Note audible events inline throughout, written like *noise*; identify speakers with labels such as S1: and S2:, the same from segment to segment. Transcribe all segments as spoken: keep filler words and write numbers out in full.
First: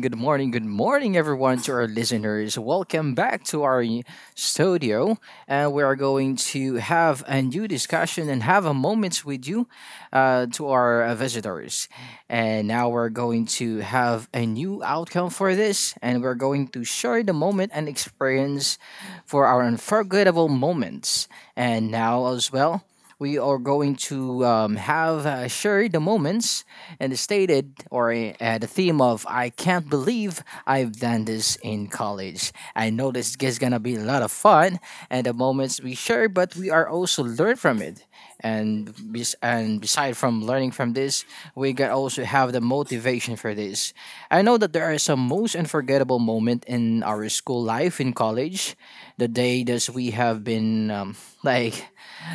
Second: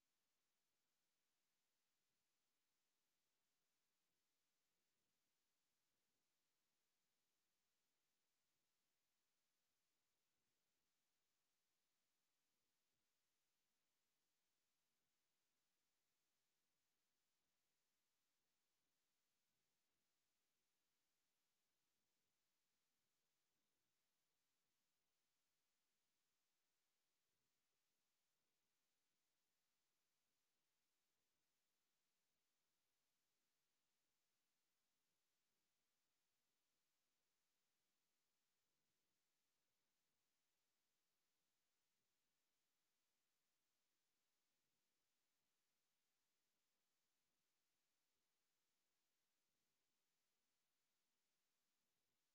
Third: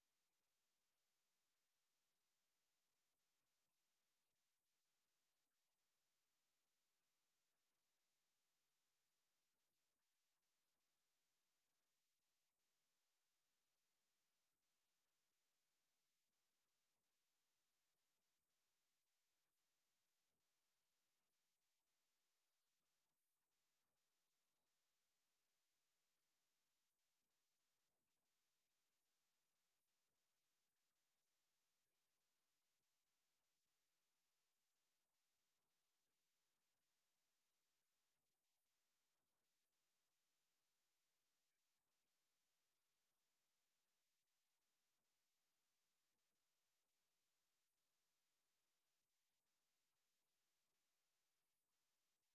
S1: good morning, good morning, everyone, to our listeners. Welcome back to our y- studio. And we are going to have a new discussion and have a moment with you uh, to our uh, visitors. And now we're going to have a new outcome for this. And we're going to share the moment and experience for our unforgettable moments. And now, as well. We are going to um, have uh, shared the moments and stated or uh, the theme of I can't believe I've done this in college. I know this is gonna be a lot of fun and the moments we share, but we are also learn from it. And bes- and beside from learning from this, we can also have the motivation for this. I know that there are some most unforgettable moment in our school life in college, the day that we have been um, like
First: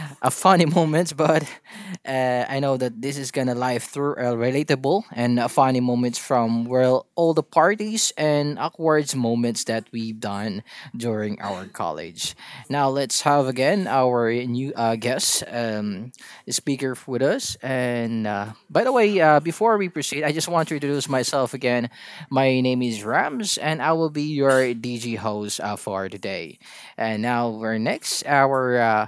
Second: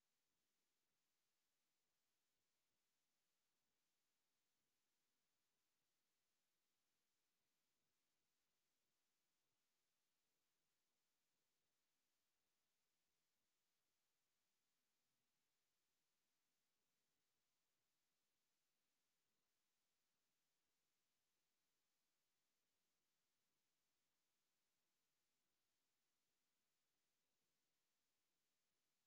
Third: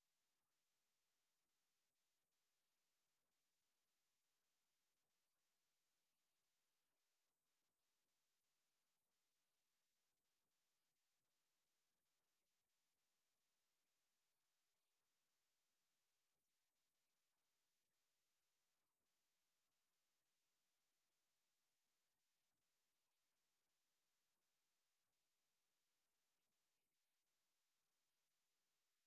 S1: *laughs* a funny moments, but uh, I know that this is gonna live through uh, relatable and uh, funny moments from well all the parties and awkward moments that we've done during our college. Now let's have again our new uh, guest um, speaker with us. And uh, by the way, uh, before we proceed, I just want to introduce myself again. My name is Rams, and I will be your D G host uh, for today. And now we're next our uh,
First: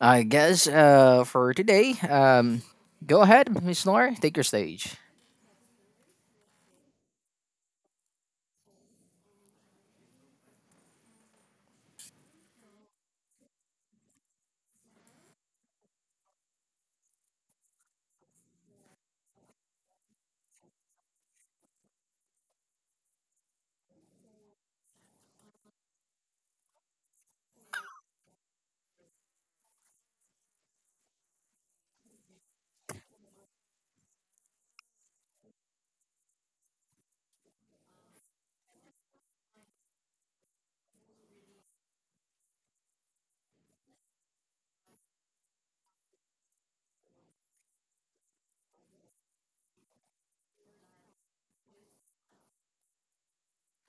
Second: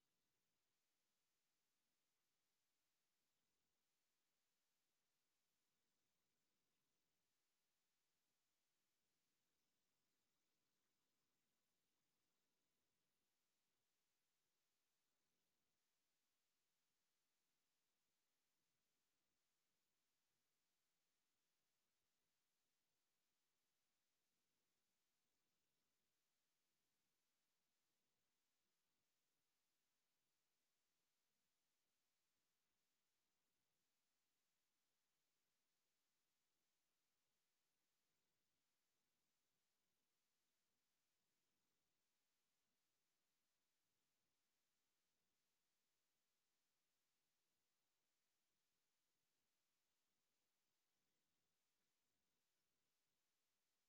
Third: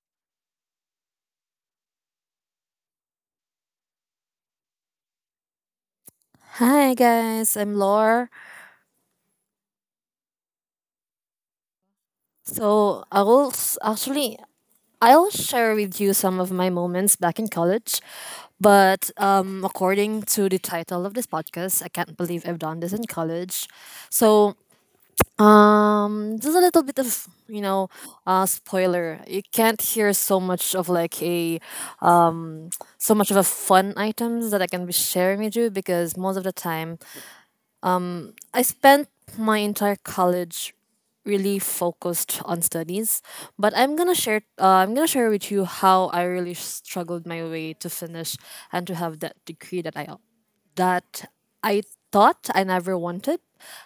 S1: I guess uh, for today, um, go ahead, Miss Nora, take your stage.
S2: Hi guys, I'm Laura. So I will s- actually I'll share with you some of my moments back in college, but um, according to the title of this podcast, I can't believe I've done this in college. So um, just a little bit of you know, uh, spoiler. You can't hear so much of like a so much of a fun items that I can be sharing with you because most of the time I spent my entire college really focused on studies, but I'm gonna share. Uh, I'm gonna share with you how I really struggled my way to finish and to have that degree that I that I thought I never wanted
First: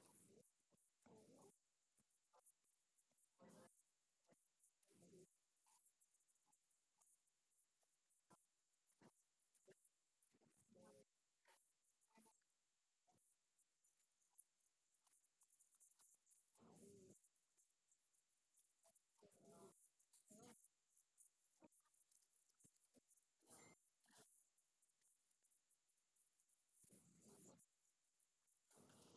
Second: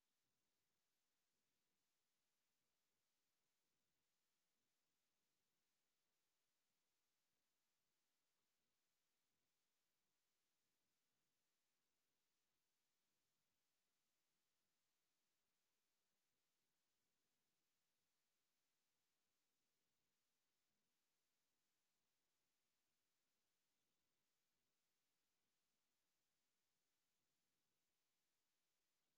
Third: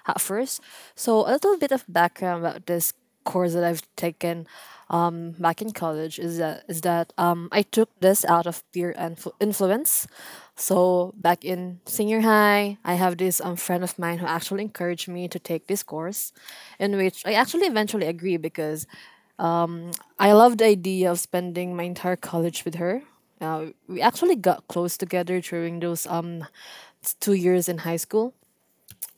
S2: at first. So a little bit of background about this course that I've taken um, back in college is that is that um, I took this out of peer influ- influence. So back in senior high, I have this um, friend of mine who actually encouraged me to take this course, in which I actually eventually agree because I love the idea of spending my entire college with her. Uh, we actually got close together during those um s- two years in high school.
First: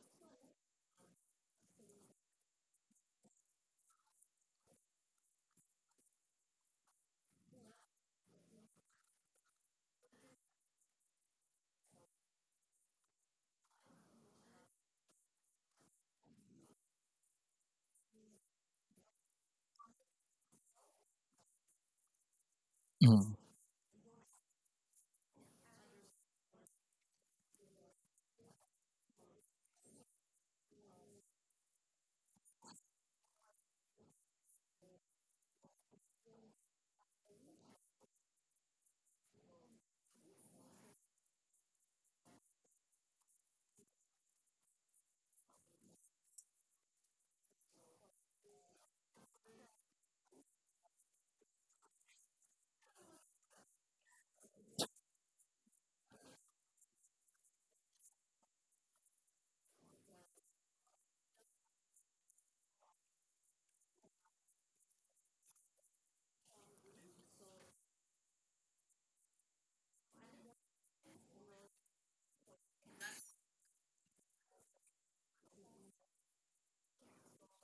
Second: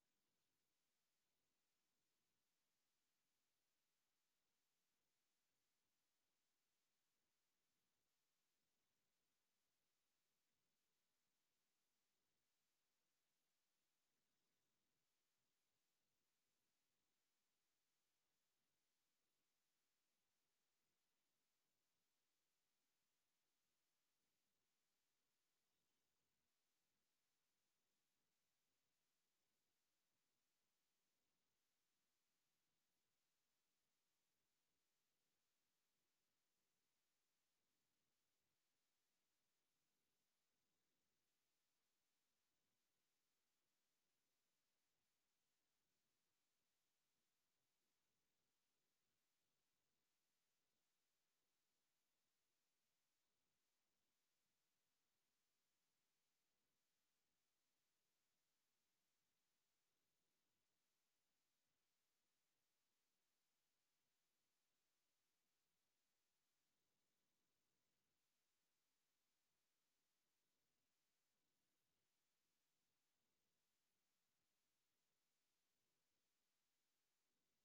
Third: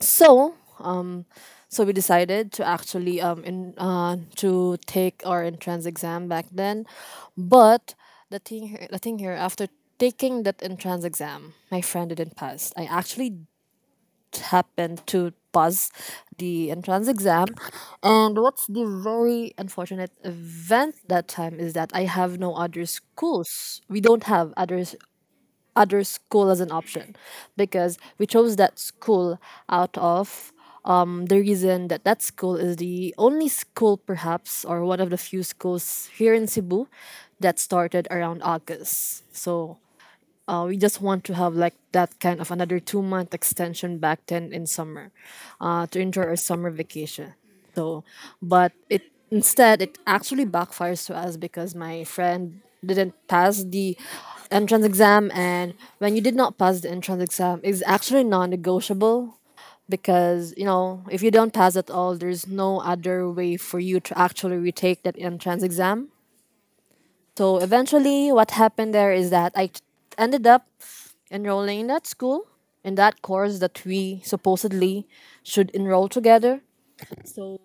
S2: So um, so we decided to actually um in uh to take our entrance exam back then, but the thing here, the thing here after taking that entrance exam, my friend didn't pass. I actually happened to pass the entrance exam. And what's the very unfortunate event that time is that I have no other
S1: Mm,
S2: schools, we don't have other other school as an option because we chose that school out of um, the reason that that school is the only school perhaps, or one of the few schools here in Cebu that started around August. So uh, we just want to have like that kind of another two month extension back then in summer, uh, to enjoy our summer vacation. So but it instead it actually backfires to us because my friend didn't pass the entrance exam. And when you did not pass the entrance exam, it's actually non-negotiable because you know if you don't pass at all, there's no other way for you to actually retake that entrance exam. So eventually, what happened there is that I t- ended up enrolling in that school, in that course that we supposedly should enroll together. So,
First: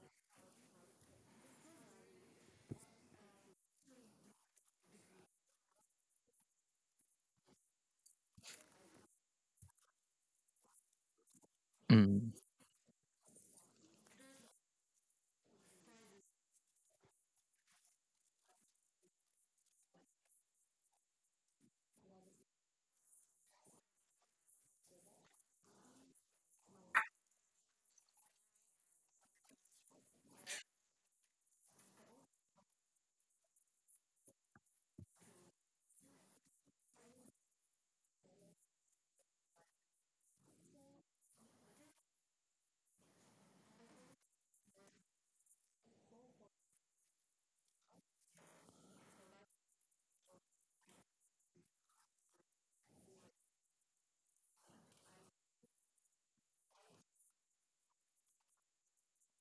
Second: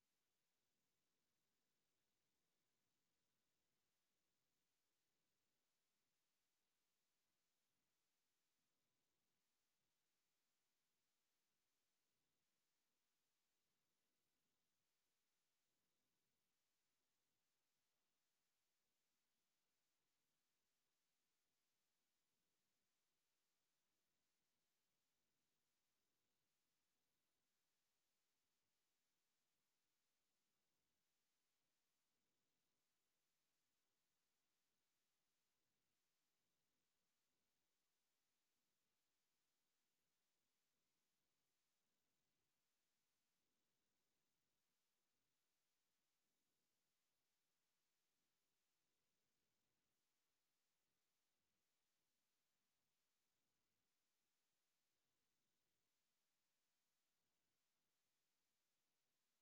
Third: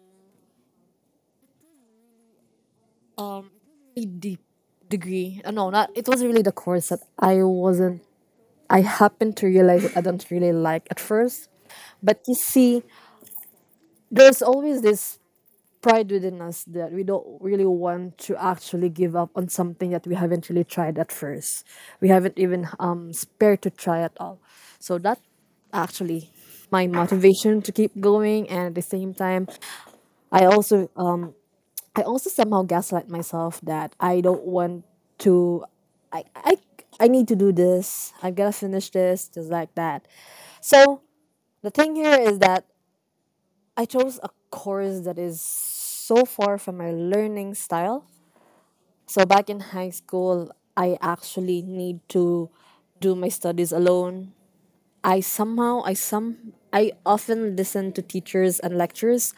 S2: um, a deep degree. uh, No, not it was really the course that I wasn't. I happened to realize that I don't really like at first. But
S1: mm.
S2: you see, there's always this pride within us that we don't really want to actually give up on something that we haven't really tried at first. We haven't even um spared to try at all. So that actually my motivation to keep going. And at the same time, I also um I also somehow gaslight myself that I don't want to. I I I need to do this. I gotta finish this just like that. So the thing here is that I chose a course that is so far from my learning style. So back in high school, I actually need to do my studies alone. I somehow I some I often listen to teachers and lectures,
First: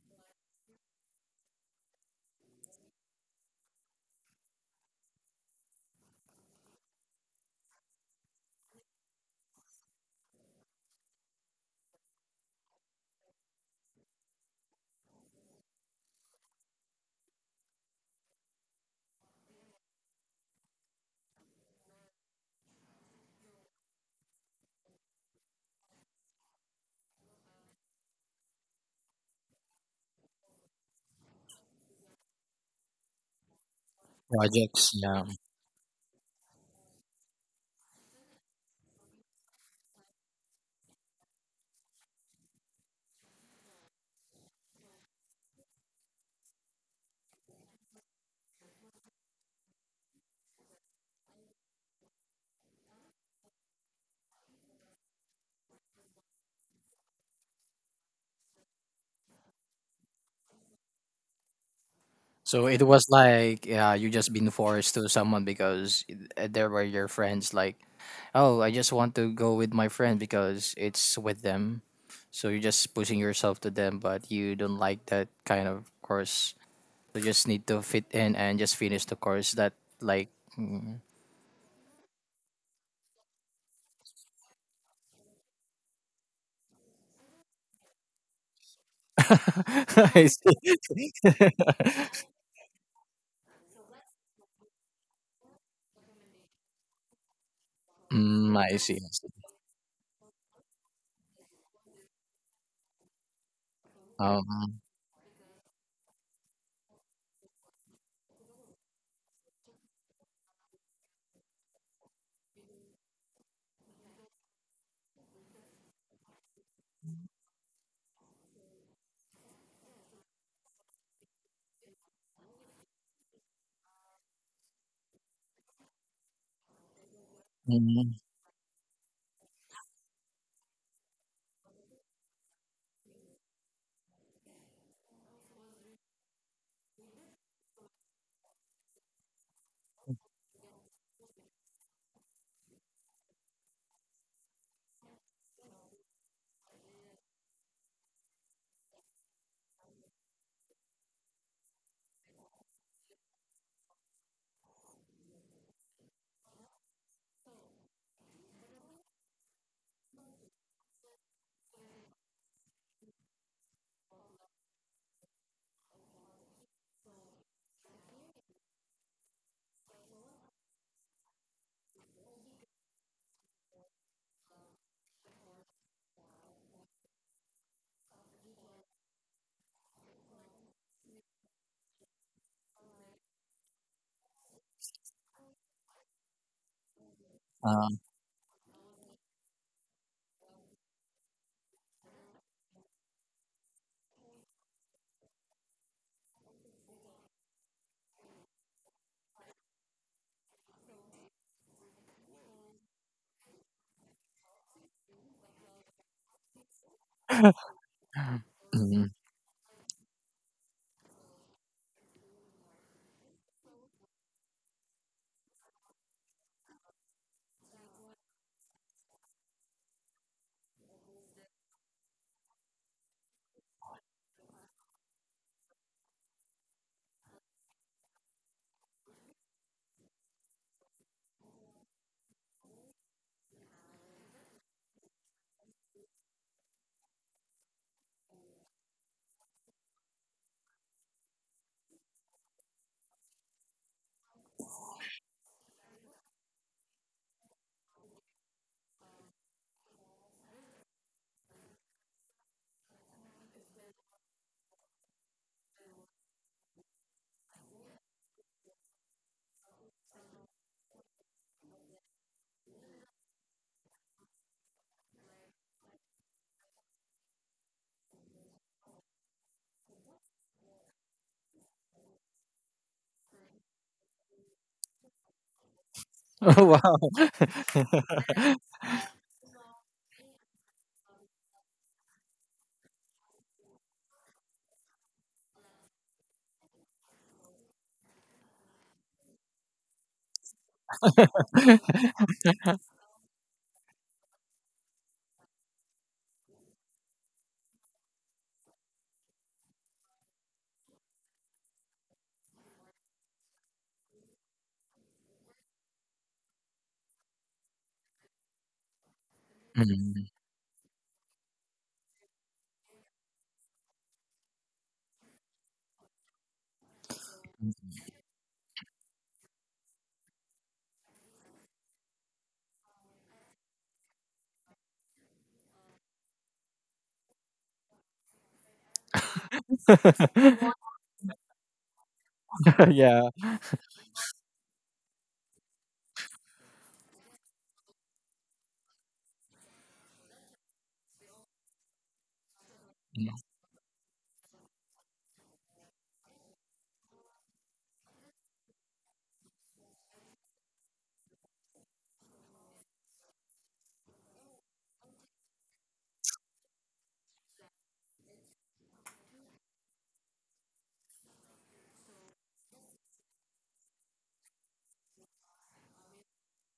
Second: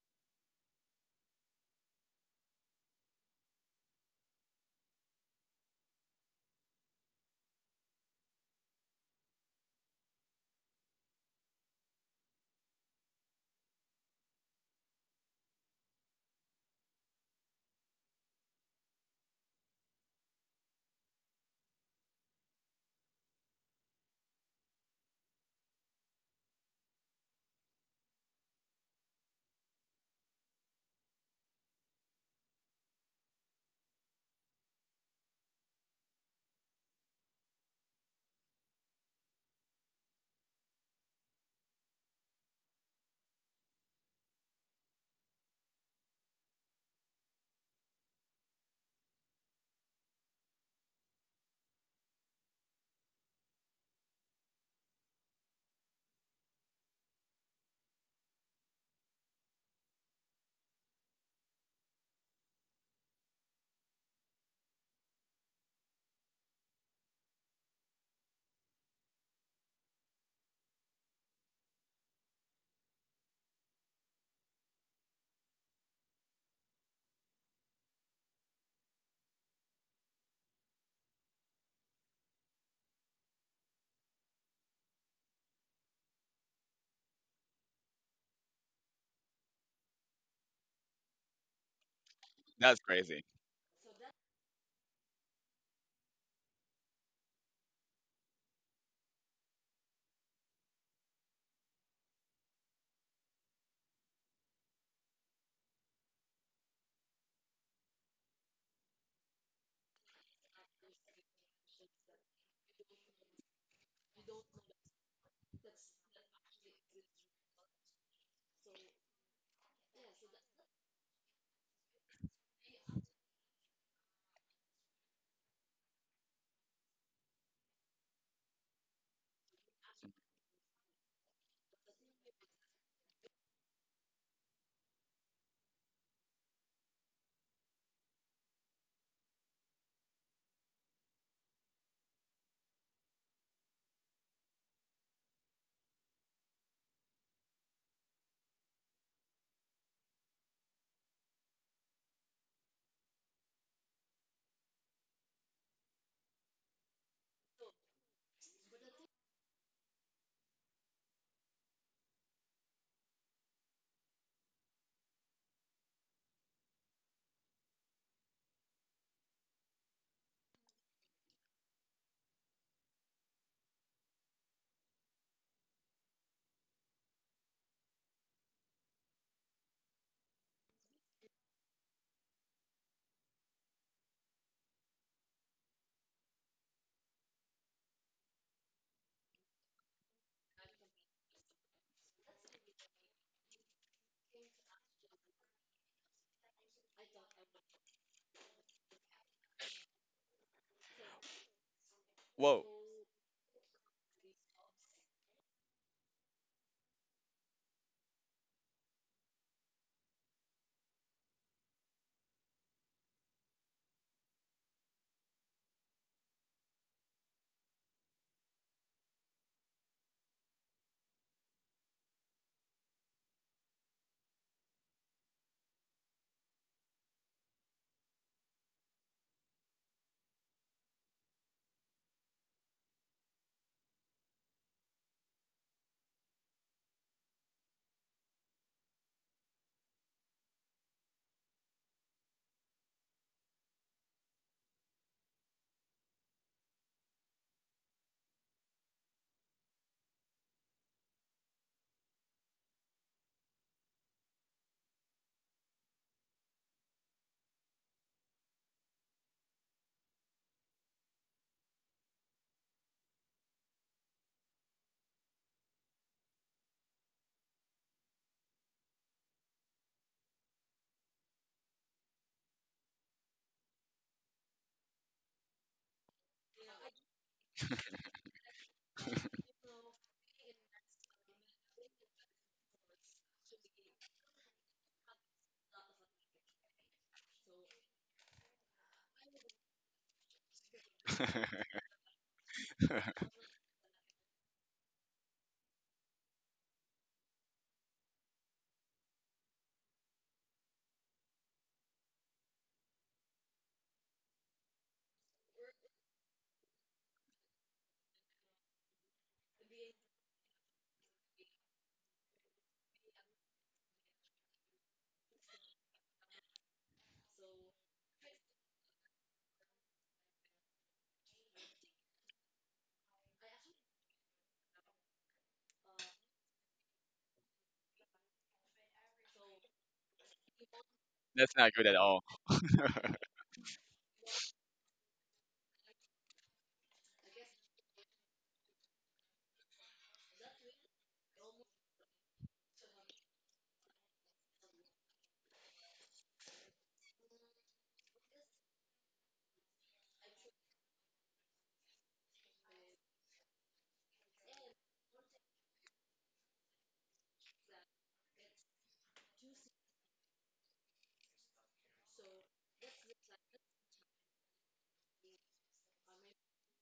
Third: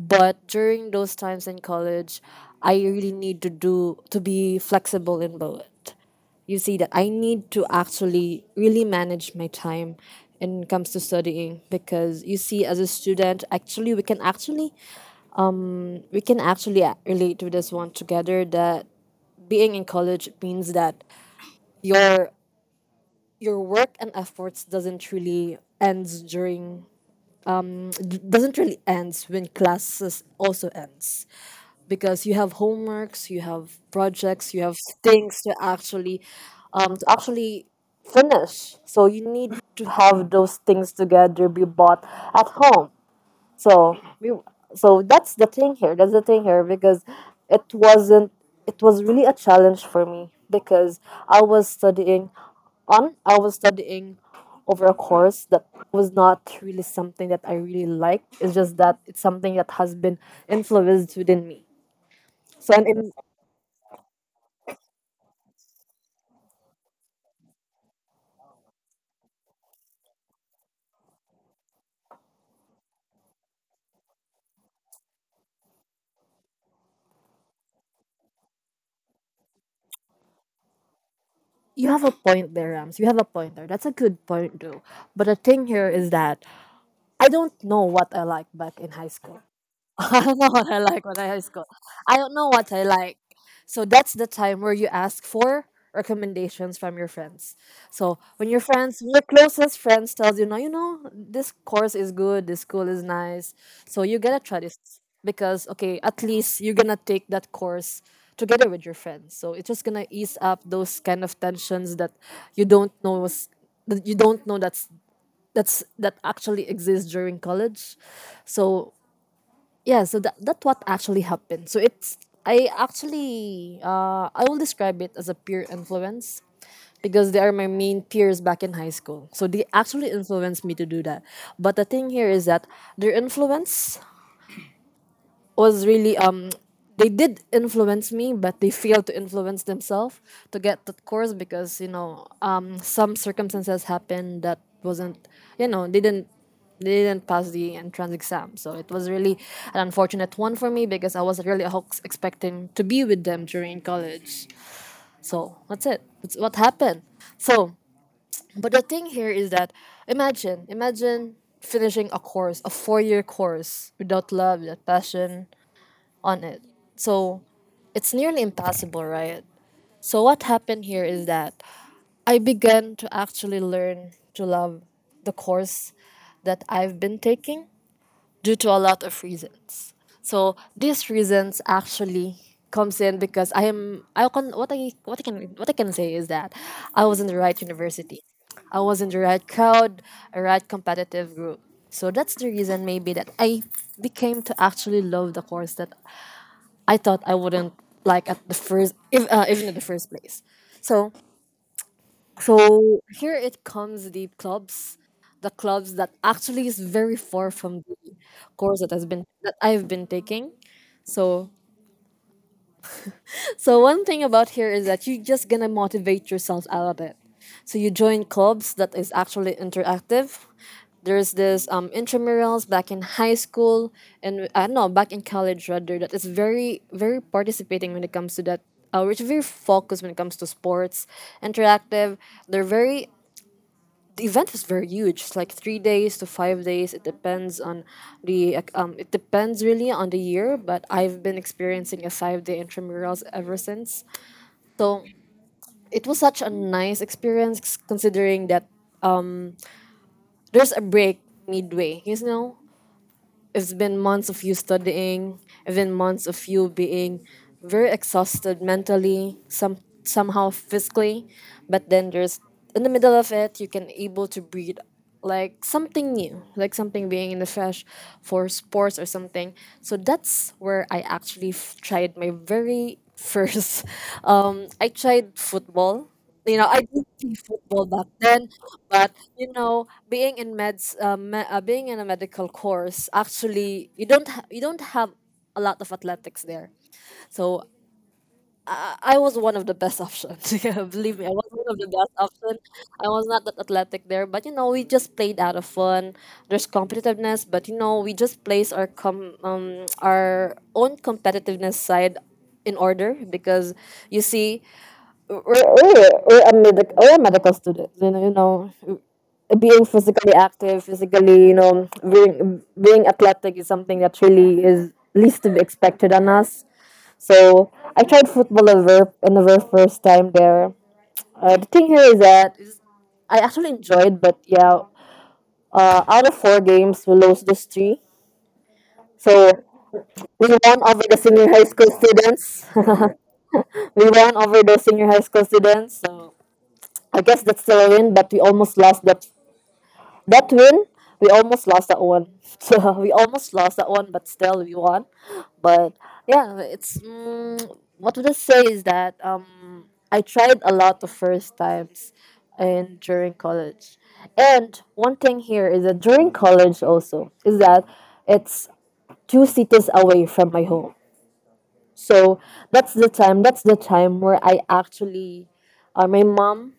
S2: but during those times in college, I really need to do to be flexible in both. You see that I need to actually really manage my time when it comes to studying because you see as a student actually, we can actually we can actually a- relate to this one together that being in college means that your your work and efforts doesn't really ends during d- doesn't really ends when classes also ends because you have homeworks, you have projects, you have
S1: Projects, yeah.
S2: things to actually um to actually finish. So you need to have those things together be bought at home. So we, so that's the thing here. That's the thing here because it wasn't. It was really a challenge for me because I was studying on. I was studying over a course that was not really something that I really liked. It's just that it's something that has been influenced within me.
S1: So
S2: So
S1: it
S2: and,
S1: was
S2: and
S1: like, yeah, you just been forced to someone because i- there were your friends. Like, oh, I just want to go with my friend because it's with them. So you're just pushing yourself to them, but you don't like that kind of course. You just need to fit in and just finish the course that like. Mm.
S2: you have a point there, Rams. You have a point there. That's a good point though. But the thing here is that I don't know what I liked back in high school. *laughs*
S1: *laughs*
S2: I
S1: I
S2: don't know what I like
S1: see.
S2: when I high school.
S1: *laughs*
S2: I don't know what
S3: That's
S2: I like.
S3: crazy.
S2: So that's the time where you ask for recommendations from your friends. So when
S1: Mm,
S2: your
S1: I see,
S2: friends, when
S1: I
S2: your
S1: see.
S2: closest friends tells you, no, you know, this course is good, this school is nice. So you gotta try this
S1: Um,
S2: because okay, at least you're gonna take that course together with your friends. So it's just gonna ease up those kind of tensions that you don't know was that you don't know that's that's that actually exists during college. So yeah, so that, that's what actually happened. So it's I actually uh, I will describe it as a peer influence because they are my main
S1: mhm,
S2: peers back in high school, so they actually influenced me to do that. But the thing here is that their influence was really um they did influence me, but they failed to influence themselves to get that course because you know um some circumstances happened that wasn't. you know they didn't they didn't pass the entrance exam. So it was really an unfortunate one for me because I was really ex- expecting to be with them during college. So that's it. That's what happened. So, but the thing here is that imagine imagine finishing a course, a four-year course without love, without passion on it. So it's nearly impossible, right? So what happened here is that I began to actually learn to love the course that I've been taking due to a lot of reasons. So these reasons actually comes in because I am I can what I what I can what I can say is that I was in the right
S1: um,
S2: university. I was in the right crowd, a right competitive group. So that's the reason maybe that I became to actually love the course that I thought I wouldn't like at the first, if, uh, even in the first place. So,
S3: Whoa.
S2: so here it comes the clubs, the clubs, that actually is very far from the course that has
S1: mhm.
S2: been that I've been taking. So So one thing about here is that you're just gonna motivate yourself out of it. So you join clubs that is actually interactive. There's this um, intramurals back in high school and I don't know back in college rather that is very very participating when it comes to that. Uh, which is very focused when it comes to sports, interactive. They're very the event is very huge. It's like three days to five days. It depends on the ac- um. It depends really on the year, but I've been experiencing a five day intramurals ever since. So it was such a nice experience considering that there's a break midway. You know, it's been months of you studying, it's been months of you being very exhausted mentally, some somehow physically, but then there's in the middle of it you can able to breathe like something new, like something being in the fresh for sports or something. So that's where I actually f- tried my very first. *laughs* Um, I tried football.
S1: *laughs*
S2: You
S1: Oh,
S2: know, I did
S1: wow.
S2: see
S1: *laughs*
S2: football back then, but you know, being in meds, uh, me- uh, being in a medical course, actually, you don't ha- you don't have a lot of athletics there. So I, I was one of the best options. *laughs* Yeah, believe me, I was
S3: *laughs*
S2: one of the best option. I was not that athletic there, but you know, we just played out of fun. There's competitiveness, but you know, we just place our com um our own competitiveness side in order because you see we're we we're a medic we're medical students. You know, you know being
S1: Mhm.
S2: physically active, physically, you know being being athletic is something that really is least to be expected on us. So I tried football over on the very first time there. Uh, the thing here is that is I actually enjoyed, but yeah, uh, out of four games we lost just three. So we won
S1: *laughs*
S2: over the senior
S3: That's
S2: high
S3: not good
S2: school
S3: at all.
S2: students.
S1: Yeah.
S2: *laughs* We won over the senior high school students. So I guess that's still a win, but we almost lost that. That win, we almost lost that one. *laughs* So we almost lost that one, but still we won. But yeah, it's mm, what would I say is that um, I tried a lot the first times and during college. And one thing here is that during college also is that it's two cities away from my home. So that's the time. That's the time where I actually, uh, my mom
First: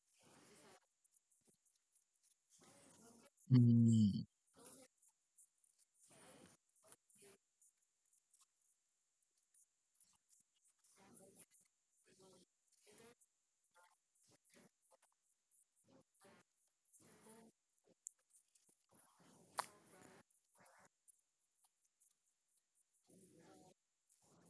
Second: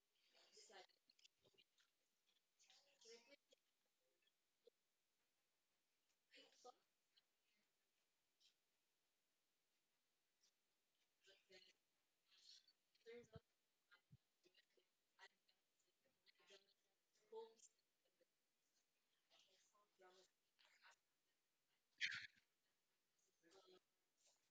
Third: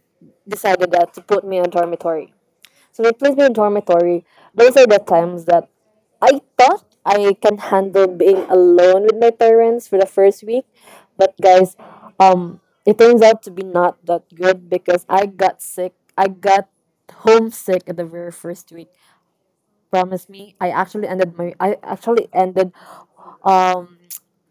S2: decided that to put me on dormitory so we me in
S1: Mm,
S2: dormitory. Those are the times that I thought I can handle being alone with my parents for the first week. But guys, um, it turns out to be not that good because I got sick. I got homesick at the very first week. Promise me, I actually ended my I actually ended um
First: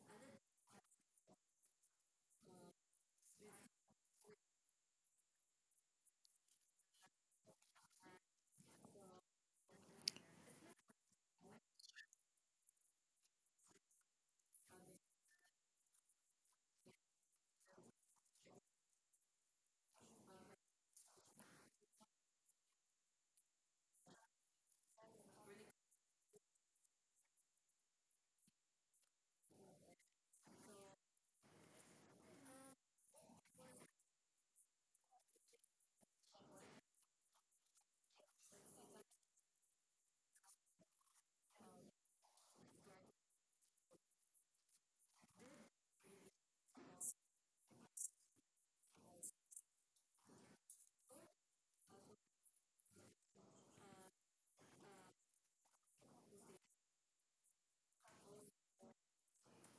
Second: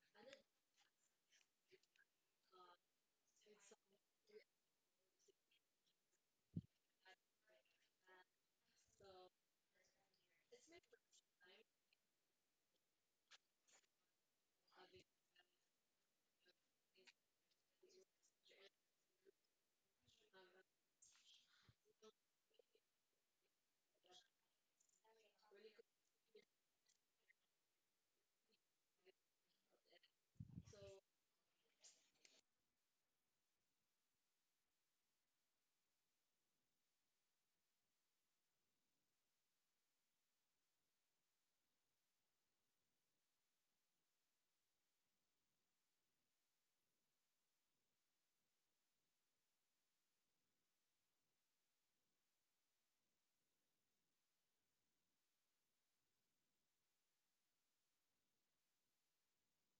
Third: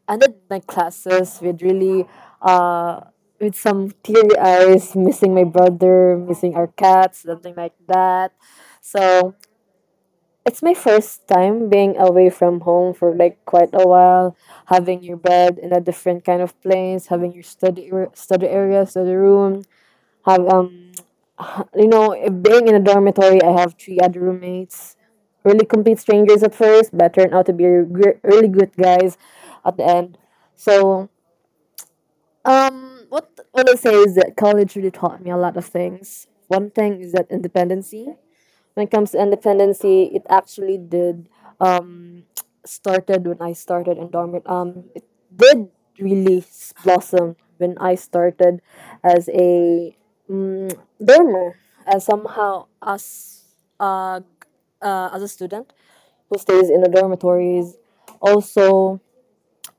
S2: ended my classes with really uh with some teary eyes, missing my brother, missing our cats, something like that. So it's my first time being away from home for like quite a while, having your bed in a different kind of place, having your study ar- study area, study room, have um *tsk* you know eh, being in a dormitory. I have three other roommates, really complete strangers at first, but turned out to be gr- really good guys at the end. So um, what what I say is that college really taught me a lot of things. One thing is that independency. When it comes to independency, it actually did um, started when I started in dormit. Um, It did really s- blossom when I started as a um, dormer, as somehow as uh, uh, as a student who stays in the dormitories. Also,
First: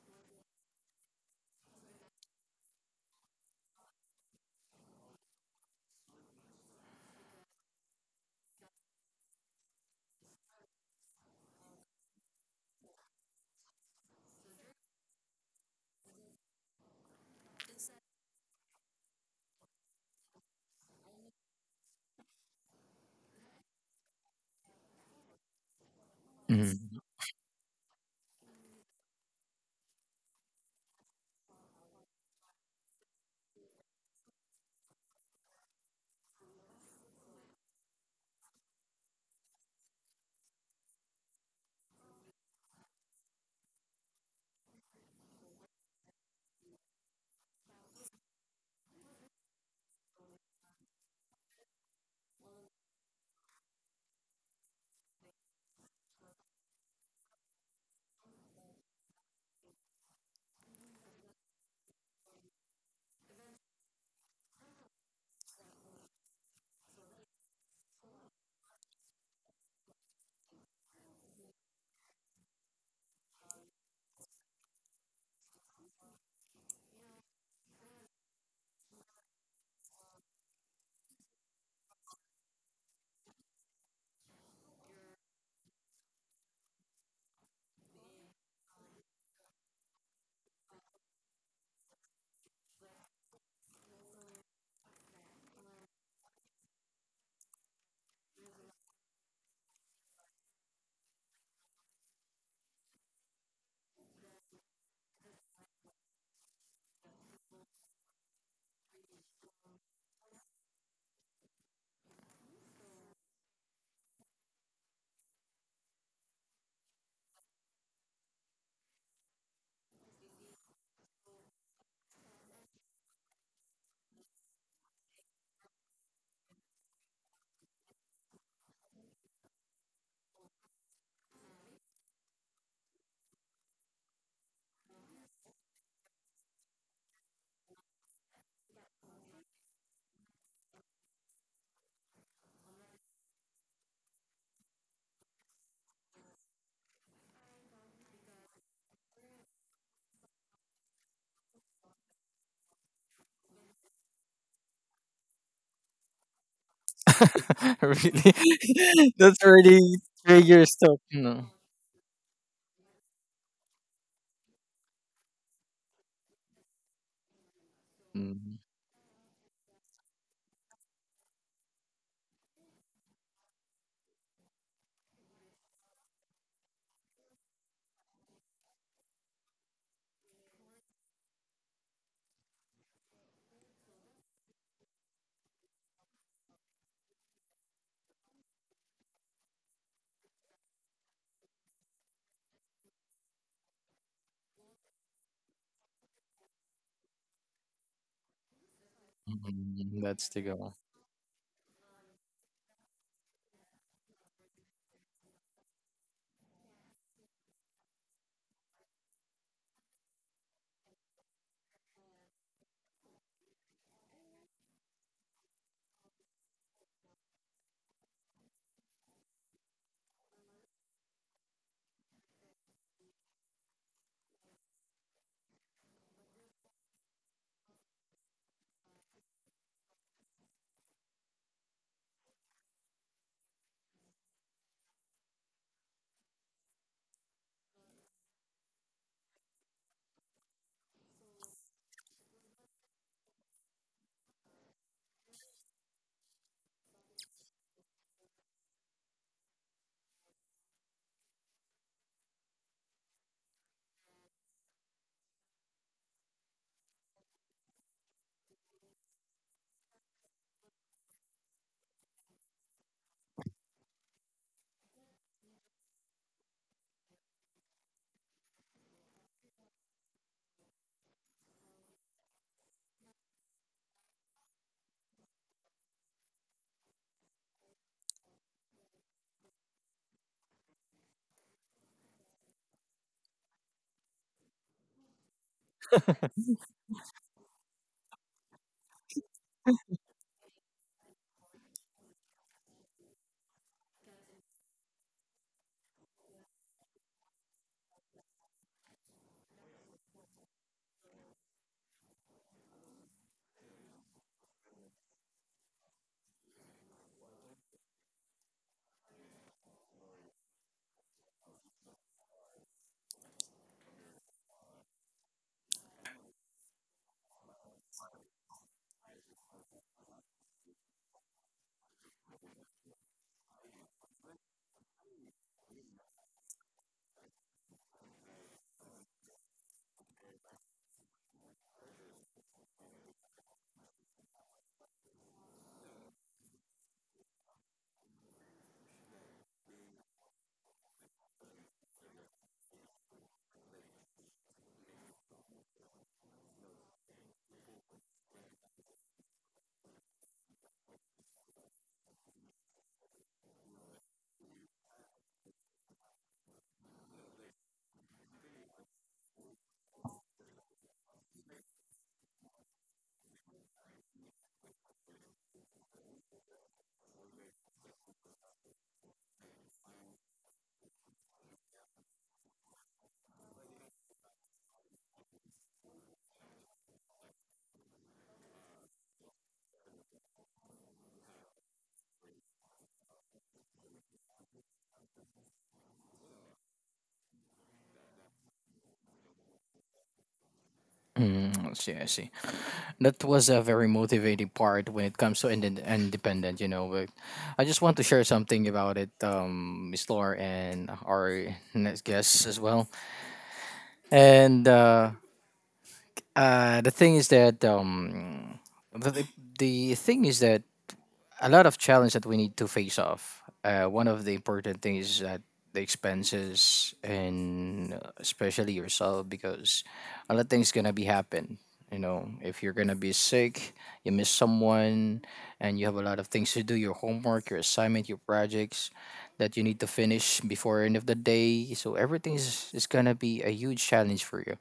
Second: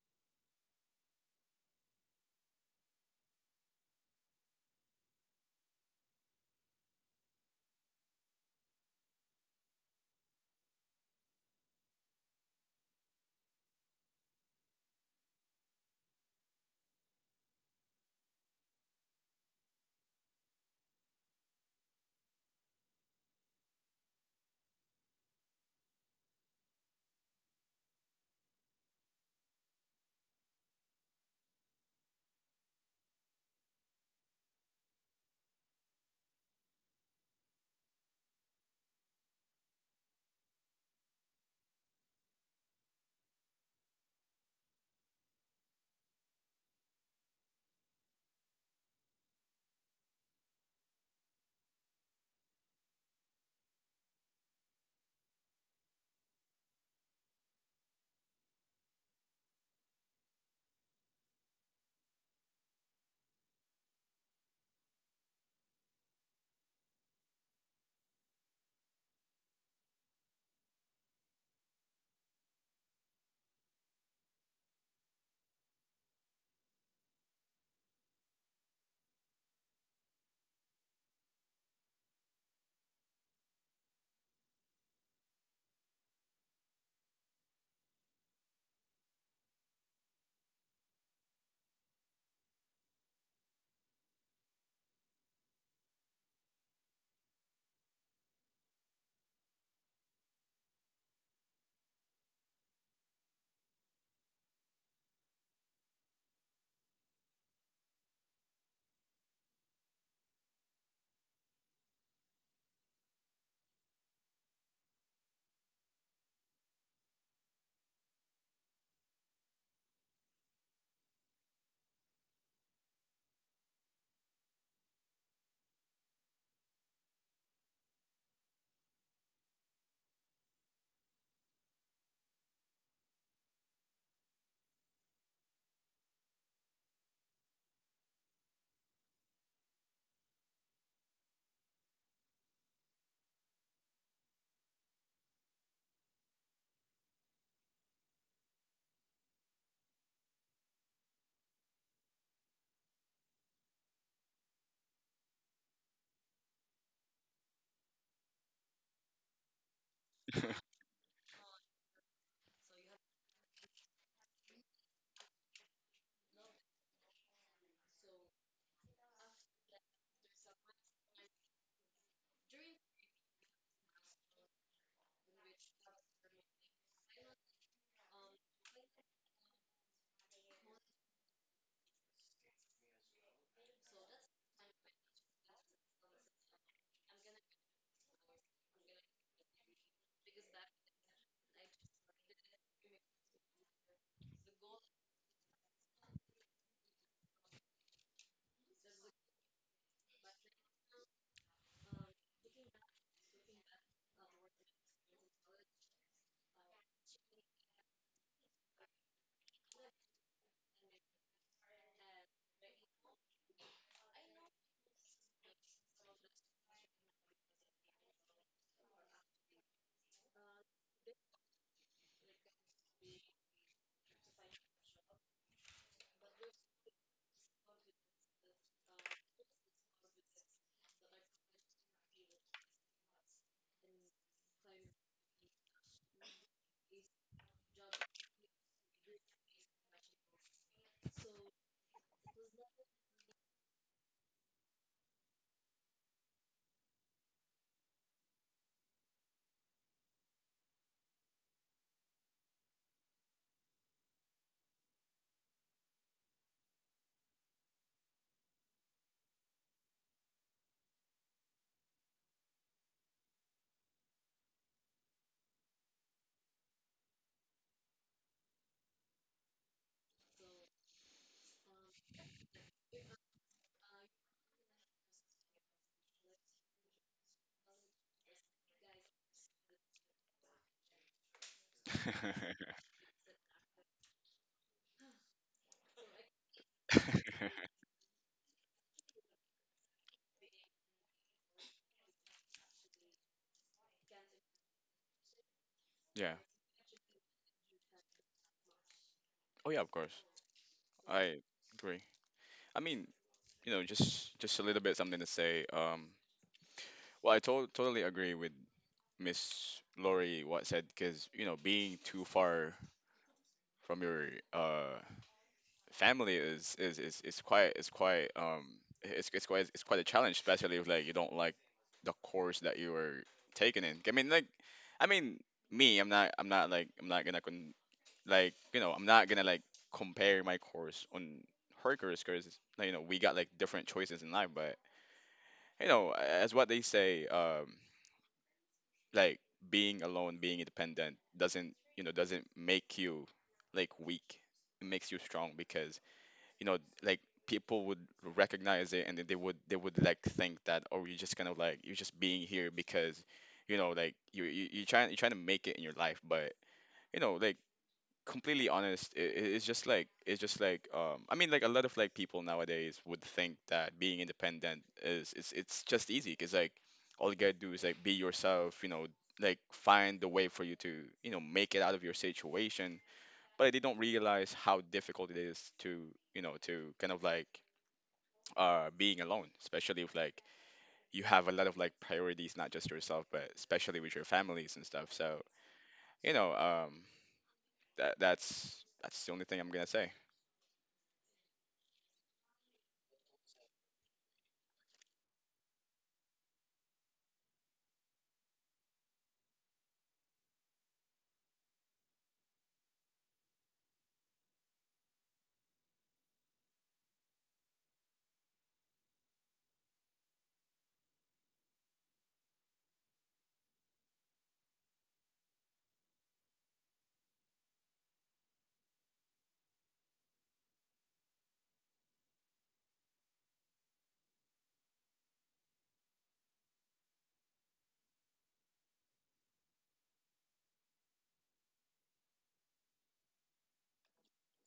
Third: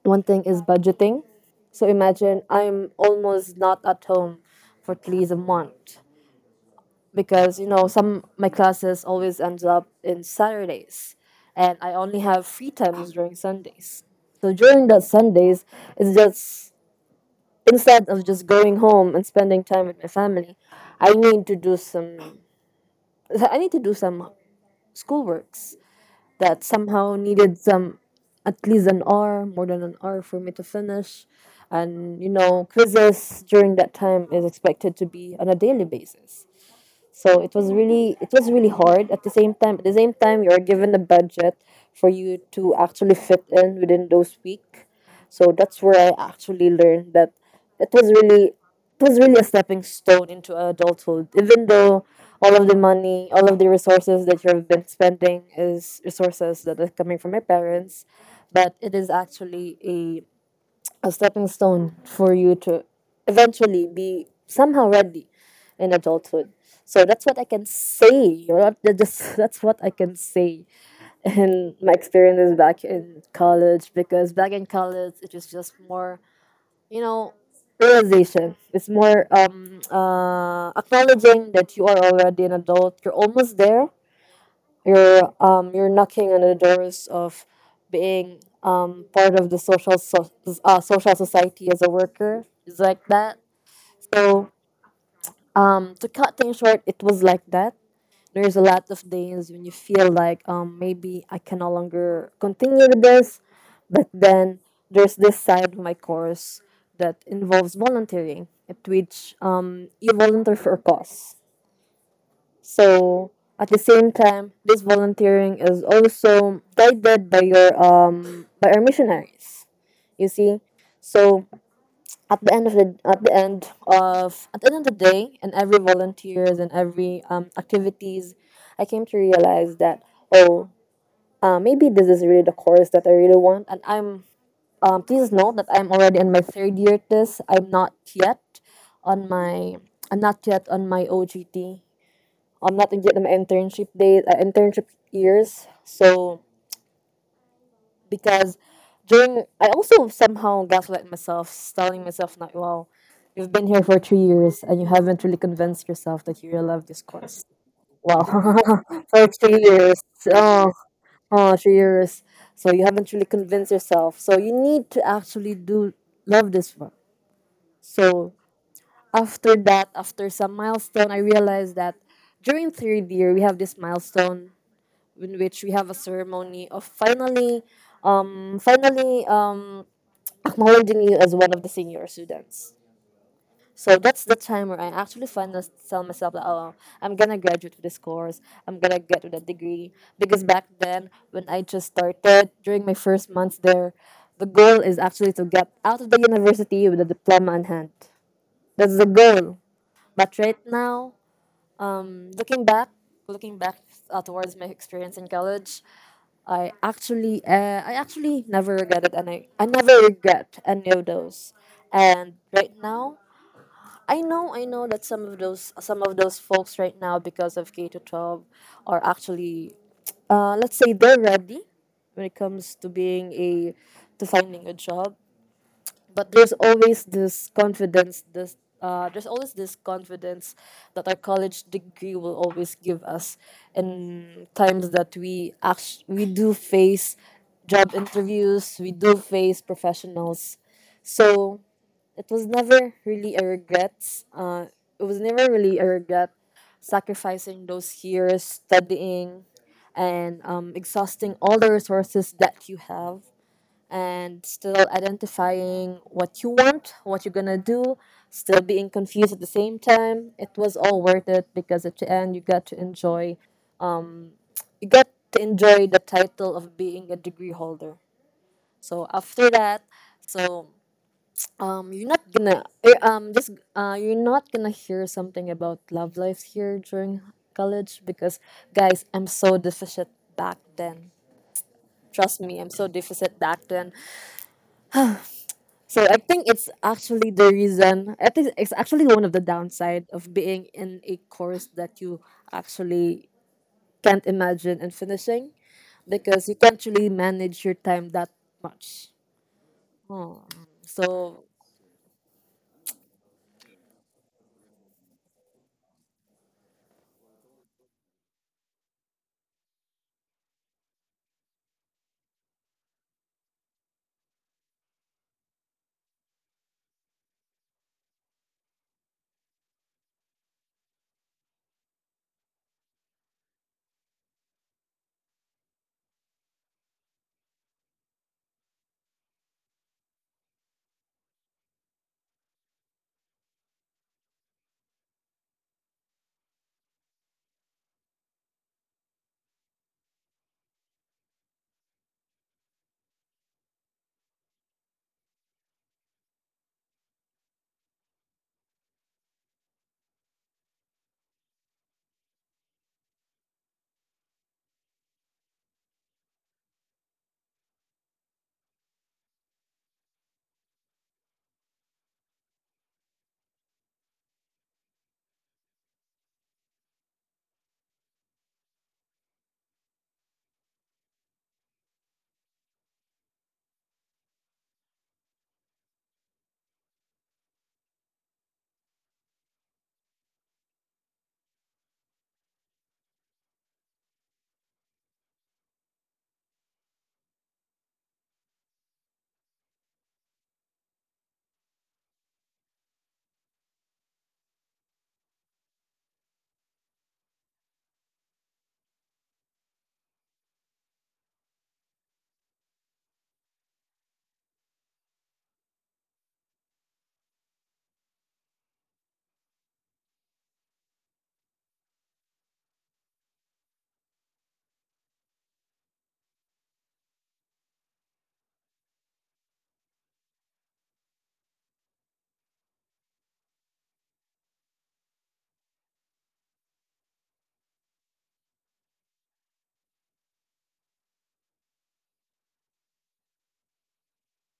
S2: one thing is budgeting. So imagine I'm almost not at home for at least a month because you know some my classes always ends up in Saturdays, and I only have free times during Sundays. So during the Sundays, it's just instead of just going home and spending time with my family, I need to do some I need to do some schoolworks that
S1: mhm.
S2: somehow needed some at least an hour, more than an hour for me to finish. And you know, quizzes during that time is expected to be on a daily basis. So it was really it was really hard. At the same time, at the same time, you are given a budget for you to actually fit in within those week. So that's where I actually learned that it was really it was really a stepping stone into adulthood. Even though all of the money, all of the resources that you've been spending is resources that are coming from my parents, but it is actually a a stepping stone for you to eventually be somehow ready in adulthood. So that's what I can say. You know, that- that's, *laughs* that's what I can say. And my experiences back in college, because back in college, it was just more, you know, realization. It's more um, uh, acknowledging that you are already an adult, you're almost there. You're um you're knocking on the doors of being um part of the social so, uh, social society as a worker. It's like that. So um to cut things short, it was like that. There's a lot of days when you feel like um maybe I can no longer continue with this, but then there's this side of my course that involves volunteering, at which um you volunteer for a cause so at the same time, this volunteering is also guided by your um by our missionaries. You see, so at the end of the at the end of at the end of the day, and every volunteers and every um activities, I came to realize that oh, uh, maybe this is really the course that I really want, and I'm um please note that I'm already in my third year. At this I'm not yet on my I'm not yet on my O G T. I'm not yet in my internship days, uh, internship years. So because during, I also somehow gaslight myself, telling myself, "Not wow, you've been here for three years and you haven't really convinced yourself that you really love this course.
S1: *laughs*
S2: Wow,
S1: Really?
S2: *laughs*
S1: *laughs*
S2: for
S1: That's
S2: three
S1: already
S2: years,
S1: three
S3: *laughs*
S1: years
S2: oh,
S1: stuck. No.
S2: oh, three years. So you haven't really convinced yourself. So you need to actually do love this one. So
S1: Mm,
S2: after that, after some milestone, I realized that during third year we have this milestone in which we have a ceremony of finally um, finally um, acknowledging you as one of the senior students. So that's the time where I actually finally tell myself that oh, I'm gonna graduate with this course. I'm gonna get with that degree because back then when I just started during my first months there, the goal is actually to get out of the university with a diploma in hand. That's the goal.
S1: mhm, that's
S2: But
S1: the
S2: right
S1: goal.
S2: now, looking back, looking back uh, towards my experience in college, I actually uh, I actually never regretted any I never regret any of those. And right now, I know I know that some of those some of those folks right now because of K to twelve are actually uh, let's say they're ready when it comes to being a to finding a job, but there's always this confidence this uh, there's always this confidence that our college degree will always give us in times that we act- we do face job interviews, we do face professionals. So it was never really a regret uh, it was never really a regret sacrificing those years studying and um, exhausting all the resources that you have and still identifying what you want, what you're gonna do, still being confused at the same time. It was all worth it because at the end you got to enjoy you got to enjoy the title of being a degree holder. So after that, so um you're not gonna eh, um just uh you're not gonna hear something about love life here during college because guys I'm so deficient back then. Trust me, I'm so deficient back then. So I think it's actually the reason. I think it's actually one of the downside of being in a course that you actually can't imagine and finishing
S3: yeah.
S2: because you can't really manage your time that much.
S3: Oh yeah, of course.
S2: Oh,
S3: I
S2: so
S3: agree. I mean, you know, just just a little bit something to say. Um, well, I to- totally agree with Miss Lori what said because you know being too far from your uh family is is is, is quite is quite um it's, it's quite it's quite a challenge, especially if like you don't like the course that you were taking in. I mean, like, I mean, Me, I'm not I'm not like I'm not gonna con- like you know I'm not gonna like compare my course on her course because you know we got like different choices in life, but you know as what they say, um, like being alone, being independent doesn't you know doesn't make you like weak. It makes you strong because you know like people would recognize it and then they would they would like think that oh you're just kind of like you're just being here because you know like you you you trying you're trying to make it in your life but you know like completely honest, I it's just like it's just like um I mean like a lot of like people nowadays would think that being independent is it's it's just easy because like all you gotta do is like be yourself, you know, like find the way for you to you know make it out of your situation. But they don't realize how difficult it is to you know to kind of like uh being alone, especially if like you have a lot of like priorities, not just yourself, but especially with your families and stuff. So you know um that that's that's the only thing I'm gonna say.
S1: Mm, I see, I see. That was a very motivating part when it comes to ind- independent, you know. But I just want to share something about it, um, Miss Laura and our next guest as well. And uh, Uh, the thing is that um, the the thing is that a lot of challenge that we need to face off. Uh, one of the important things is that the expenses and uh, especially yourself because a lot of things gonna be happen. You know, if you're gonna be sick, you miss someone, and you have a lot of things to do, your homework, your assignment, your projects that you need to finish before end of the day. So everything is, is gonna be a huge challenge for you,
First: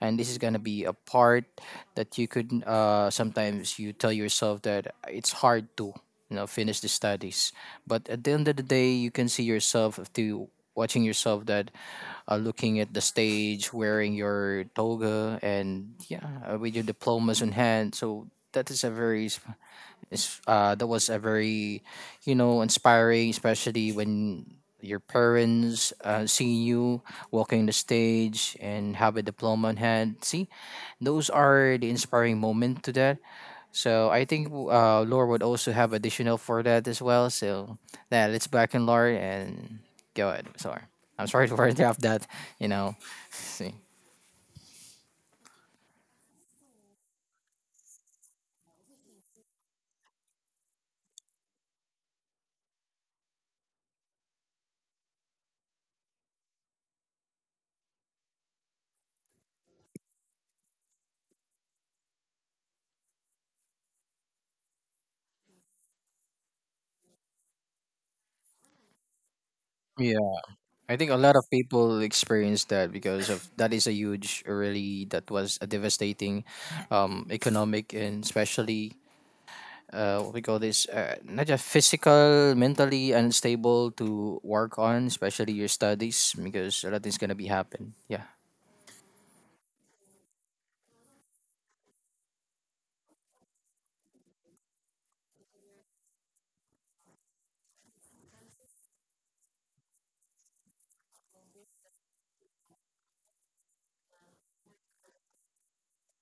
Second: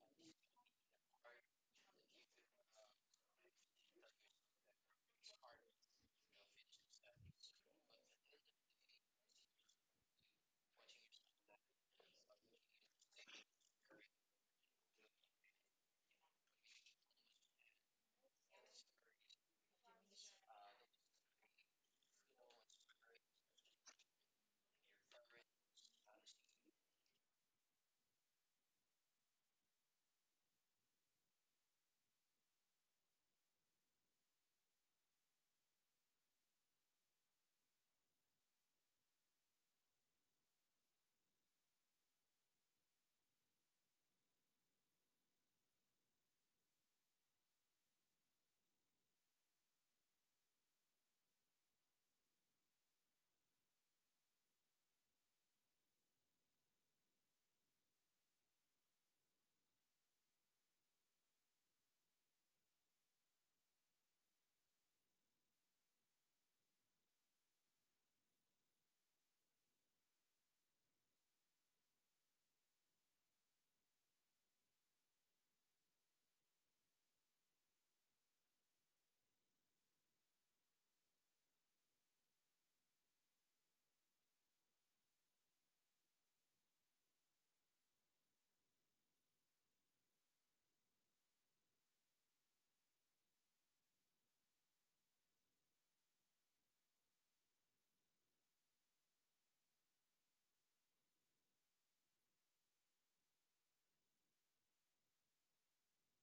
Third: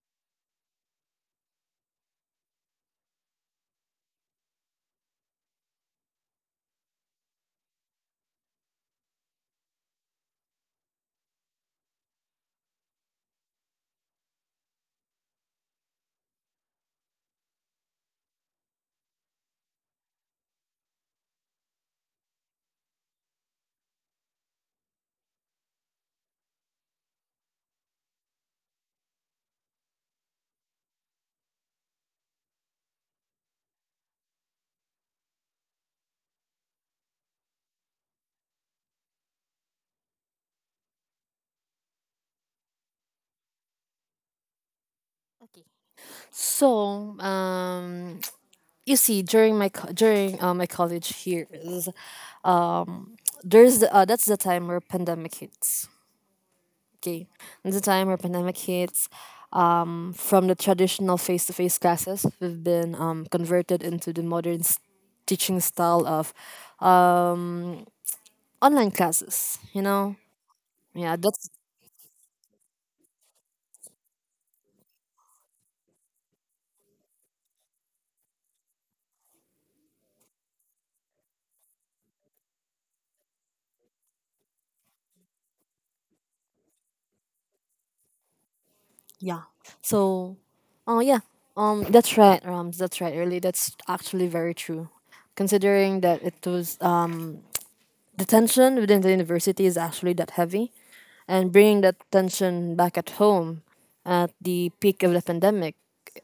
S1: and this is gonna be a part that you could uh, sometimes you tell yourself that it's hard to, you know, finish the studies, but at the end of the day you can see yourself to watching yourself that uh, looking at the stage wearing your toga and yeah uh, with your diplomas in hand. So that is a very s- is uh, that was a very, you know, inspiring especially when your parents uh, see you walking the stage and have a diploma in hand, see those are the inspiring moment to that. So I think uh, Lore would also have additional for that as well. So yeah, let's back in Lore and go ahead, sorry, I'm sorry *laughs* to interrupt that, you know. *laughs* See,
S2: so um, *tsk* you see during my co- during uh, my college years, um, there's uh, that's the time where pandemic hits. Okay. And the time where pandemic hits, um, from the traditional face-to-face classes, we've been um, converted into the modern s- teaching style of um, online classes. You know,
S1: I think
S2: yeah,
S1: a lot of
S2: that's
S1: people experienced that because of that is a huge, really that was a devastating, um, economic, and especially uh, what we call this, uh, not just physical, mentally unstable to work on, especially your studies because a lot is gonna be happen. Yeah,
S2: yeah. So, oh yeah, um, that's right, Rams. That's right. Really, that's actually very true. Considering that it was um the tension within the university is actually that heavy and bringing that tension back at home at the peak of the pandemic,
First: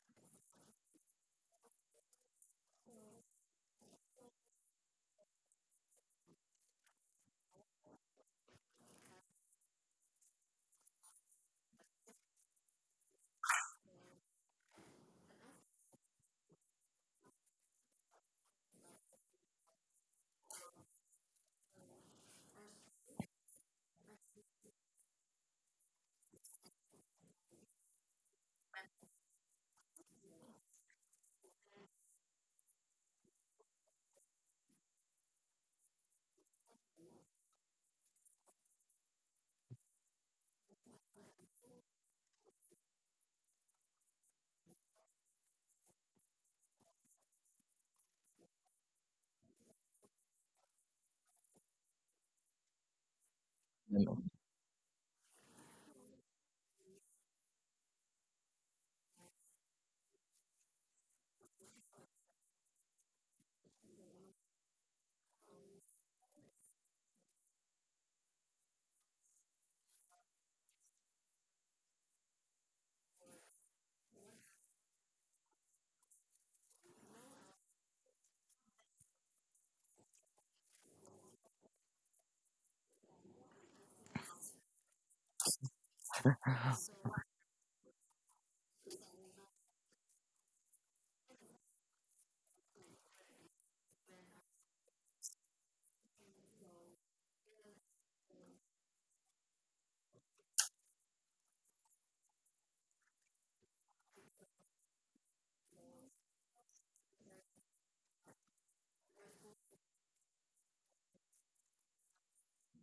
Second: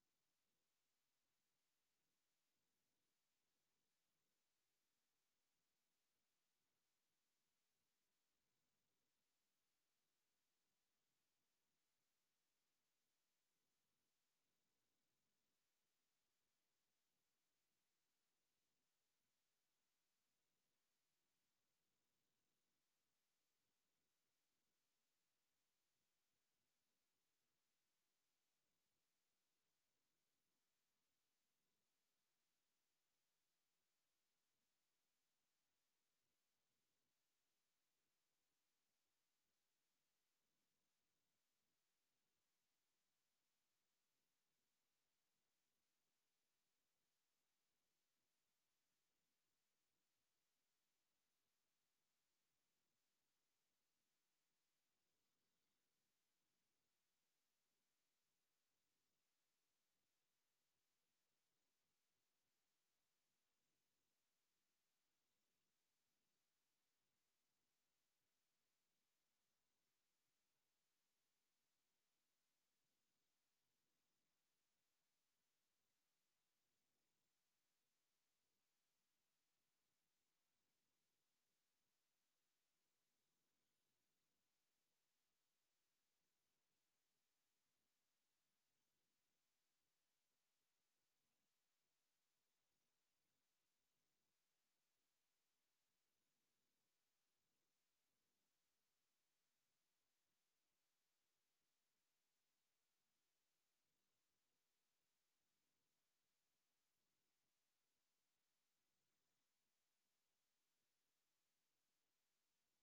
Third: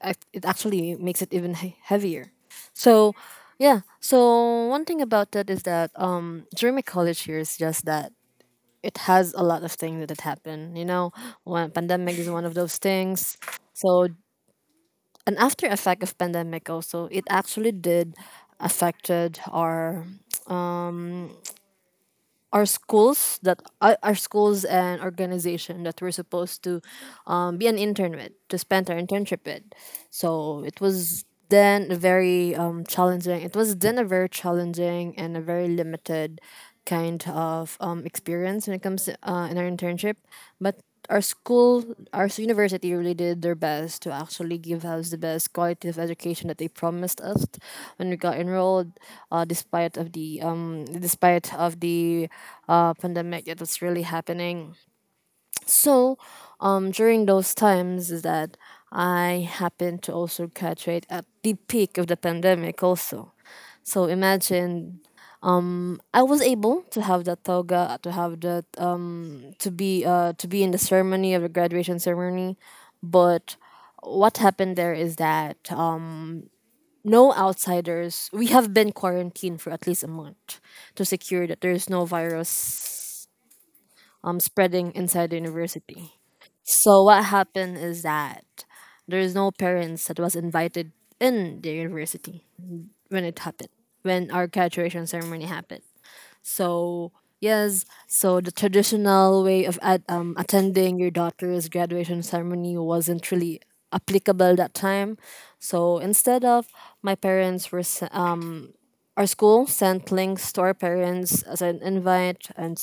S2: ac- it actually makes it even he- heavier. So yeah, so one thing about that is that um during my college years, just that it has a lot of things that had happened. You know, when pandemic is one of those things, so an after effect of pandemic also, it actually did affected our our schools that uh, our schools and organization that we're supposed to um, be an intern with, to spend our internship with. So it was then a very um, challenging it was then a very challenging and a very limited kind of um, experience when it comes to, uh, in our internship, but our school, our university really did their best to actually give us the best quality of education that they promised us when we got enrolled. Uh, despite of the um, despite of the uh, pandemic that was really
S1: you know.
S2: happening. So, um, during those times is that I happened to also graduate at the peak of the pandemic also. So imagine I was able to have that toga, to have that um to be uh to be in the ceremony of the graduation ceremony, but what happened there is that um, no outsiders. We have been quarantined for at least a month to secure that there is no virus um spreading inside the university. So what happened is that there is no parents that was invited in the university when it happened, when our graduation ceremony happened. So yes, so the traditional way of at, um, attending your daughter's graduation ceremony wasn't really applicable that time. So instead of my parents were se- uh, our school sent links to our parents as an invite, and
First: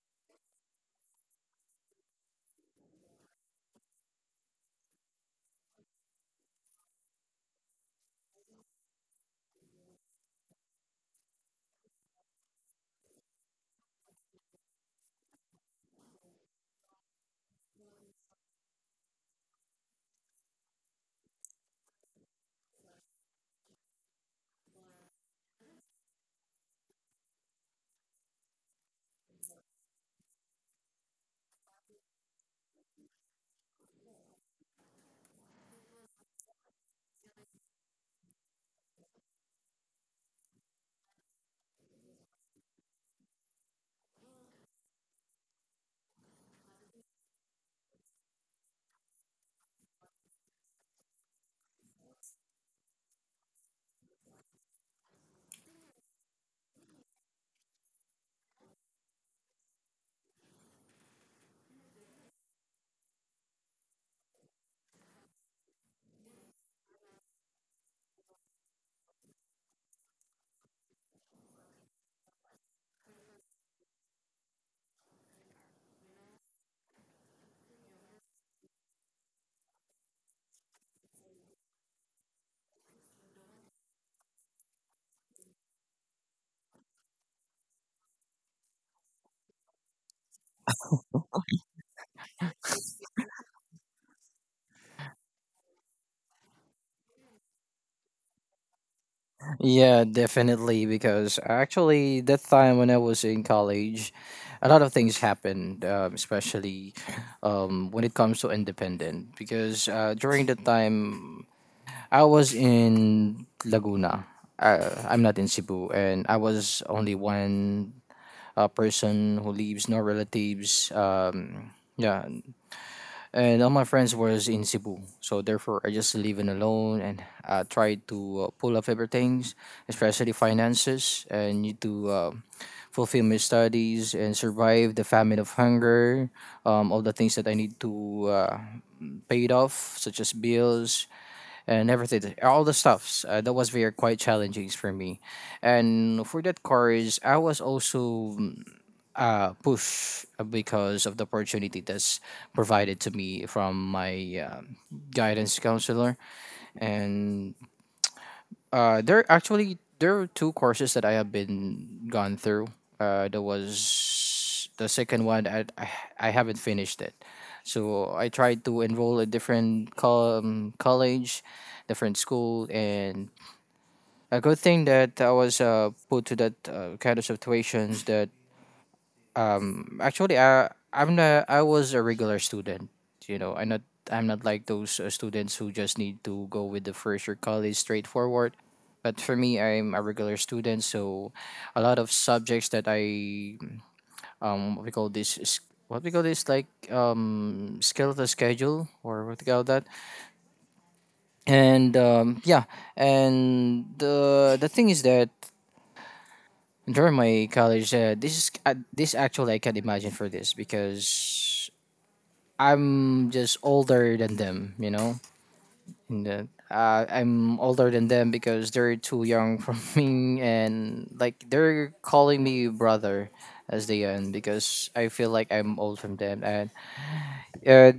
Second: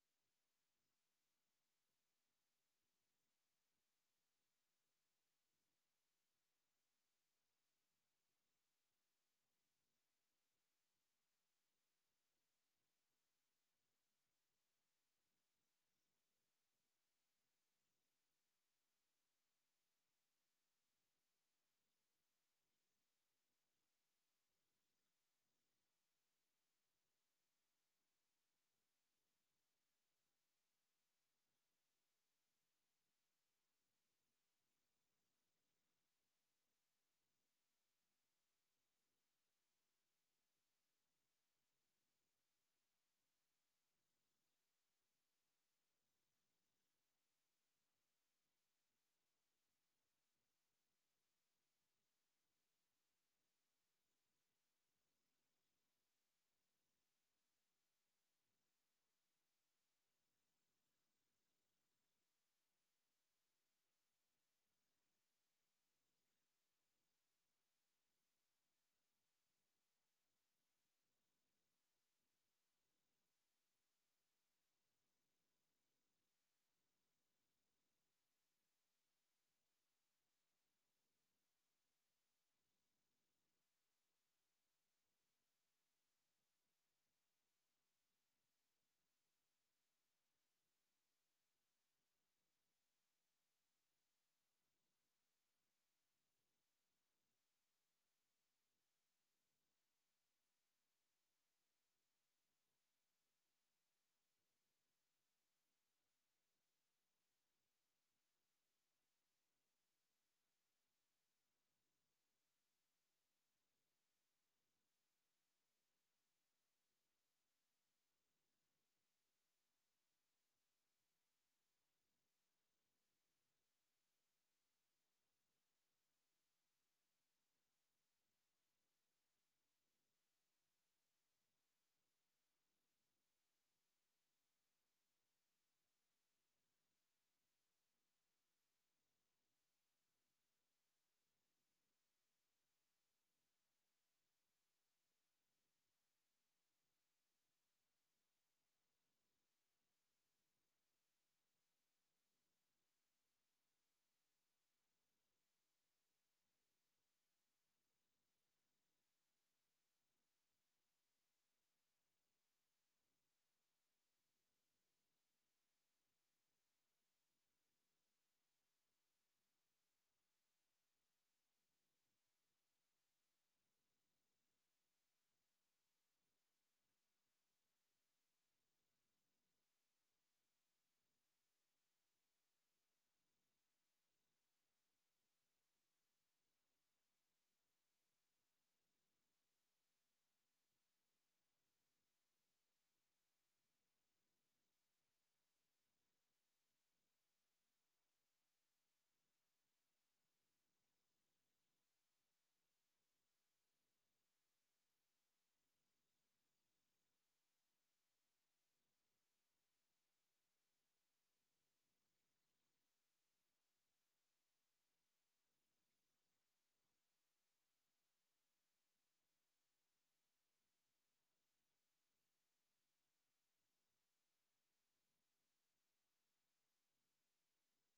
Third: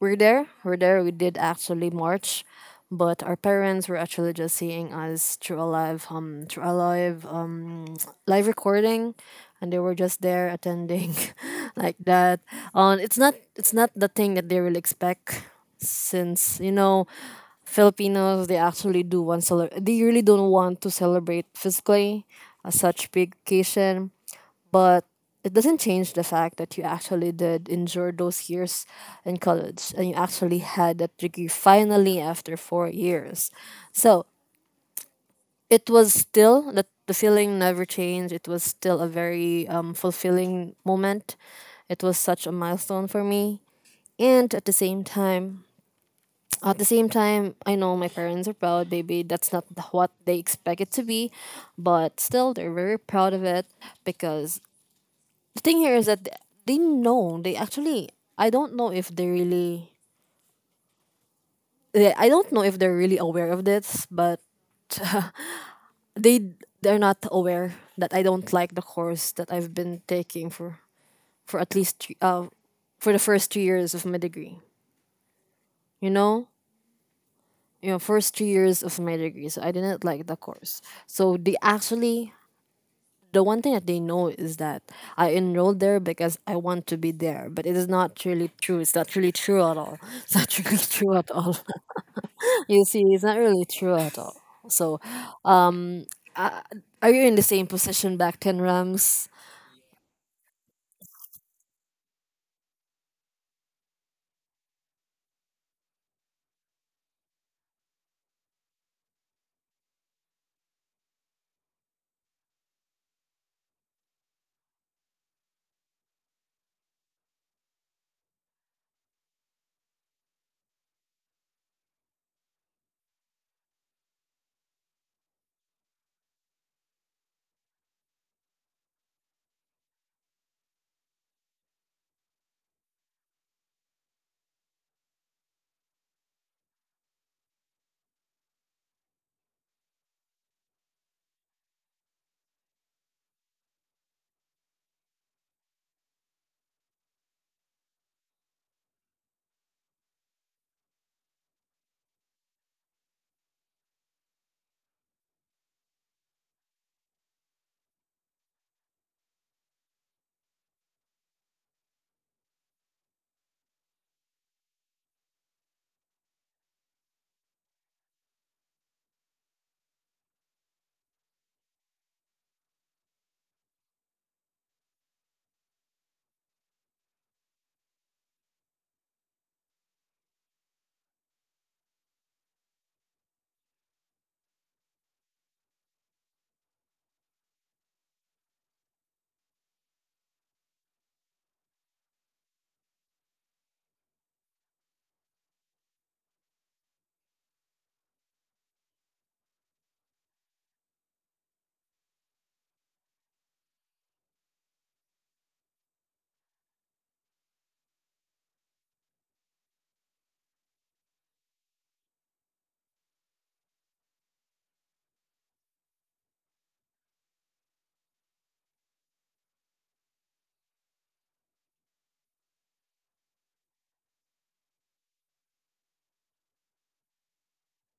S2: we're there. We're there. We did actually march, but our parents were actually just seeing us through a live, um, through a live, um, *tsk* live recording, and they were just there attending, *laughs* like that. Um, it's not, it's not the thing that they will expect, since you know, Filipinos they actually do want cele- they really don't want to celebrate physically, a such big occasion, but it doesn't change the fact that you actually did endure those years in college and you actually had that degree finally after four years. So it was still that the feeling never changed. It was still a very um, fulfilling moment. It was such a milestone for me. And at the same time, at the same time, I know my parents are proud, baby. That's not th- what they expect it to be, but still, they're very proud of it because the thing here is that they know they actually I don't know if they really— eh, I don't know if they're really aware of this, but they they're not aware that I don't like the course that I've been taking for for at least three, uh, for the first three years of my degree. You know you know first three years of my degree, so I didn't like the course. So they actually the one thing that they know is that I enrolled there because I want to be there, but it is not really true. It's not really true at all. *laughs* It's not really *laughs* true at all. You see, it's not really true at all. So, are you in the same position back then, Rams?
S1: Yeah, definitely. Because actually, that time when I was in college, a lot of things happened, um, especially um, when it comes to independent. Because uh, during that time, I was in Laguna. Uh, I'm not in Cebu, and I was only one uh, person who leaves, no relatives. Um, yeah, and all my friends was in Cebu, so therefore I just living alone and uh, try to uh, pull up everything, especially finances, and need to uh, fulfill my studies and survive the famine of hunger, um, all the things that I need to uh, paid off, such as bills, and everything, all the stuffs. Uh, that was very quite challenging for me, and for that course, I was also mm, uh, pushed because of the opportunity that's provided to me from my um, guidance counselor, and uh, there actually there are two courses that I have been gone through. Uh, there was the second one. I I, I haven't finished it, so I tried to enroll a different col- um, college, different school, and a good thing that I was uh, put to that uh, kind of situations that actually I I'm not, I was a regular student. You know, I'm not I'm not like those uh, students who just need to go with the first year college straightforward. But for me, I'm a regular student, so a lot of subjects that I um, what we call this is, what we call this like um, skeletal schedule or what we call that. And um, yeah, and the the thing is that during my college uh, this is uh, this actually I can imagine for this because I'm just older than them, you know. And the, uh, I'm older than them because they're too young for *laughs* me, and like they're calling me brother as they end because I feel like I'm old from them. And uh,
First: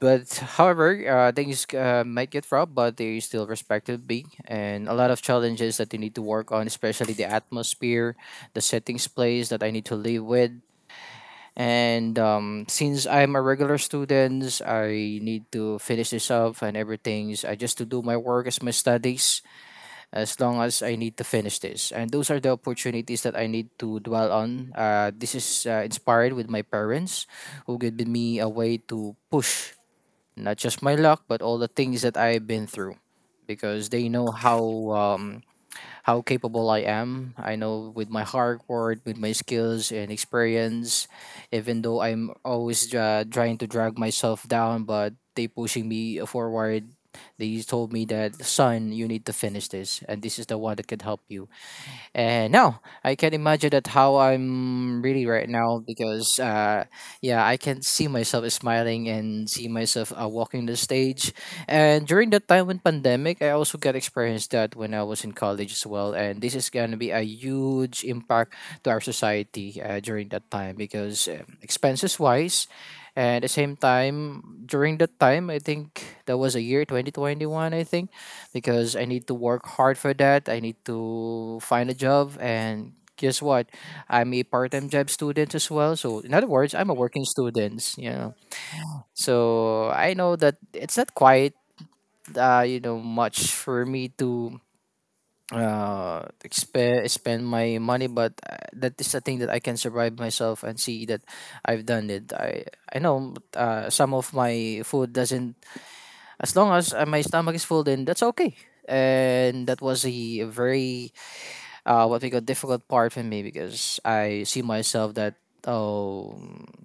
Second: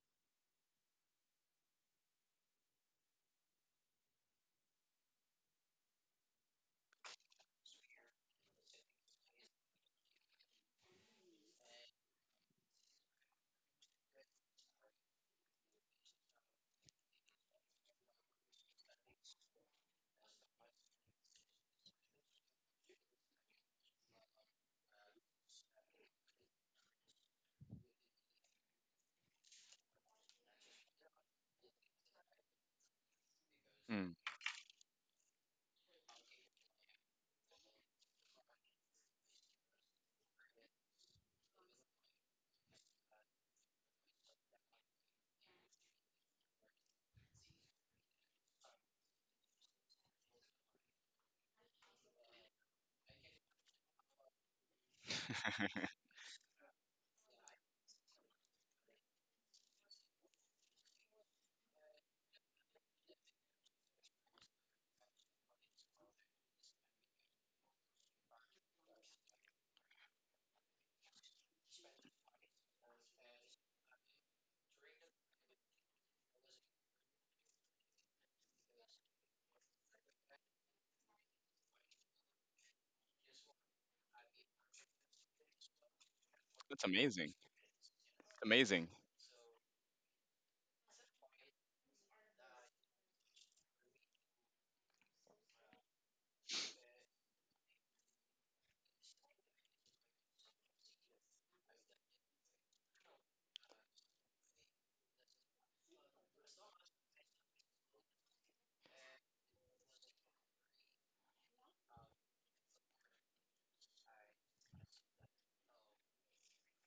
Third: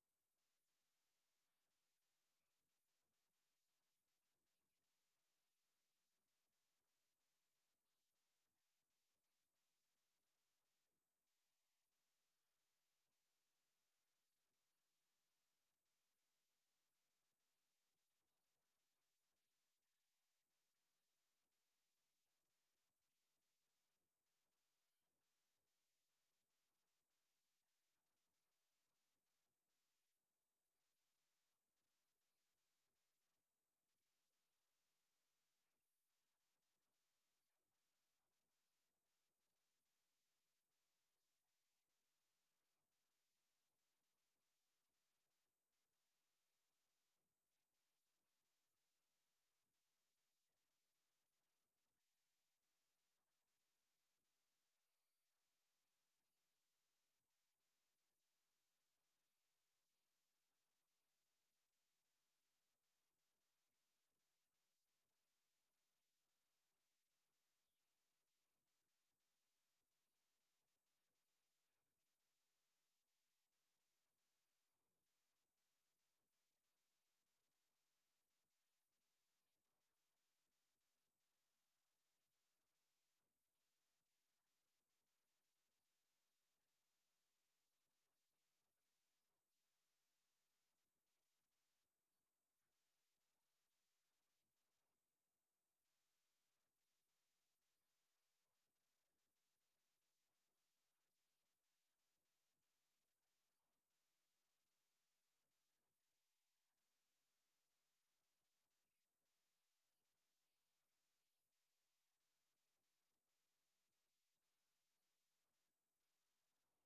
S1: but however, uh, things uh, might get rough, but they still respected me, and a lot of challenges that they need to work on, especially the atmosphere, the settings place that I need to live with. And um, since I'm a regular student, I need to finish this up and everything. I just to do my work as my studies as long as I need to finish this. And those are the opportunities that I need to dwell on. Uh, this is uh, inspired with my parents who gave me a way to push not just my luck but all the things that I've been through because they
S3: Mm.
S1: know how um, how capable I am. I know with my hard work, with my skills and experience, even though I'm always uh, trying to drag myself down, but they pushing me forward. They told me that, son, you need to finish this, and this is the one that can help you. And no, I can imagine that how I'm really right now because uh, yeah, I can see myself smiling and see myself uh, walking the stage. And during that time when pandemic, I also got experienced that when I was in college as well. And this is gonna be a huge impact to our society uh, during that time because um, expenses wise. And at the same time, during that time, I think that was a year twenty twenty-one, I think because I need to work hard for that. I need to find a job and guess what? I'm a part-time job student as well. So in other words,
S3: That's
S1: I'm a working
S3: amazing.
S1: student, you know.
S3: Amazing.
S1: So I know that it's not quite uh, you know much for me to uh expe- spend my money, but uh, that is a thing that I can survive myself and see that I've done it I I know uh, some of my food doesn't, as long as uh, my stomach is full, then that's okay. And that was a very uh, what we call difficult part for me because I see myself that, oh,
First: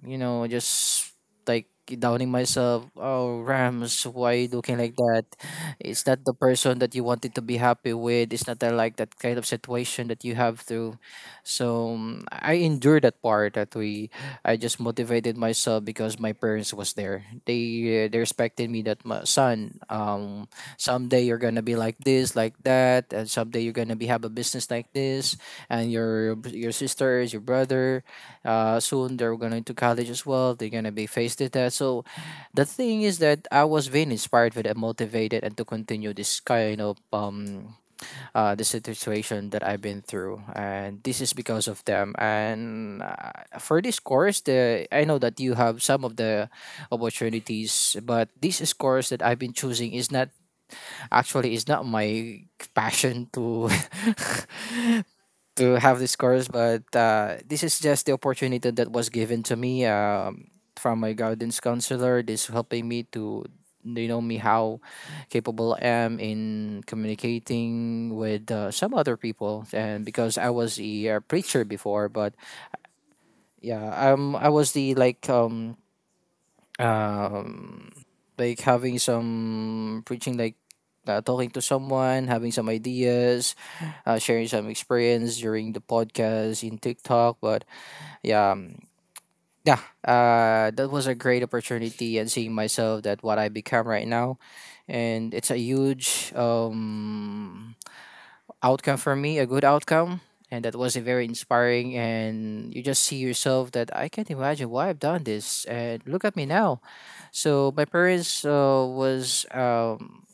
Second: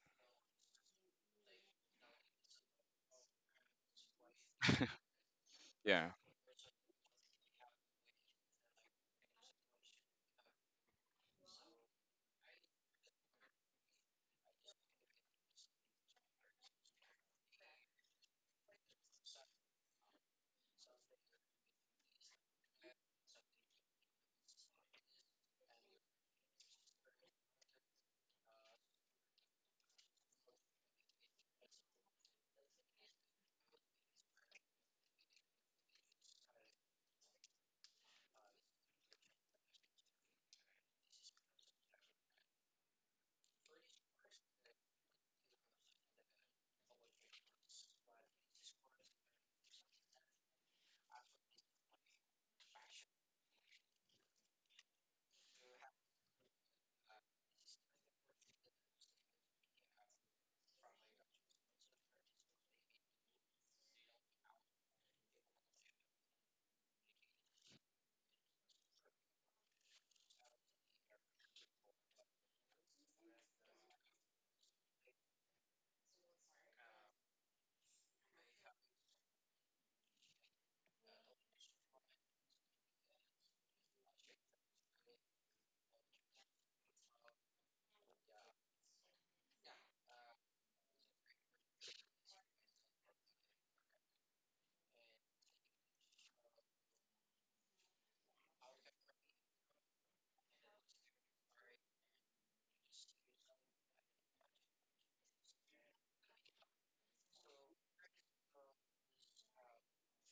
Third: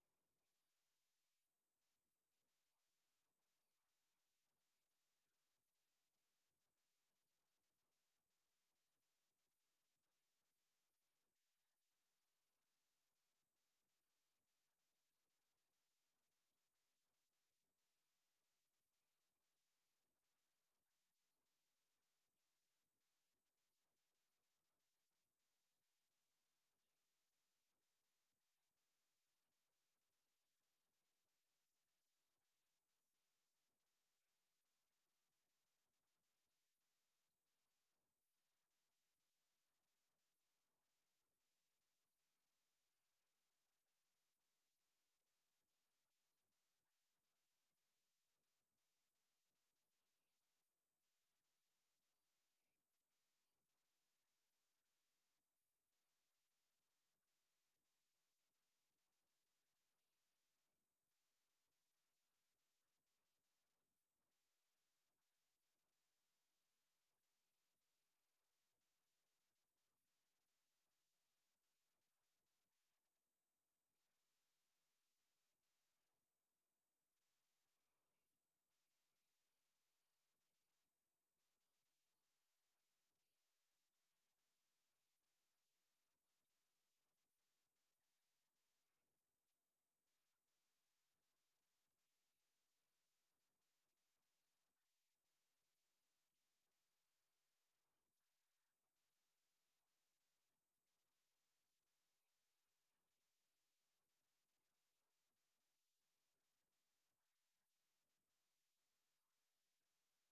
S1: you know just like downing myself. Oh, Rams, why looking like
S3: *laughs*
S1: that? It's
S3: Yeah.
S1: not the person that you wanted to be happy with. It's not that, like, that kind of situation that you have to. So mm, I endure that part that we, I just motivated myself because my parents was there. They uh, they respected me that, my son, um someday you're gonna be like this, like that, and someday you're gonna be have a business like this. And your your sisters, your brother, uh, soon they're going to college as well, they're gonna be faced with that. So the thing is that I was being inspired with and motivated and to continue this kind of um uh the situation that I've been through, and this is because of them. And uh, for this course, the, I know that you have some of the opportunities, but this is course that I've been choosing is not, actually it's not my passion to *laughs* to have this course. But uh, this is just the opportunity that was given to me, um, from my guidance counselor. This helping me to, you know, me how capable I am in communicating with uh, some other people. And because I was a uh, preacher before. But yeah, um I was the, like, um um like having some preaching, like uh, talking to someone, having some ideas, uh, sharing some experience during the podcast in TikTok. But yeah, um, yeah, uh, that was a great opportunity, and seeing myself that what I become right now. And it's a huge um outcome for me, a good outcome. And that was a very inspiring, and you just see yourself that I can't imagine why I've done this and look at me now. So my parents uh, was, um,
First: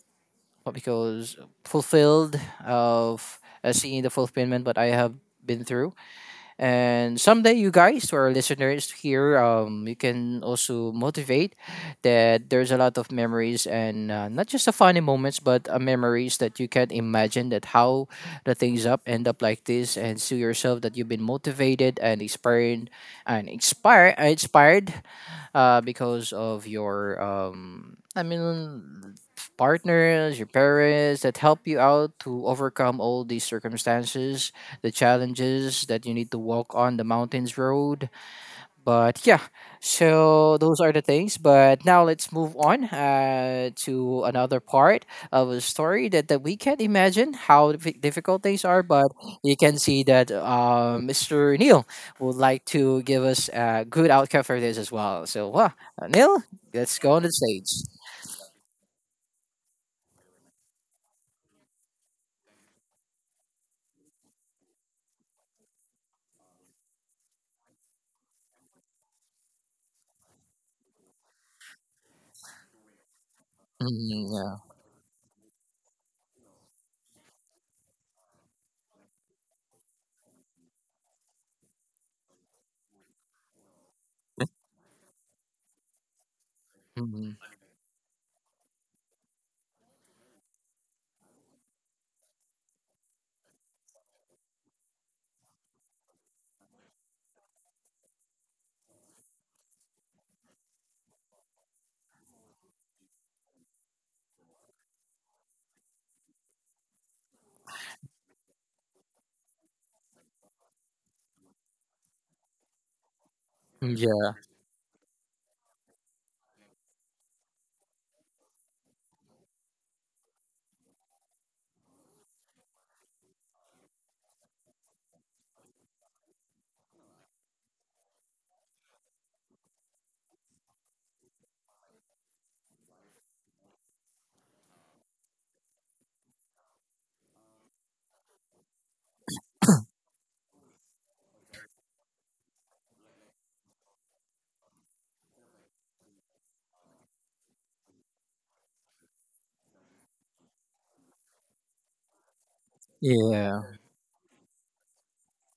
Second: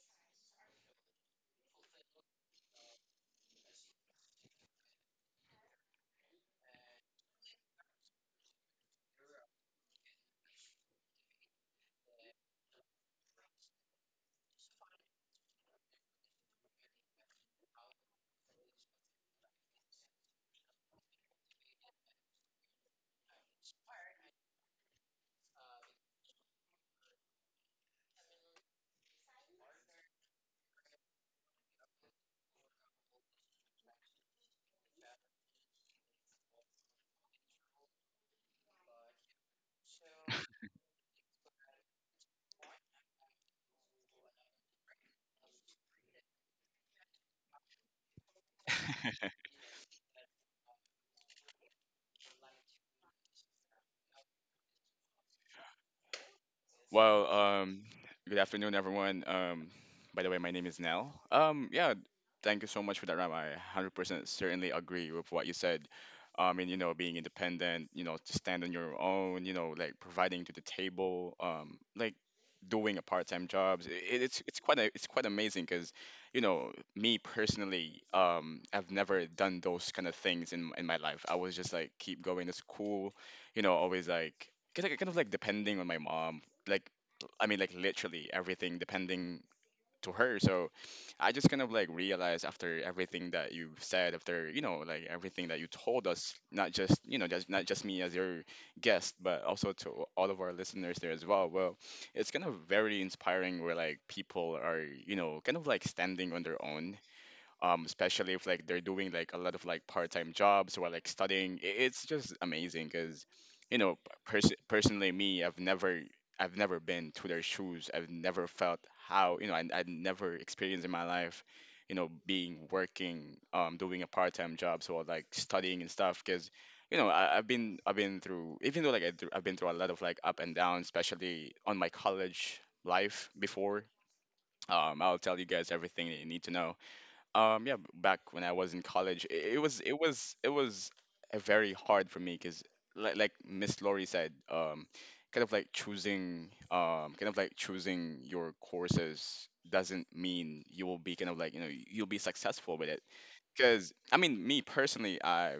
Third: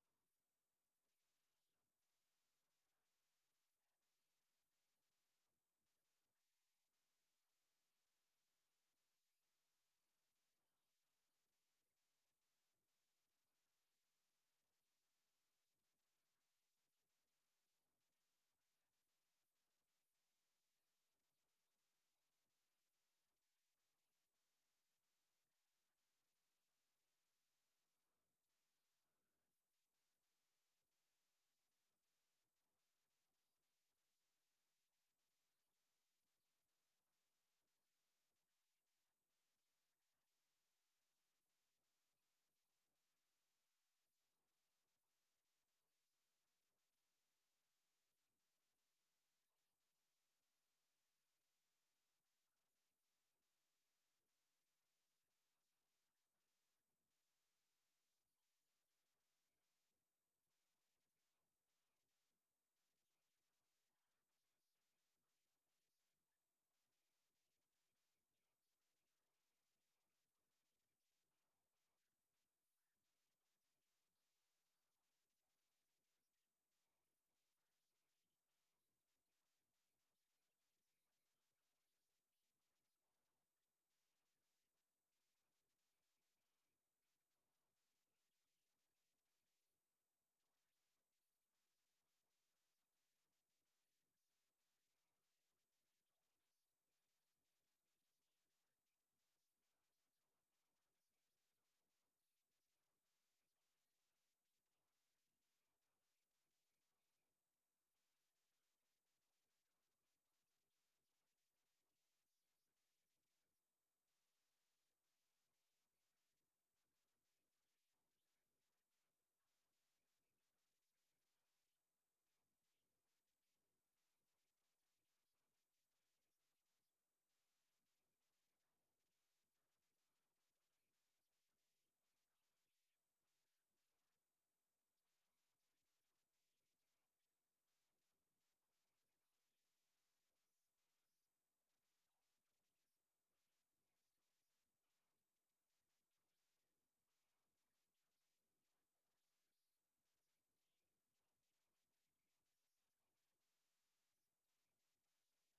S1: what, because fulfilled of uh, seeing the fulfillment what I have been through. And someday, you guys or listeners here, um, you can also motivate that there's a lot of memories and uh, not just the funny moments, but uh, memories that you can imagine that how the things up end up like this. And see yourself that you've been motivated and inspired and inspired, inspired uh, because of your um, I mean, partners, your parents that help you out to overcome all these circumstances, the challenges that you need to walk on the mountains road. But yeah, so those are the things. But now let's move on, uh, to another part of a story that, that we can't imagine how dif- difficult things are. But you can see that uh, Mr. Neil would like to give us a good outcome for this as well. So, well,
S3: *laughs*
S1: Neil, let's go on
S3: Well,
S1: the stage.
S3: um, good afternoon, everyone. Um, by the way, my name is Nell. Um, yeah, thank you so much for that, Ram. I one hundred percent certainly agree with what you said. I mean, you know, being independent, you know, to stand on your own, you know, like providing to the table, um, like doing a part-time job. It,
S1: Mhm,
S3: it's it's
S1: yeah.
S3: quite a, it's quite amazing because, you know, me personally, um, I've never done those kind of things in in my life. I was just like keep going to school, you know, always like kind of kind of like depending on my mom like
S1: Mhm.
S3: I mean like literally everything depending to her. So I just kind of like realized after everything that you said, after you know like everything that you told us, not just you know just not just me as your guest, but also to all of our listeners there as well. Well, it's kind of very inspiring where like people are you know kind of like standing on their own, um, especially if like they're doing like a lot of like part-time jobs while like studying. I- It's just amazing because, you know,
S1: Yeah.
S3: pers- personally me, I've never I've never been to their shoes. I've never felt how you know I I never experienced in my life, you know, being working um doing a part-time job so like studying and stuff because. You know, I, I've been I've been through even though like I th- I've been through a lot of like up and down, especially on my college life before. Um, I'll tell you guys everything that you need to know. Um, yeah, b- back when I was in college, i- it, was it was it was uh, very hard for me because, like, like Miss Laurie said, um, kind of like choosing, um, kind of like choosing your courses doesn't mean you will be kind of like you know you'll be successful with it.
S1: Yeah.
S3: Because I mean, me personally, I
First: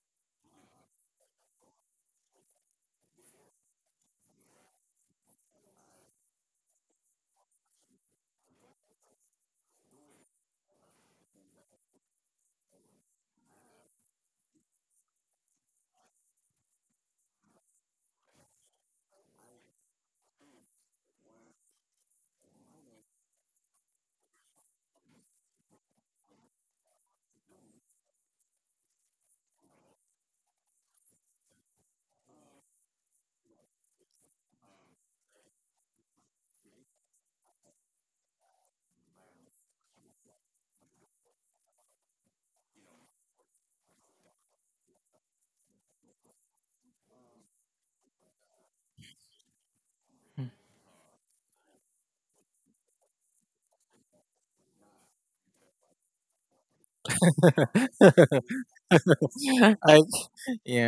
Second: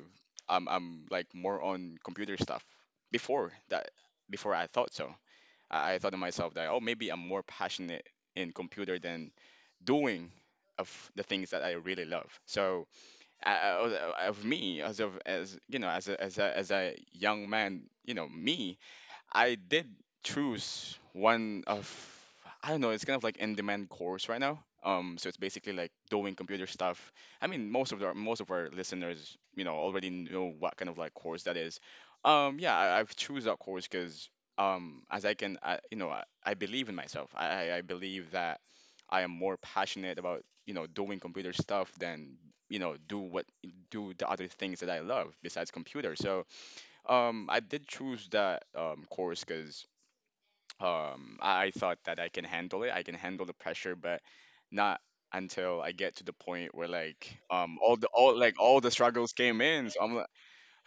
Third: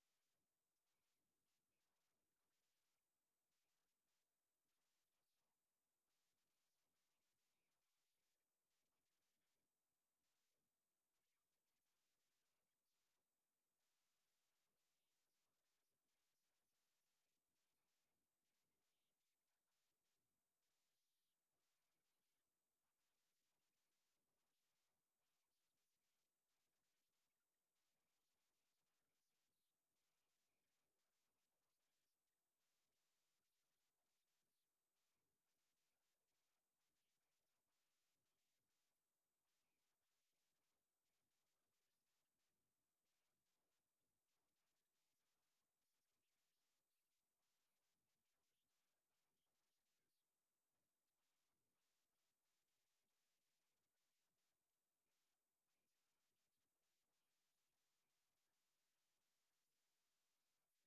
S3: I'm I'm like more on computer stuff before that. Before I thought so, I, I thought to myself that oh maybe I'm more passionate in computer than doing of the things that I really love. So uh, of me as of as you know as a, as a as a young man, you know me, I did choose one of I don't know, it's kind of like in-demand course right now. Um, so it's basically like doing computer stuff. I mean, most of our most of our listeners, you know, already know what kind of like course that is. Um, yeah, I, I've choose that course because um, as I can, I, you know, I, I believe in myself. I, I I believe that I am more passionate about you know doing computer stuff than you know do what do the other things that I love besides computer. So um, I did choose that um course because um I, I thought that I can handle it. I can handle the pressure, but not until I get to the point where like um all the all like all the struggles came
S1: *laughs*
S3: in.
S1: I,
S3: So I'm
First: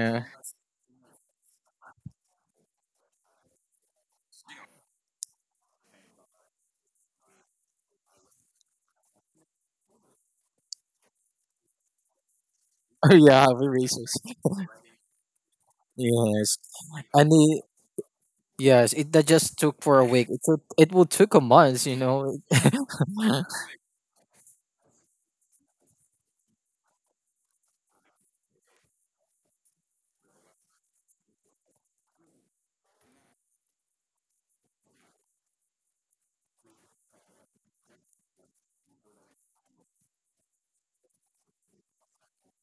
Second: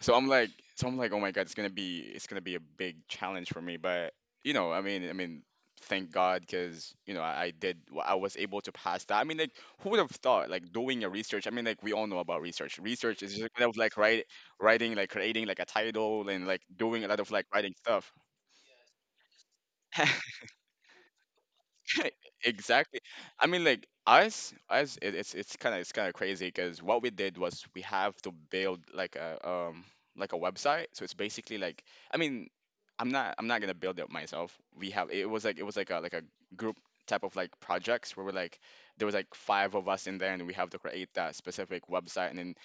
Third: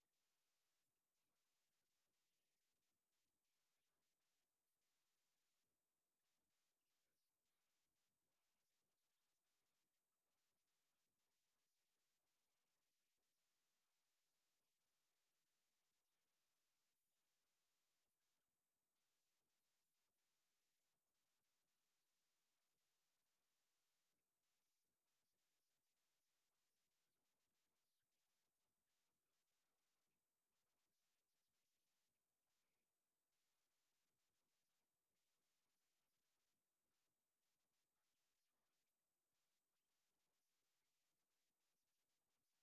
S3: so I'm like, so I'm like, oh my God, it's gonna be, it's gonna be a big challenge for me. But you know, I mean, I mean, thank God, because you know, I, I did, I was able to pass that. I mean, like, who would have thought, like, doing a research? I mean, like, we all know about research.
S1: *laughs*
S3: Research is
S1: Yeah,
S3: just
S1: I'm a
S3: kind of like write,
S1: racist.
S3: writing, like, creating, like a title, and
S1: Yes.
S3: like doing a lot
S1: I
S3: of like
S1: need,
S3: writing stuff.
S1: yes, it that just took for a week.
S3: *laughs*
S1: It took, it will took a month, you
S3: *laughs*
S1: know.
S3: Exactly. I
S1: *laughs*
S3: mean, like us, us, it, it's it's kind of it's kind of crazy because what we did was we have to build like a um like a website. So it's basically like I mean, I'm not I'm not gonna build it myself. We have it was like it was like a like a group type of like projects where we're like there was like five of us in there and we have to create that specific website. And then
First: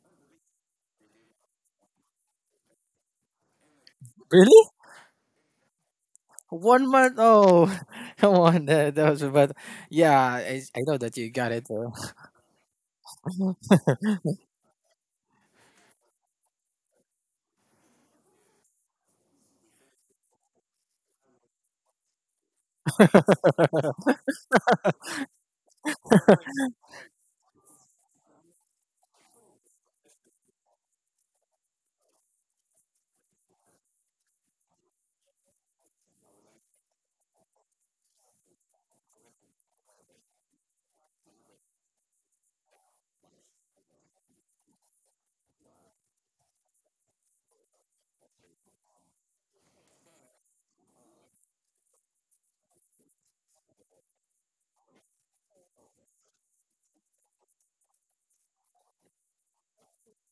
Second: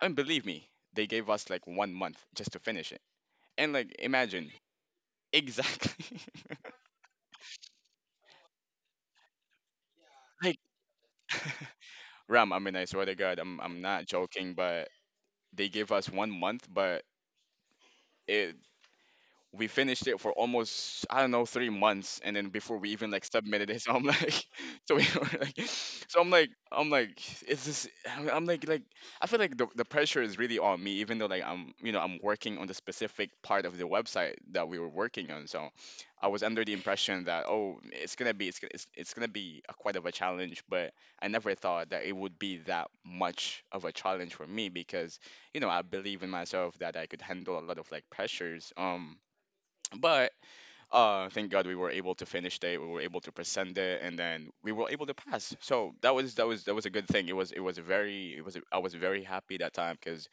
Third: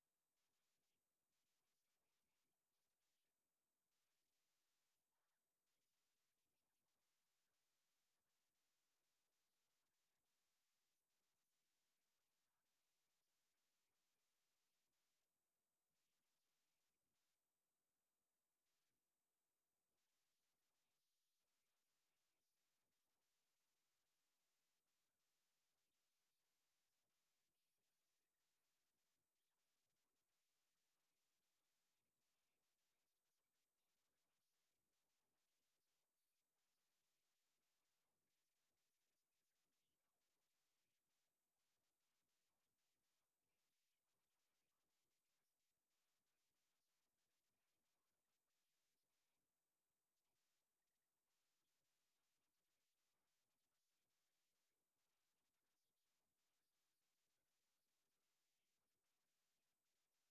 S3: I mean, believe me, they gave us like one month just to finish it. And like imagine
S1: Really?
S3: exactly.
S1: One month? Oh, *laughs* come on, that, that was, but yeah,
S3: *laughs* like.
S1: I, I know that you got it.
S3: *laughs*
S1: Though.
S3: Ram, I mean, I swear to God, I'm I'm not joking, but they gave us one month, but it we finished it for almost I don't know three months, and then before we even like submitted it, *laughs* so I'm like, *laughs* so we were like, so I'm like, I'm like, is this? I'm I'm like, like I feel like the the pressure is really on me, even though like I'm you know I'm working on the specific part of the website that we were working on, so I was under the impression that oh it's gonna be it's gonna- it's, it's gonna be a, quite of a challenge, but I never thought that it would be that much of a challenge for me because you know I believe in myself that I could handle a lot of like pressures. Um but uh thank god we were able to finish it, we were able to present it, and then we were able to pass, so that was that was that was a good thing. it was it was a very it was a, I was very happy that time because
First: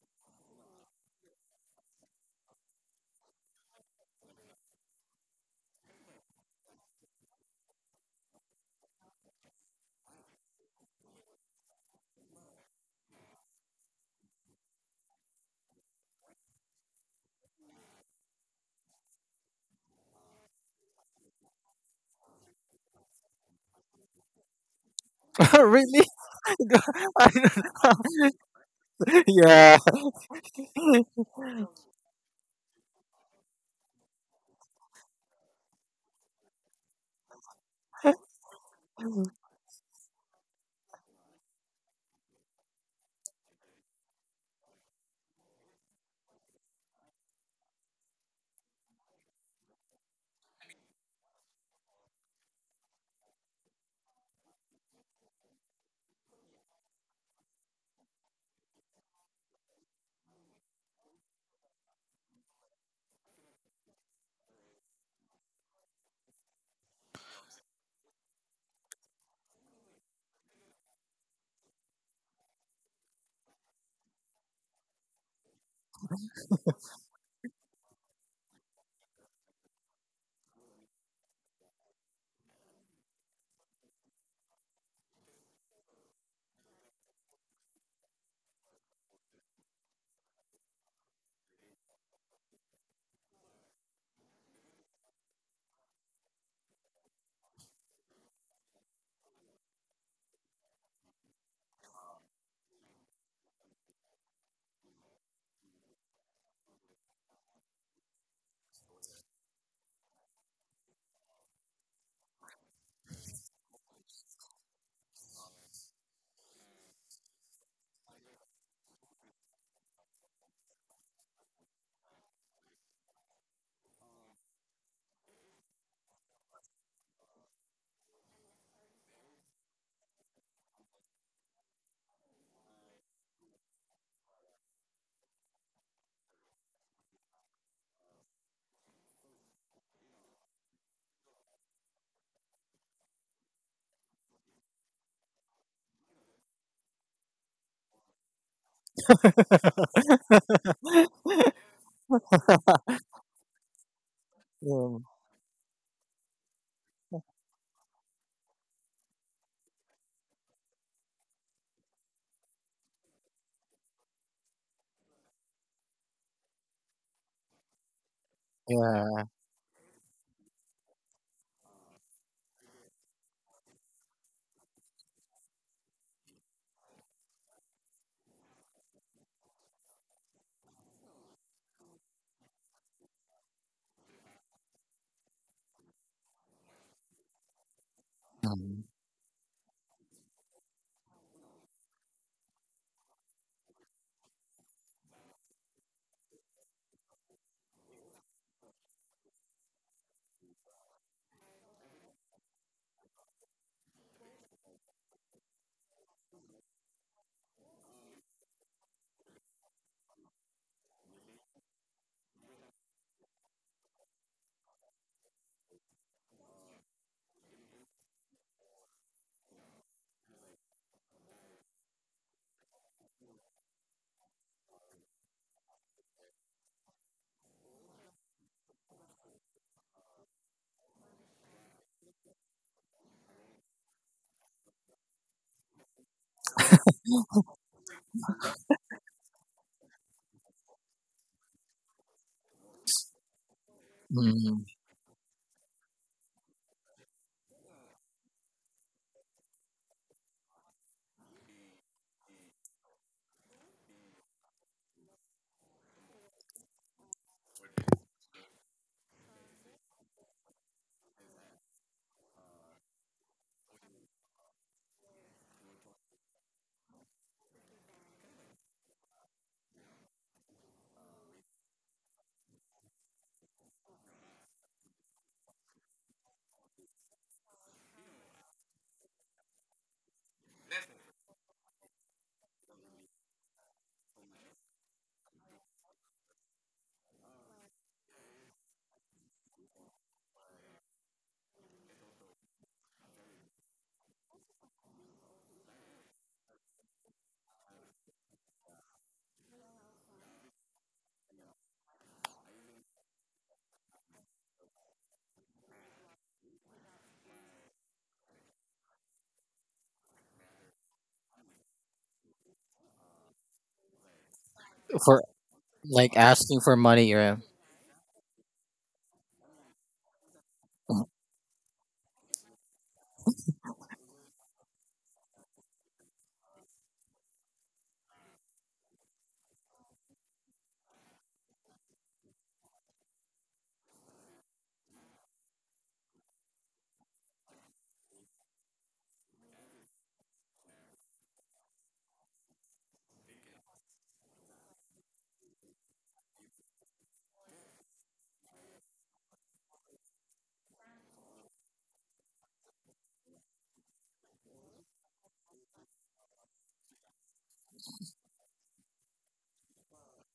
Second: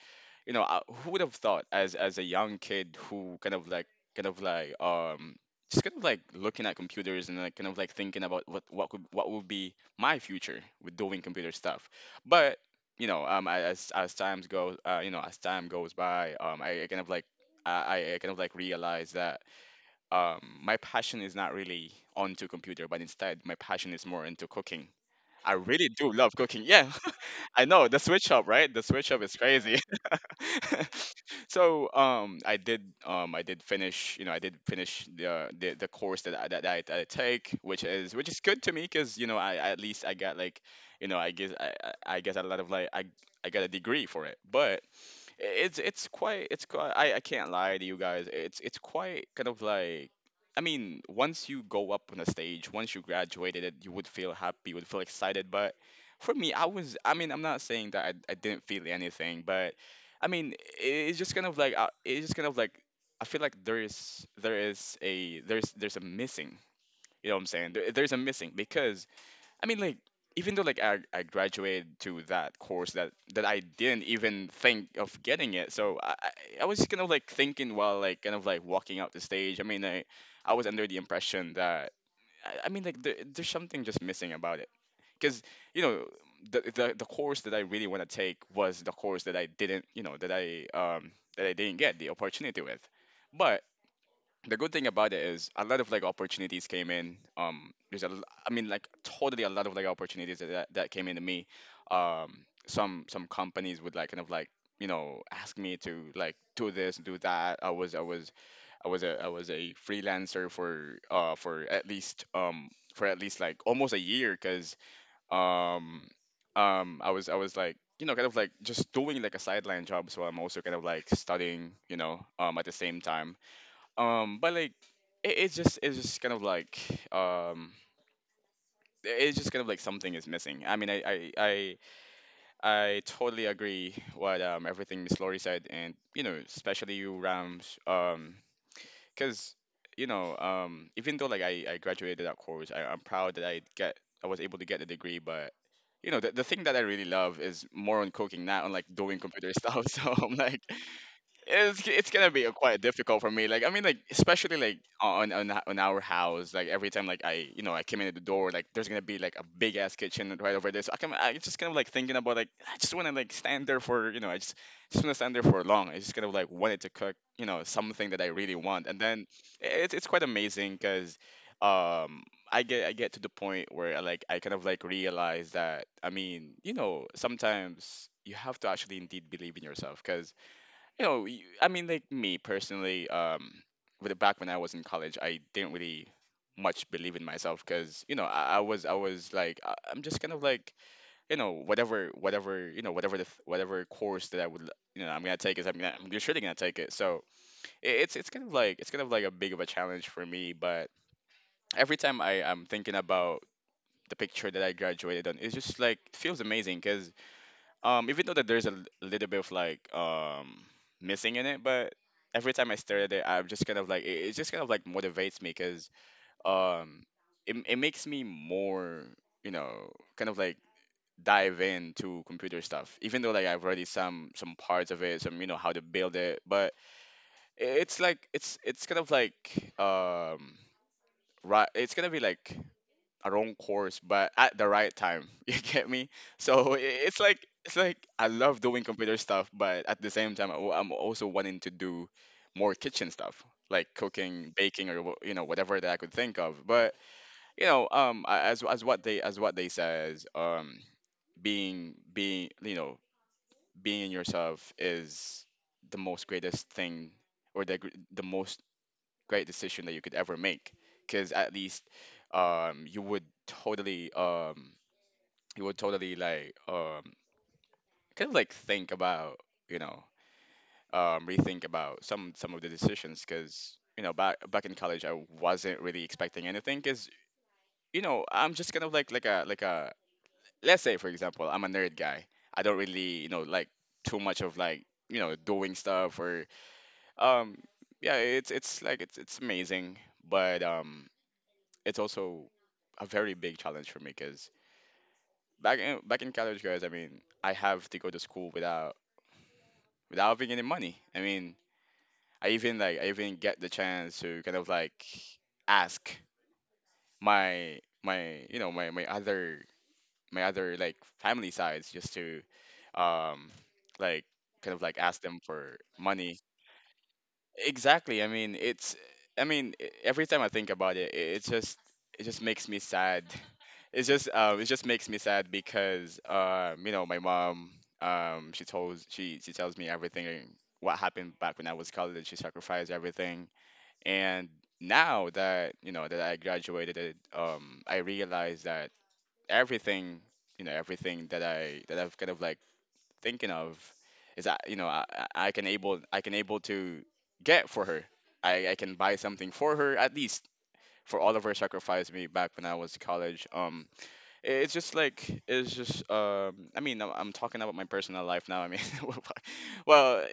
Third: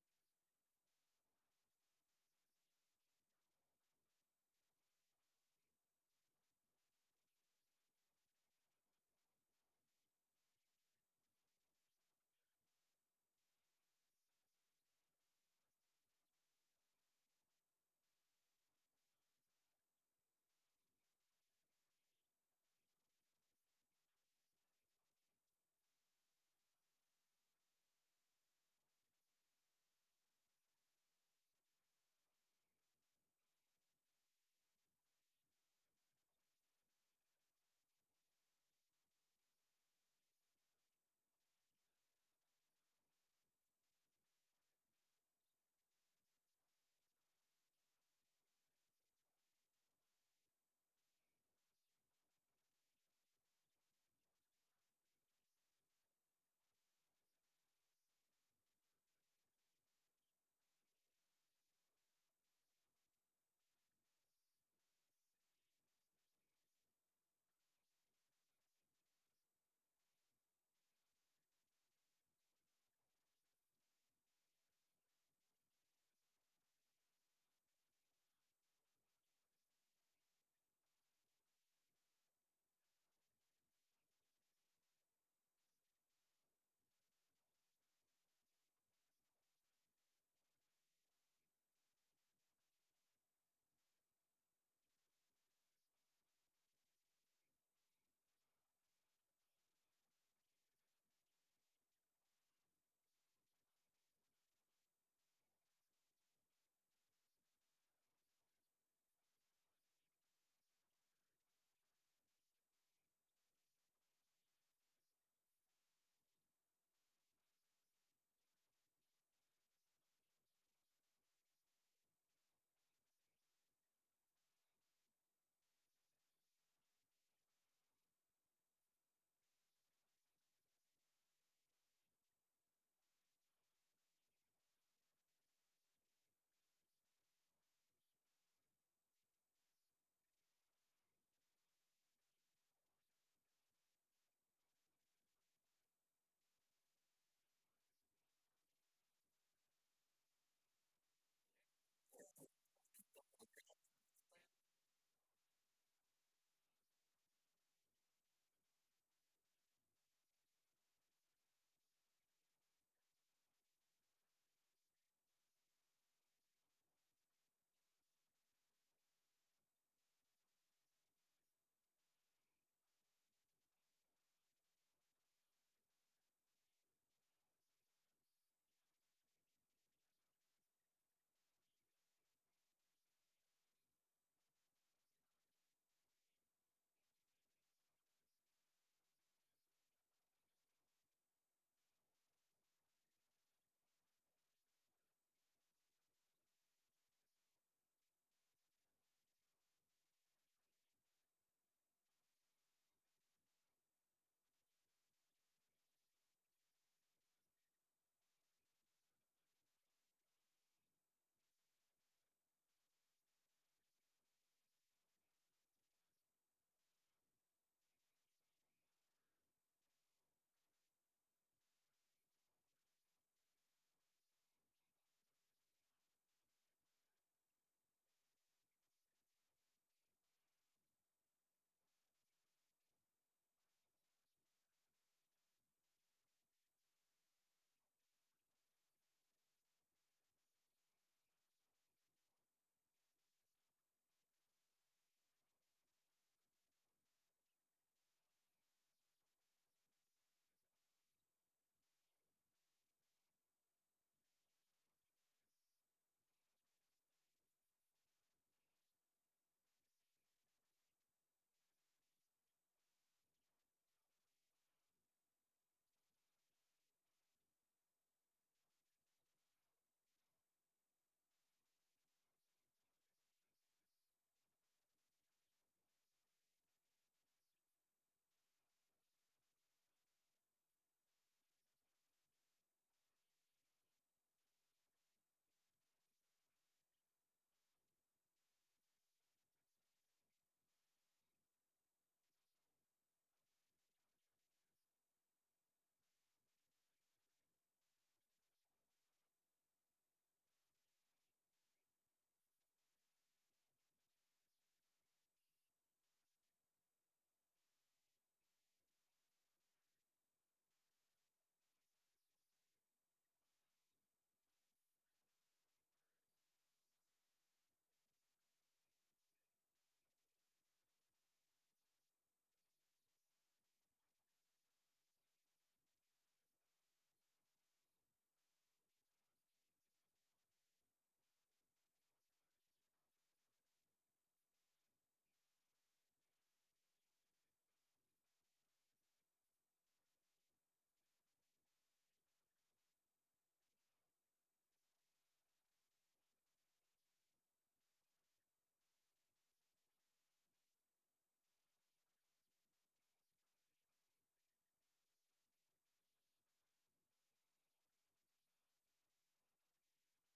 S3: you know I, who would have thought as as a young kid who kind of like kind of like um just kind of like looking at computers and like kind of like thinking about what what could what would be my future with doing computer stuff, but you know um I- as as times go uh you know as time goes by um i, I kind of like I, I I kind of like realize that um, my passion is not really onto computer, but instead my passion is more into cooking. I
S1: *laughs*
S3: really
S1: Really?
S3: do love cooking. Yeah, *laughs* I know the switch up, right? The switch up
S1: *laughs*
S3: is
S1: Yeah.
S3: crazy. *laughs* So um, I did um, I did finish you know I did finish the the, the course that I, that I, that I take, which is which is good to me because you know I I- at least I got like you know I guess I I I guess a lot of like I I got a degree for it, but it's it's quite it's quite I, I can't lie to you guys, it's it's quite kind of like I mean, once you go up on a stage, once you graduated it, you would feel happy, you would feel excited. But for me, I was, I mean, I'm not saying that I, I didn't feel anything, but I mean, i- it's just kind of like, uh, it's just kind of like, I feel like there is, there is a, there's, there's a missing, you know what I'm saying? There, there's a missing. Because I mean, like, Even though like I, I graduated to that course that that I didn't even think of getting it, so I I I was kind of like thinking while like kind of like walking out the stage. I mean, I I was under the impression that I, I mean like there, there's something just missing about it, because you know the, the the course that I really want to take was the course that I didn't you know that I um that I didn't get the opportunity with. The good thing about it is a lot of like opportunities came in. Um, there's a, l- I mean, like totally a lot of like opportunities that that that came into me. Um, some some companies would like kind of like you know ask me to like do this do that. I was I was I was a I was a freelancer for uh for at least um for at least like almost a year because um um I was I was like you know kind of like just doing like a sideline job, so I'm also kind of like studying you know um at the same time. Um but like it, it's just it's just kind of like um it's just kind of like something is missing. I mean, I I I, I totally agree what um everything Miss Lori said, and you know, especially you Rams, um, because you know, um, even though like I I graduated that course, I, I'm proud that I get I was able to get the degree. But you know, the, the thing that I really love is more on cooking, not on like doing computer stuff. *laughs* So I'm like, it's it's gonna be quite difficult for me. Like I mean, like especially like
S1: Um,
S3: on on on our house. Like every time like I you know I came in at the door, like there's gonna be like a big ass kitchen right over there. So I can I just kind of like thinking about like I just wanna like stand there for you know I just just wanna stand there for long. I just kind of like wanted to cook you know something that I really want, and
S1: yeah.
S3: then it's it's quite amazing because um I get I get to the point where I, like I kind of like realize that I mean you know sometimes you have to actually indeed believe in yourself. Because you know, y- I mean, like me personally, um, with the- back when I was in college, I didn't really much believe in myself. Because you know I, I was I was like I, I'm just kind of like you know whatever whatever you know whatever the th- whatever course that I would l- you know I'm gonna take is I'm gonna I'm surely gonna take it. So I it's it's kind of like it's kind of like a big of a challenge for me. But every time I I'm thinking about the picture that I graduated on, it's just like feels amazing. Um, even though that there's a l- little bit of like um missing in it, but every time I stare at it, I'm just kind of like it, it just kind of like motivates me. Because um it it makes me more you know kind of like dive into computer stuff. Even though like I've already some some parts of it, some you know how to build it, but i- it's like it's it's kind of like um right. It's gonna be like a wrong course, but at the right time. *laughs* You get me? So i- it's like it's like I love doing computer stuff, but at the same time, I w- I'm also wanting to do more kitchen stuff, like cooking,
S1: Mm.
S3: baking, or wh- you know whatever that I could think of. But you know, um, a- as as what they as what they says, um, being being you know being yourself is the most greatest thing, or the gr- the most great decision that you could ever make. Because at least um you would totally um you would totally like um kind of like think about you know um rethink about some some of the decisions. Because you know back back in college I wasn't really expecting anything. Because you know I'm just kind of like like a like a, let's say for example, I'm a nerd guy. I don't really you know like too much of like you know doing stuff or um yeah it's it's like it's it's amazing. But um it's also a very big challenge for me because back in back in college guys, I mean, I have to go to school without without having any money. I mean, I even like I even get the chance to kind of like ask my my you know my my other, my other like family sides, just to um like kind of like
S1: For,
S3: ask them for
S1: like,
S3: money.
S1: asking for money, yeah.
S3: Exactly. I mean, it's, I mean, e- every time I think about it, it, it just it just makes me sad. *laughs* It's just um it just makes me sad because um you know, my mom um she told she she tells me everything what happened back when I was college. She sacrificed everything. And now that you know that I graduated, it, um, I realized that everything, you know, everything that I that I've kind of like thinking of is that you know I, I I can able I can able to get for her. I, I can buy something for her, at least for all of her sacrifice me back when I was college. Um, I- it's just like it's just um. I mean, I'm, I'm talking about my personal life now. I mean, *laughs* well,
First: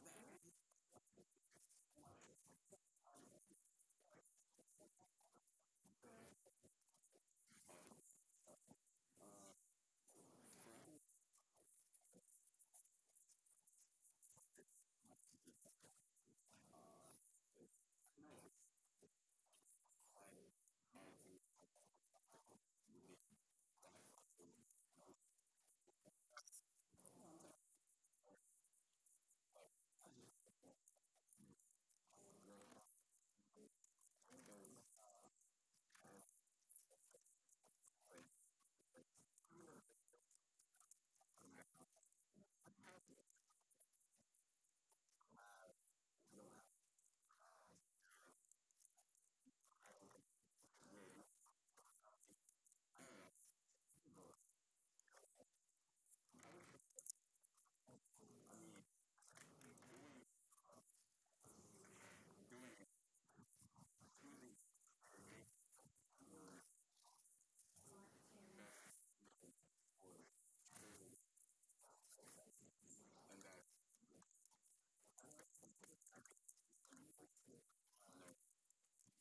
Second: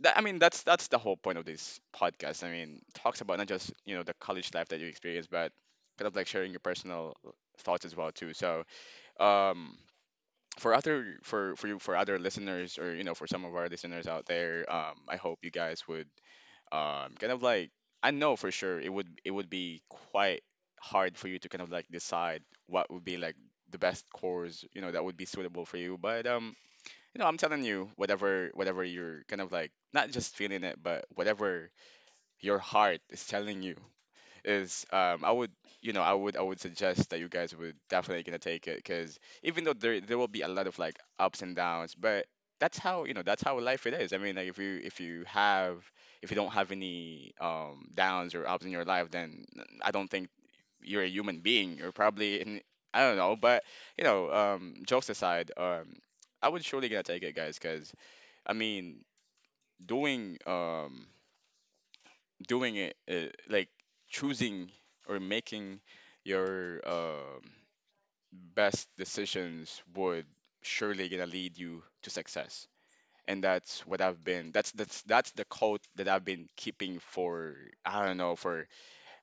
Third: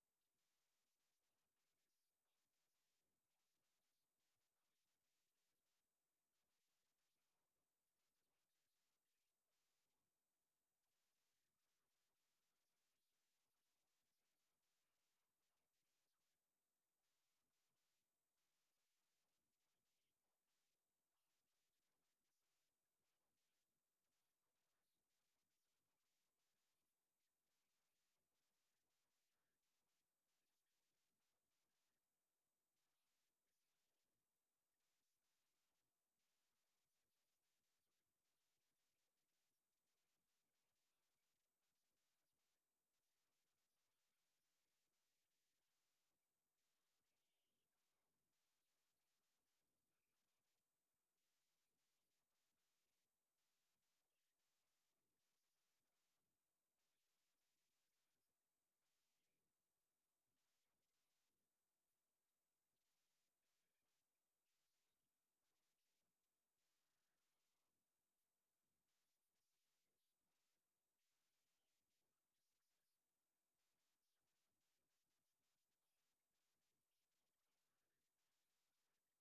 S3: that, I mean, that's that's the whole point of this podcast. I mean, talks about not just you know the college life that you experience, but kind of like sharing your personal thoughts as well too. So, um, for other for for you for other listeners, or you know for some of our listeners out there, um, I hope you guys would um kind of like, I know for sure it would it would be quite hard for you to kind of like decide what would be like the best course you know that would be suitable for you. But um you know, I'm telling you, whatever whatever you're kind of like not just feeling it, but whatever your heart is telling you is um I would you know, I would I would suggest that you guys would definitely gonna take it. Because even though there there will be a lot of like ups and downs, but that's how you know that's how life it is. I mean like if you if you have if you don't have any um downs or ups in your life, then I don't think you're a human being. You're probably in, I don't know. But you know, um jokes aside, um I would surely gonna take it, guys, cause. I mean, doing um doing it uh, like choosing or making your um best decisions would surely gonna lead you to success. And that's what I've been. That's that's that's the code that I've been keeping for, I don't know, for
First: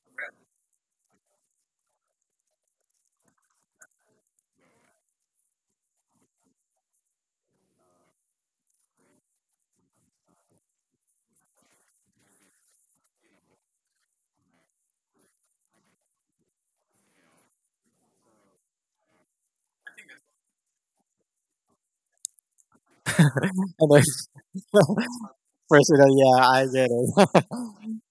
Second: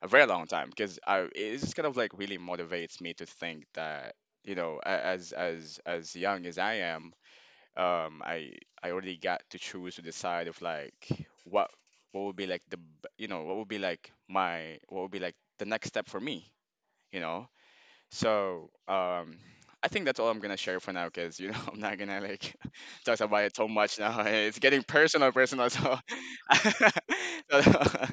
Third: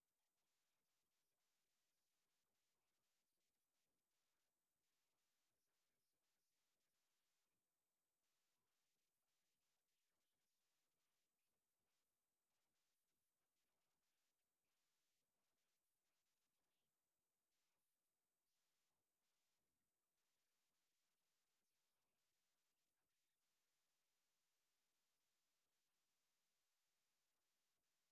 S3: a very long time. Because I, it's kind of like really motivates me to think that you know a- as as as young as I am, um I I already got to choose to decide of like what what would be like the b- you know what would be like my, what would be like the next step for me, you know. So um I think that's all I'm gonna share for now, because you know *laughs* I'm not gonna like *laughs* talk about it
S1: *laughs*
S3: so
S1: And
S3: much
S1: then— *laughs*
S3: now. *laughs* It's getting personal personal.
S1: First
S3: So
S1: of all, yeah,
S3: *laughs*
S1: I get it.
S3: so, *laughs*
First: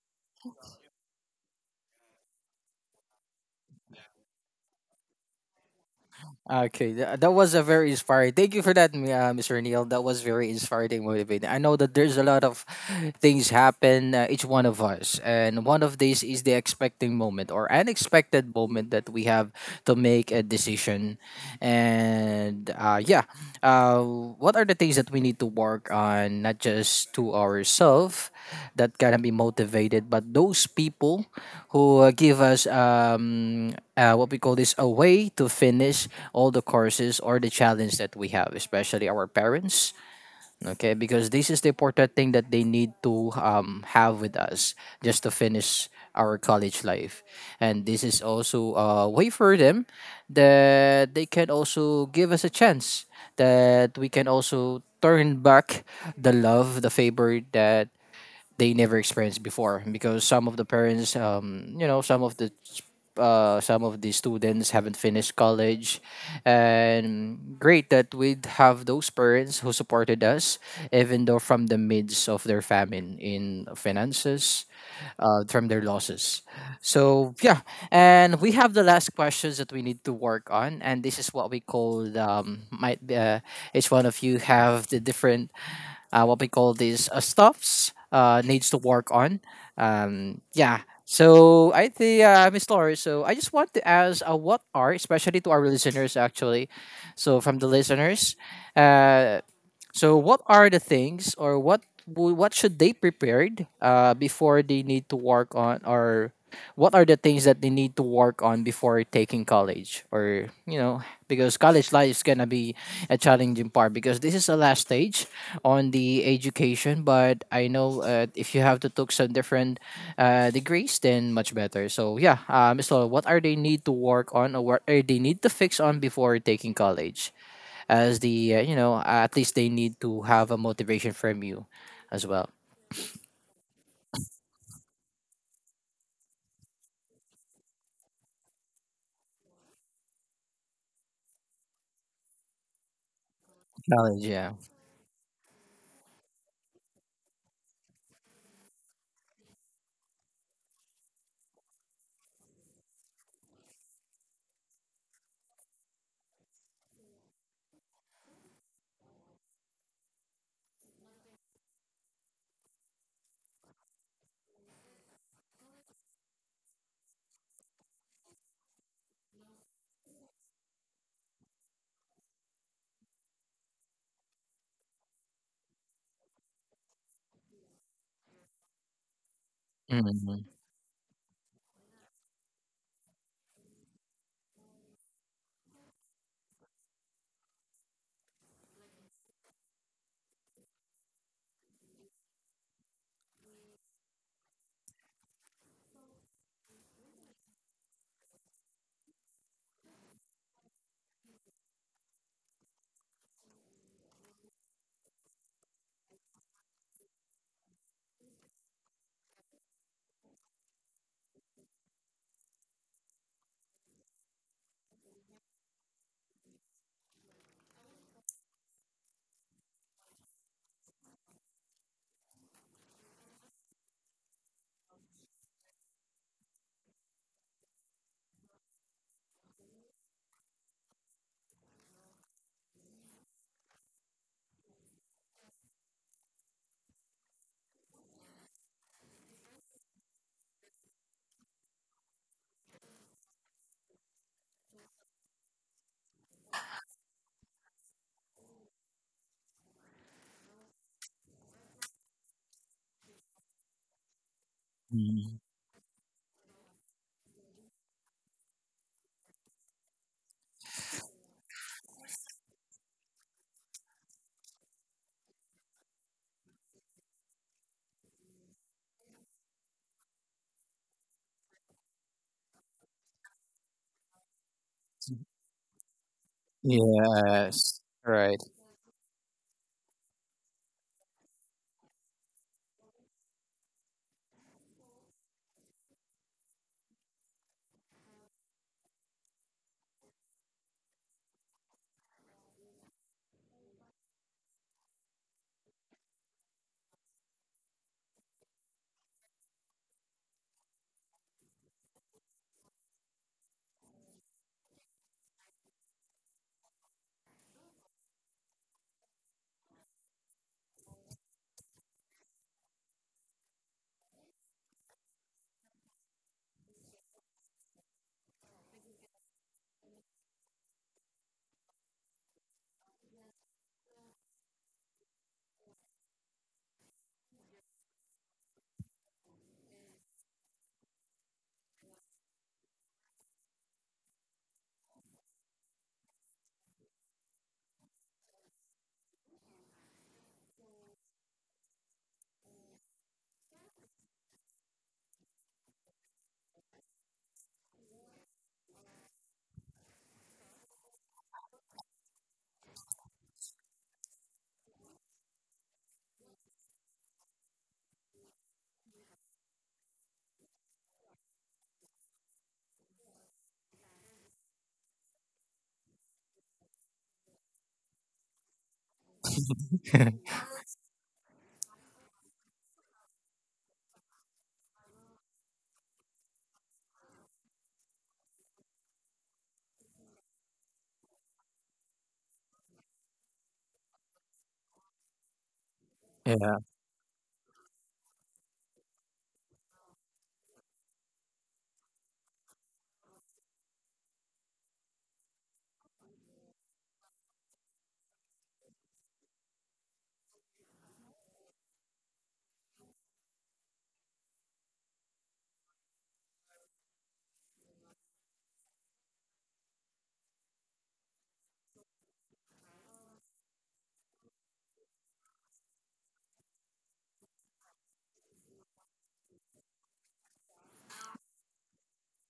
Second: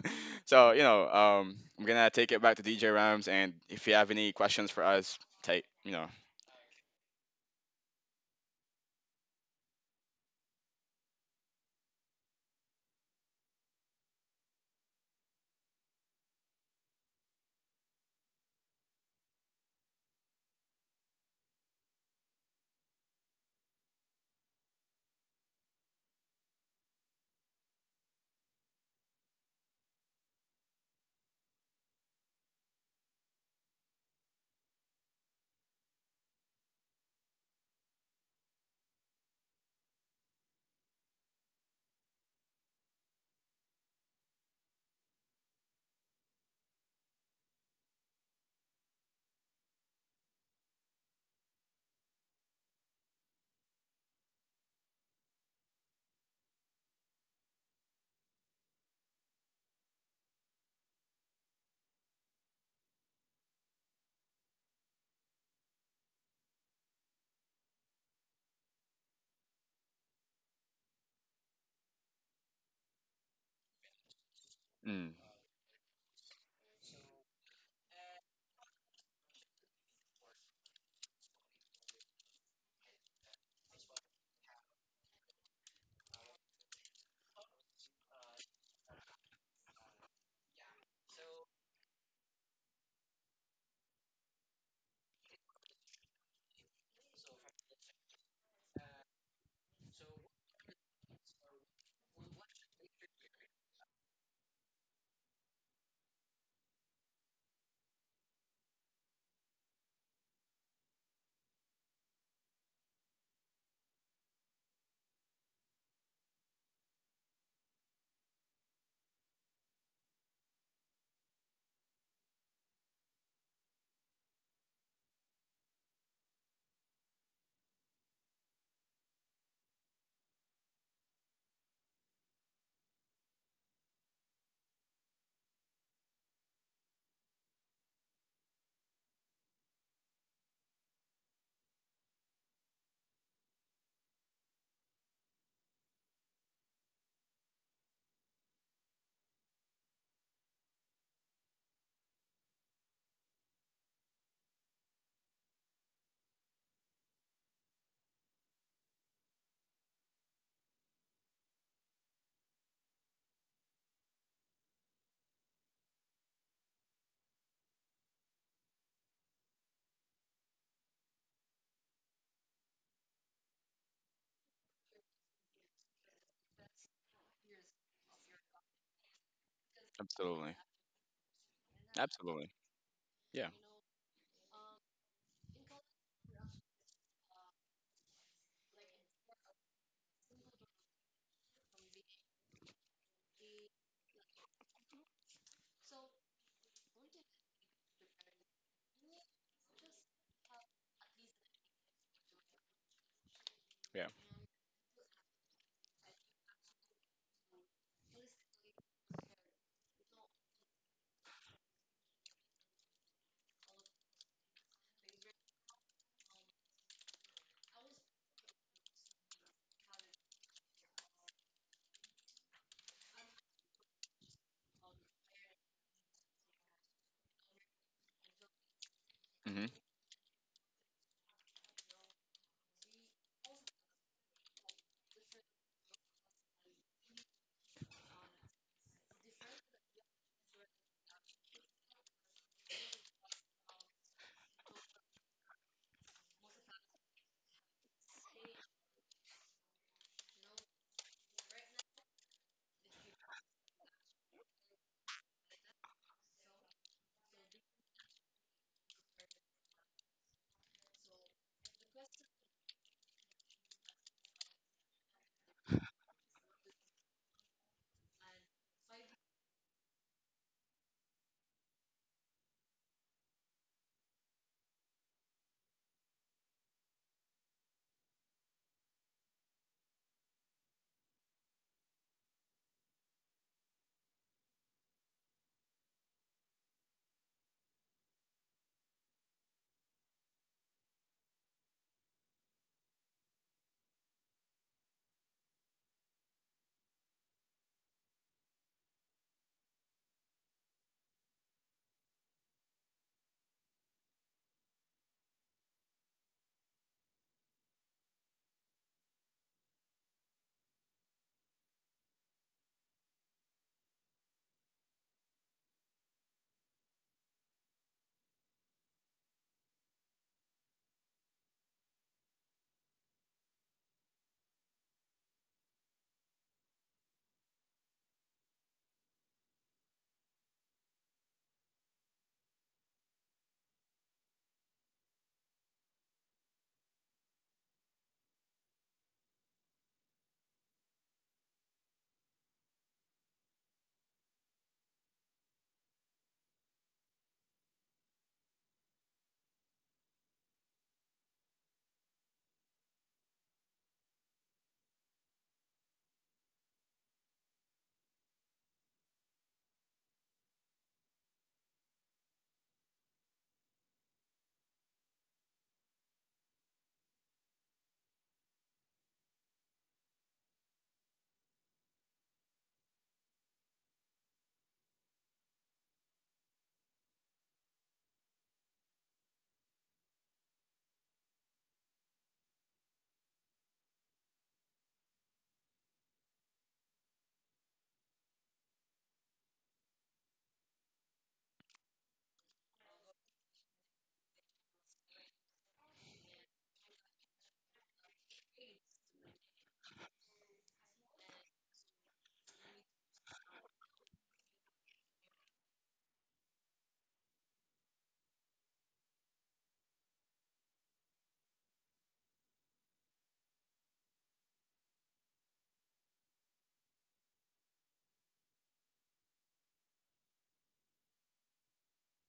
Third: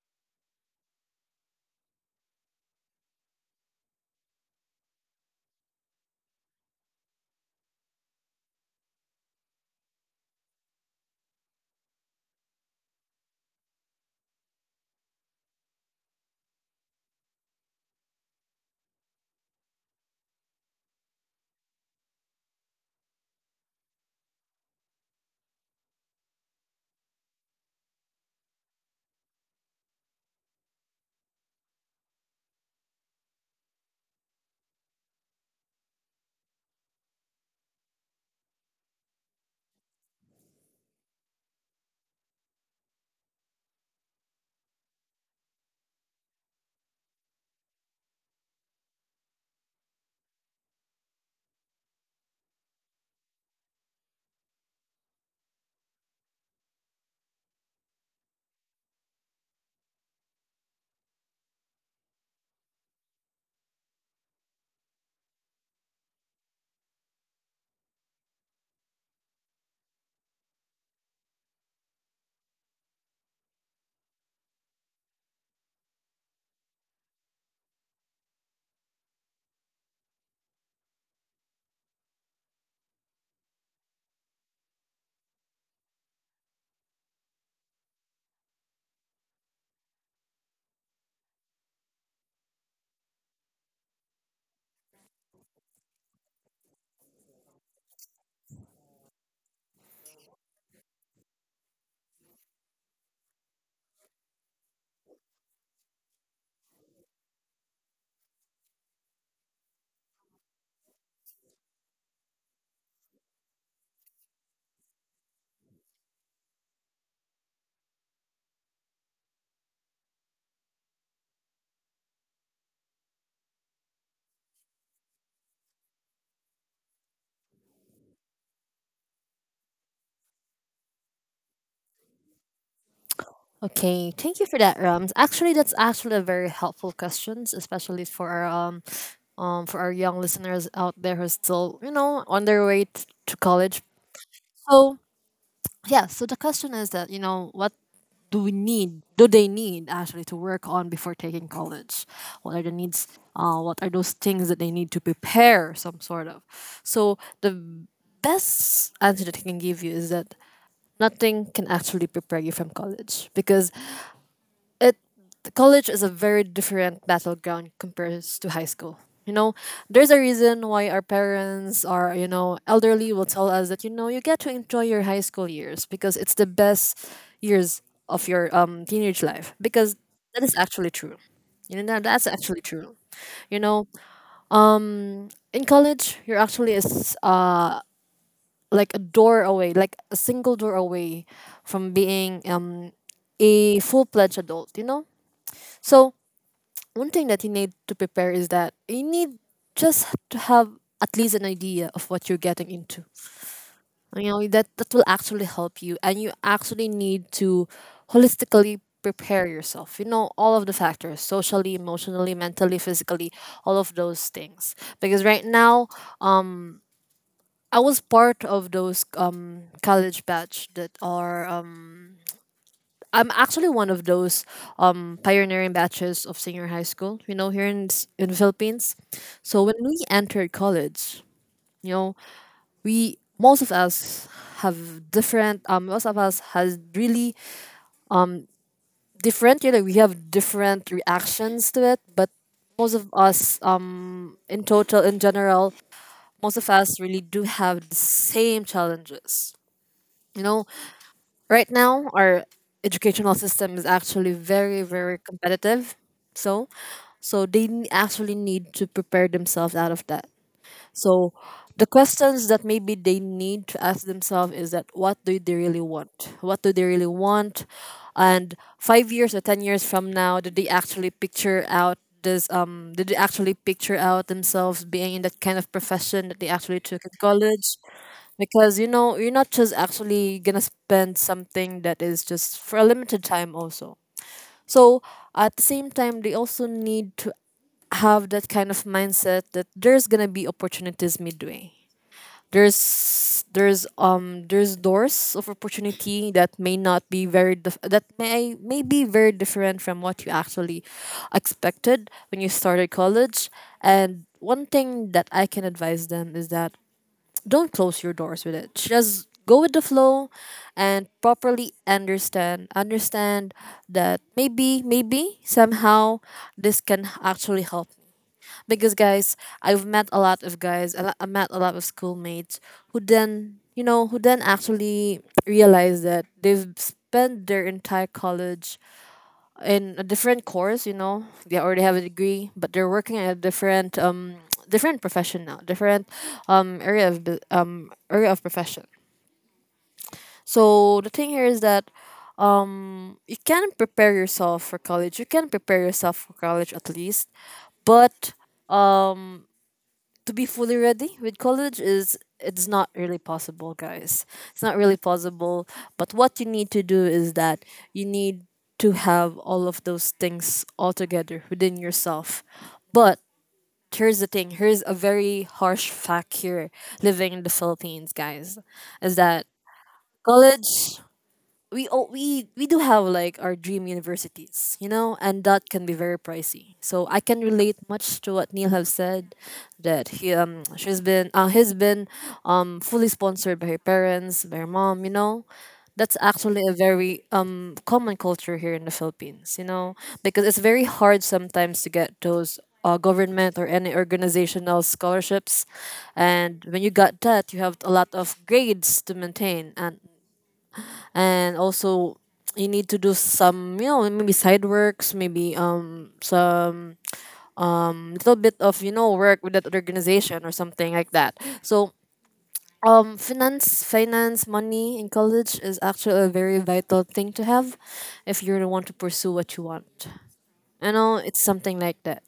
S3: so, you know um I'm gonna take it back to D J Rams, and if you have any questions for us, take you know.
S1: Okay, tha- that was a very inspiring. Thank you for that, Mi- uh, mister Neil. That was very inspiring, motivating. I know that there's a lot of *sighs* things happen uh, each one of us, and one of these is the expecting moment or unexpected moment that we have to make a decision. And uh, yeah, uh, what are the things that we need to work on, not just to ourselves, that can be motivated, but those people who uh, give us um, uh, what we call this a way to finish all the courses or the challenge that we have, especially our parents. Okay, because this is the important thing that they need to um, have with us just to finish our college life. And this is also a way for them that they can also give us a chance that we can also turn back the love, the favor that they never experienced before, because some of the parents um, you know, some of the uh, some of the students haven't finished college. And great that we'd have those parents who supported us, even though from the midst of their famine in finances,
S3: Mm,
S1: uh, from their losses. So yeah, and we have the last questions that we need to work on, and this is what we call um, might be, uh, each one of you have the different uh, what we call these uh, stuffs uh, needs to work on. Um, yeah. So I think uh, Miss Laura. So I just want to ask, uh, what are, especially to our listeners actually, so from the listeners, uh, so, what are the things, or what wo- what should they prepared uh, before they need to work on, or what are the things that they need to work on before taking college, or you know, because college life is gonna be a challenging part because this is the last stage on the education. But I know uh, if you have to took some different uh, degrees, then much better. So yeah, uh, Miss Lola, what are they need to work on, or what are they need to fix on before taking college? As the uh, you know, at least they need to have a motivation from you as well.
S2: Okay, thank you for that, Rams. Actually, that's actually a very helpful questions, especially for our um um for our young listeners out there who's still, you know on their way t- to college.
S1: Challenge, yeah.
S2: So, yeah, so the question is that, you know, what do we need do they need actually to work on before taking college. What are the needs, uh, what are those things that they need to prepare some sort of. So the best answer that I can give you is that nothing can actually prepare you from college, because it college is a very different battleground compared to high school. You know, there's a reason why our parents or, you know, elderly will tell us that, you know, you get to enjoy your high school years because it's the best years of your um teenage life, because
S1: Mhm.
S2: that is
S3: absolutely,
S2: actually true. You know that that's
S3: absolutely.
S2: actually true.
S3: Yeah,
S2: You know, um, in college you're actually is uh like a door away, like a single door away from being um a full fledged adult. You know, so one thing that you need to prepare is that you need just to have at least an idea of what you're getting into.
S3: yeah.
S2: You know that that will actually help you, and you actually need to holistically prepare yourself. You know all of the factors: socially, emotionally, mentally, physically, all of those things. Because right now, I was part of those um college batch that are um I'm actually one of those um, pioneering batches of senior high school, you know, here in s- in Philippines. So
S3: Hmm.
S2: when we entered college, you know, we most of us have different. Um, most of us has really different. You know, we have different reactions to it, but most of us, um, in total, in general, most of us really do have the same challenges. You know, right now, our educational system is actually very, very
S1: Mhm.
S2: competitive. So, so they n- actually need to prepare themselves out of that. So, the questions that maybe they need to ask themselves is that, what do they really want? What do they really want? And five years or ten years from now, did they actually picture out this? Um, did they actually picture out themselves being in that kind of profession that they actually took in college?
S1: Yes, right.
S2: Because, you know, you're not just actually gonna spend something that is just for a limited time also, so at the same time they also need to have that kind of mindset that there's gonna be opportunities midway. There's there's um there's doors of opportunity that may not be very dif- that may may be very different from what you actually expected when you started college. And one thing that I can advise them is that, don't close your doors with it. Just go with the flow and properly understand understand that maybe maybe somehow this can actually help me. Because guys, I've met a lot of guys, a lot- I met a lot of schoolmates who then, you know, who then actually realize that they've spent their entire college in a different course. You know, they already have a degree, but they're working in a different um *tsk* different profession now, different um area of bu- um area of profession. So the thing here is that, um you can prepare yourself for college. You can prepare yourself for college at least, but to be fully ready with college is it's not really possible, guys. It's not really possible. But what you need to do is that you need to have all of those things all together within yourself. But here's the thing, here's a very harsh fact here, living in the Philippines, guys, is that college, we all, we we do have like our dream universities, you know, and that can be very pricey. So I can relate much to what Neil have said, that he um she's been uh, he's been um fully sponsored by her parents, by her mom, you know. That's
S1: Yeah.
S2: actually a very um common culture here in the Philippines, you know, because it's very hard sometimes to get those uh, government or any organizational scholarships, and when you got that, you have a lot of grades to maintain, and and also you need to do some, you know, maybe side works, maybe um some little bit of, you know, work with that organization or something like that. So, um finance finance money in college is actually a very vital thing to have if you really want to pursue what you want, you know. It's something like that.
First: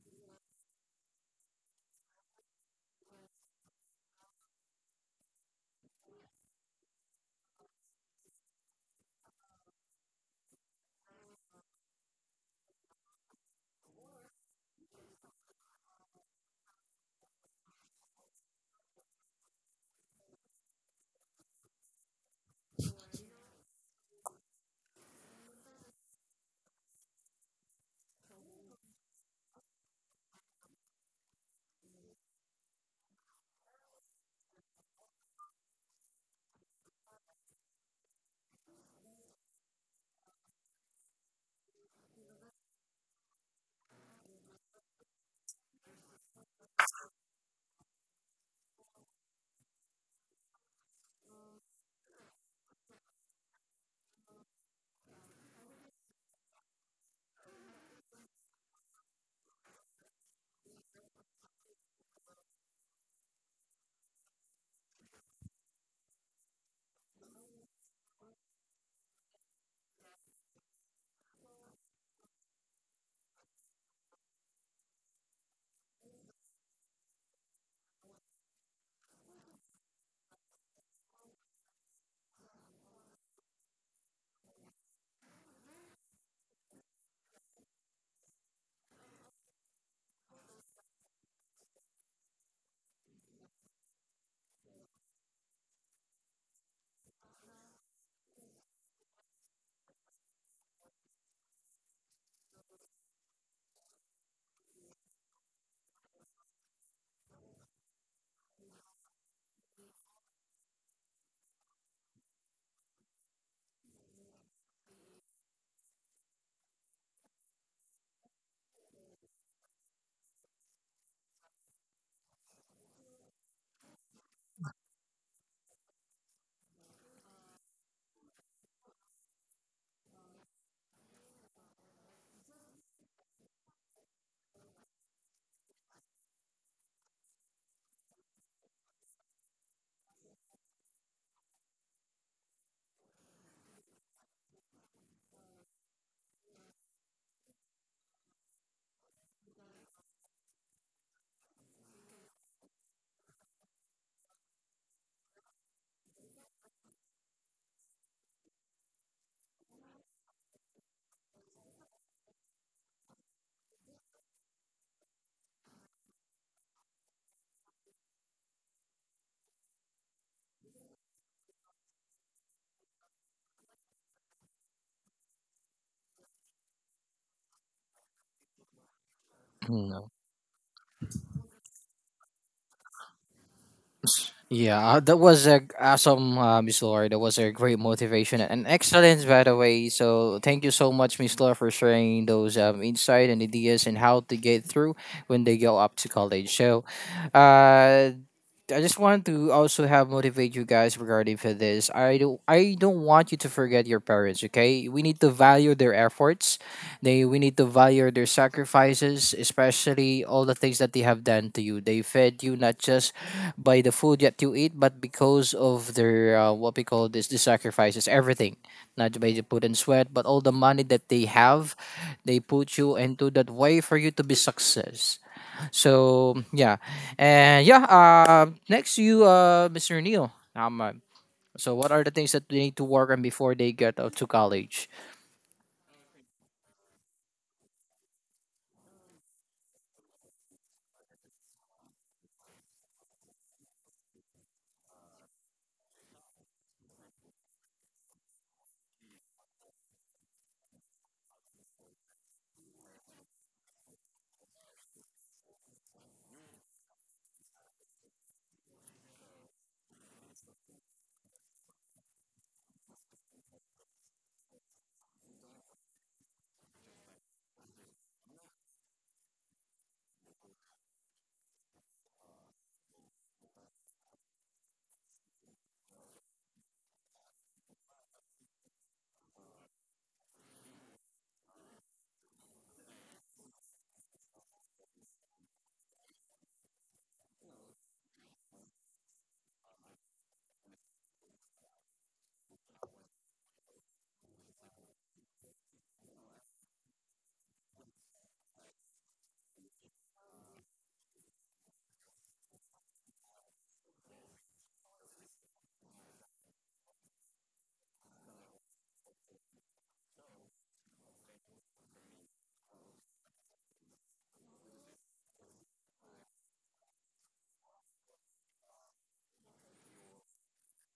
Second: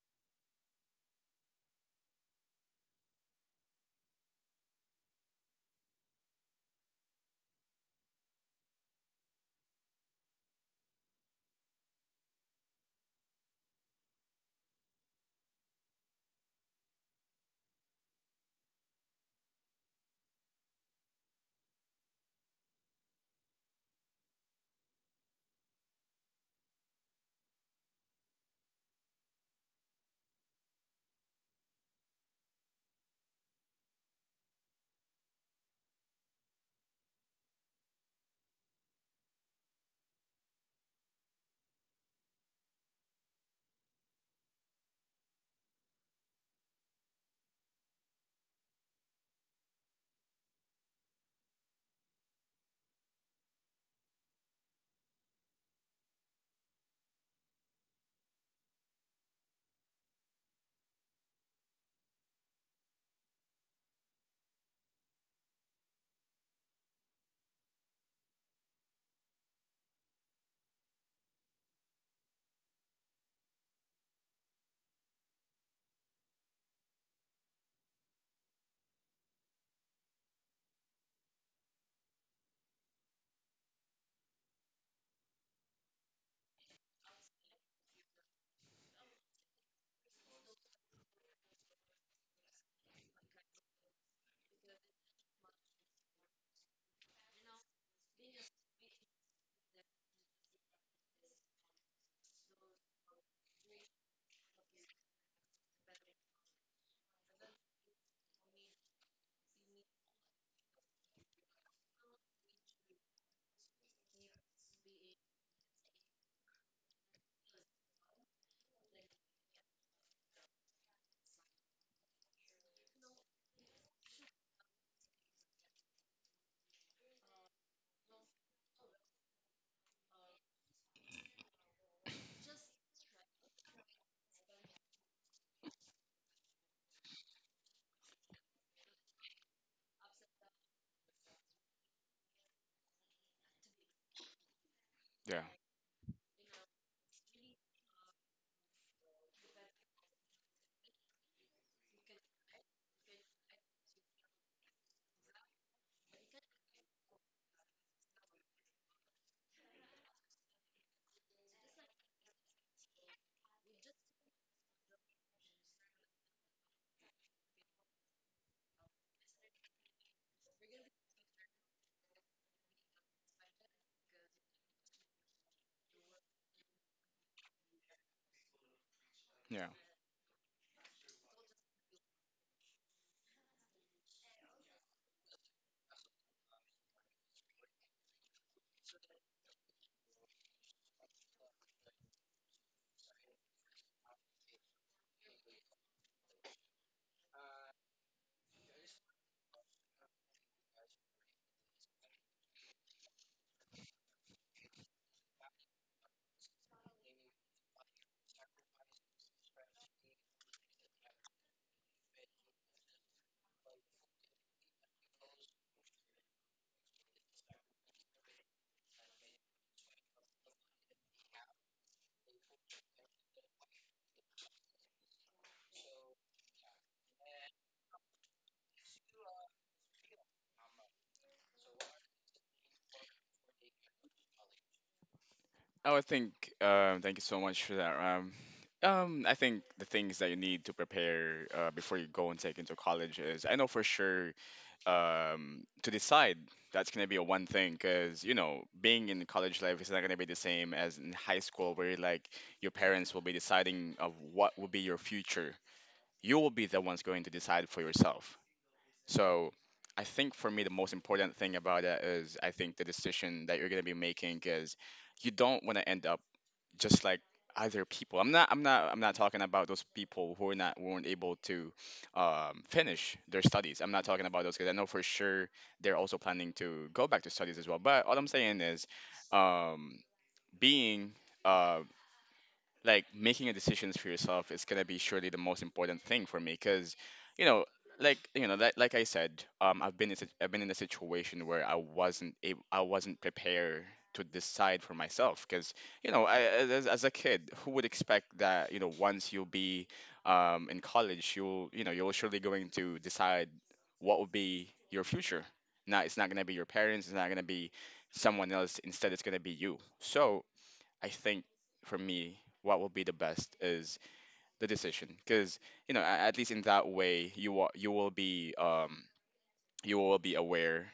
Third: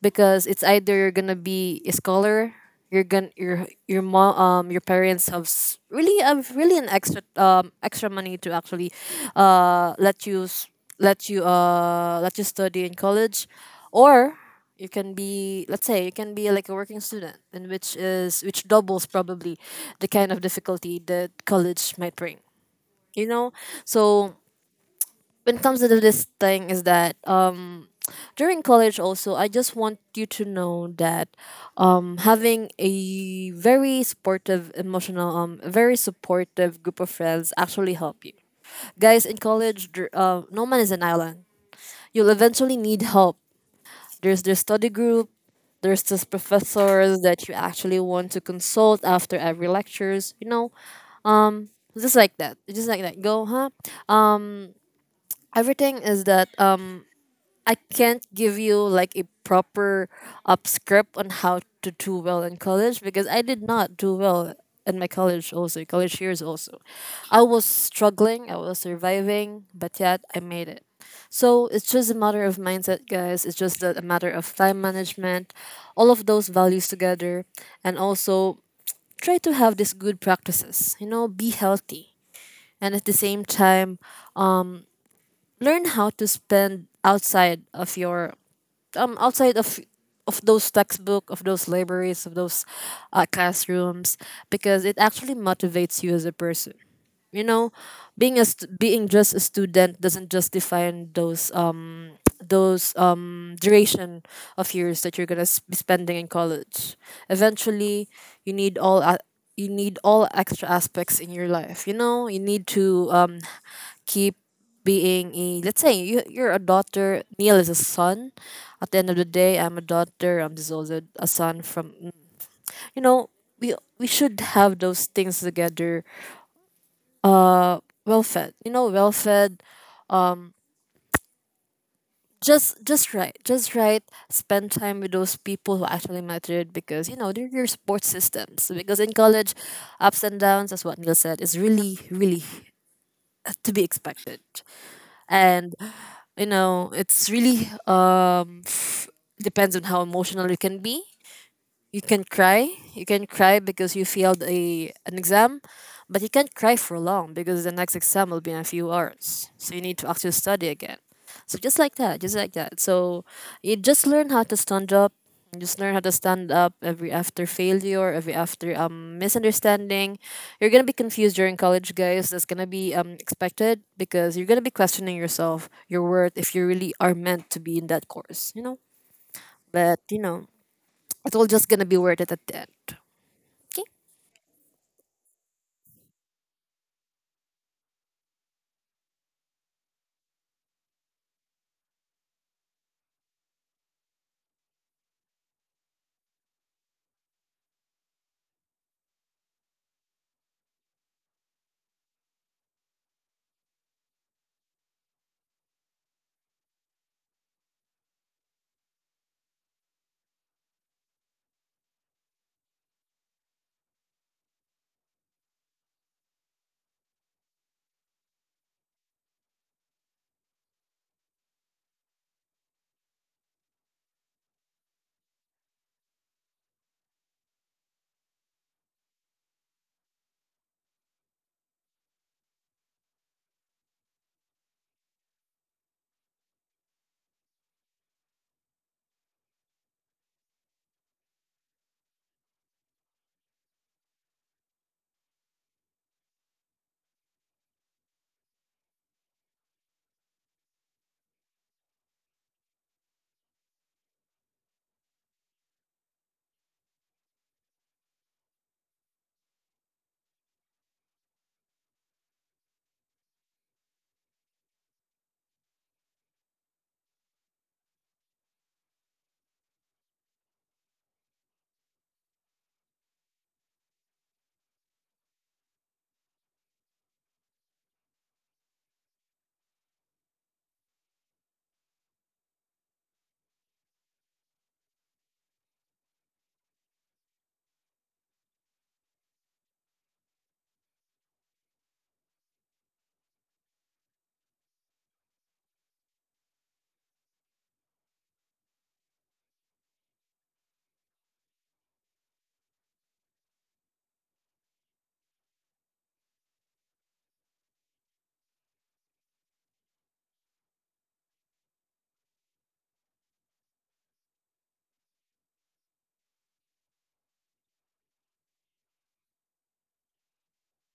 S2: Because it's either you're gonna be a scholar, you're gonna your your mom um your parents have s- really have really an extra um extra money to actually uh let you s- let you uh let you study in college, or you can be let's say you can be like a working student, and which is which doubles probably the kind of difficulty that college might bring. You know, so when it comes to this thing is that, um during college also, I just want you to know that, um having a very supportive emotional um a very supportive group of friends actually help you. Guys, in college, dr- uh, no man is an island. You'll eventually need help. There's their study group, there's this professors that you actually want to consult after every lectures, you know. Just like that. Just like that. Go, huh? Everything is that, um, I can't give you like a proper up script on how to do well in college because I did not do well in my college also college years also. I was struggling, I was surviving, but yet I made it. So it's just a matter of mindset, guys. It's just a a matter of time management, all of those values together, and also try to have these good practices. You know, be healthy, and at the same time, learn how to spend outside of your um outside of of those textbook, of those libraries, of those uh, classrooms, because it actually motivates you as a person. You know, being a st- being just a student doesn't just define those um those um duration of years that you're gonna s- be spending in college. Eventually, you need all a- you need all extra aspects in your life, you know. You need to um keep being— a let's say you you're a daughter, Neil is a son. At the end of the day, I'm a daughter, I'm just also a son from, you know— we we should have those things together, uh well fed, you know, well fed, just— just right, just right— spend time with those people who actually mattered, because, you know, they're your support systems, because in college ups and downs, as what Neil said, is really, really to be expected.
S3: Yeah.
S2: And, you know, it's really um f- depends on how emotional you can be. You can cry you can cry because you failed a an exam, but you can't cry for long because the next exam will be in a few hours, so you need to actually study again. So just like that, just like that. So you just learn how to stand up. You just learn how to stand up every after failure, every after um misunderstanding. You're gonna be confused during college, guys. That's gonna be um expected, because you're gonna be questioning yourself, your worth, if you really are meant to be in that course, you know.
S3: Yeah.
S2: But,
S1: Mhm.
S2: you know, it's all just gonna be worth it at the end. Okay.
S1: Yeah, uh, that was a awesome uh, Miss Laura. That was a great motivation and excellence, by the way. So thank you so much, Miss Laura, for sharing those um, insight and ideas and how to get through when they go up to college. So uh, I just want to also have motivate you guys regarding for this. I don't I don't want you to forget your parents, okay? We need to value their efforts. They, we need to value their sacrifices, especially all the things that they have done to you. They fed you not just by the food that you eat, but because of their uh, what we call this the sacrifices, everything. Not by the put and sweat, but all the money that they have, they put you into that way for you to be success. So yeah, and yeah. Uh, next to you, uh, mister Neil. Um, uh, so what are the things that they need to work on before they get out to college?
S3: Oh, I think. Um, thank you so much for that. Um, um, I think the things that you need to prepare uh, before you go and take into college is, I know for sure, um, to decide. That's gonna be a one thing, because you know being in college life is not gonna be the same as in high school, where like your parents will be deciding of what will be your future. You will be the ones going to decide for yourself. So I think for me, the most important thing about that is, I think the decision that you're going to be making is, you don't want to end up just like other people. I'm not, I'm not, I'm not talking about those people who are not, who weren't able to um, finish their studies. I'm not talking about those, because I know for sure they're also planning to go back to studies as well. But all I'm saying is um, being, uh, like making a decisions for yourself is gonna be surely the most important thing for me because you know like you know like, like I said, um I've been in, sit- I've been in a situation where i wasn't able I wasn't prepared to decide for myself because you know, I, as, as a kid who would expect that, you know, once you'll be um in college you'll, you know, you're surely going to decide what will be your future. Now it's not going to be your parents, it's not going to be someone else, instead it's going to be you. So I think for me, what will be the best is the decision, because you know, a- at least in that way, you will you will be um you will be aware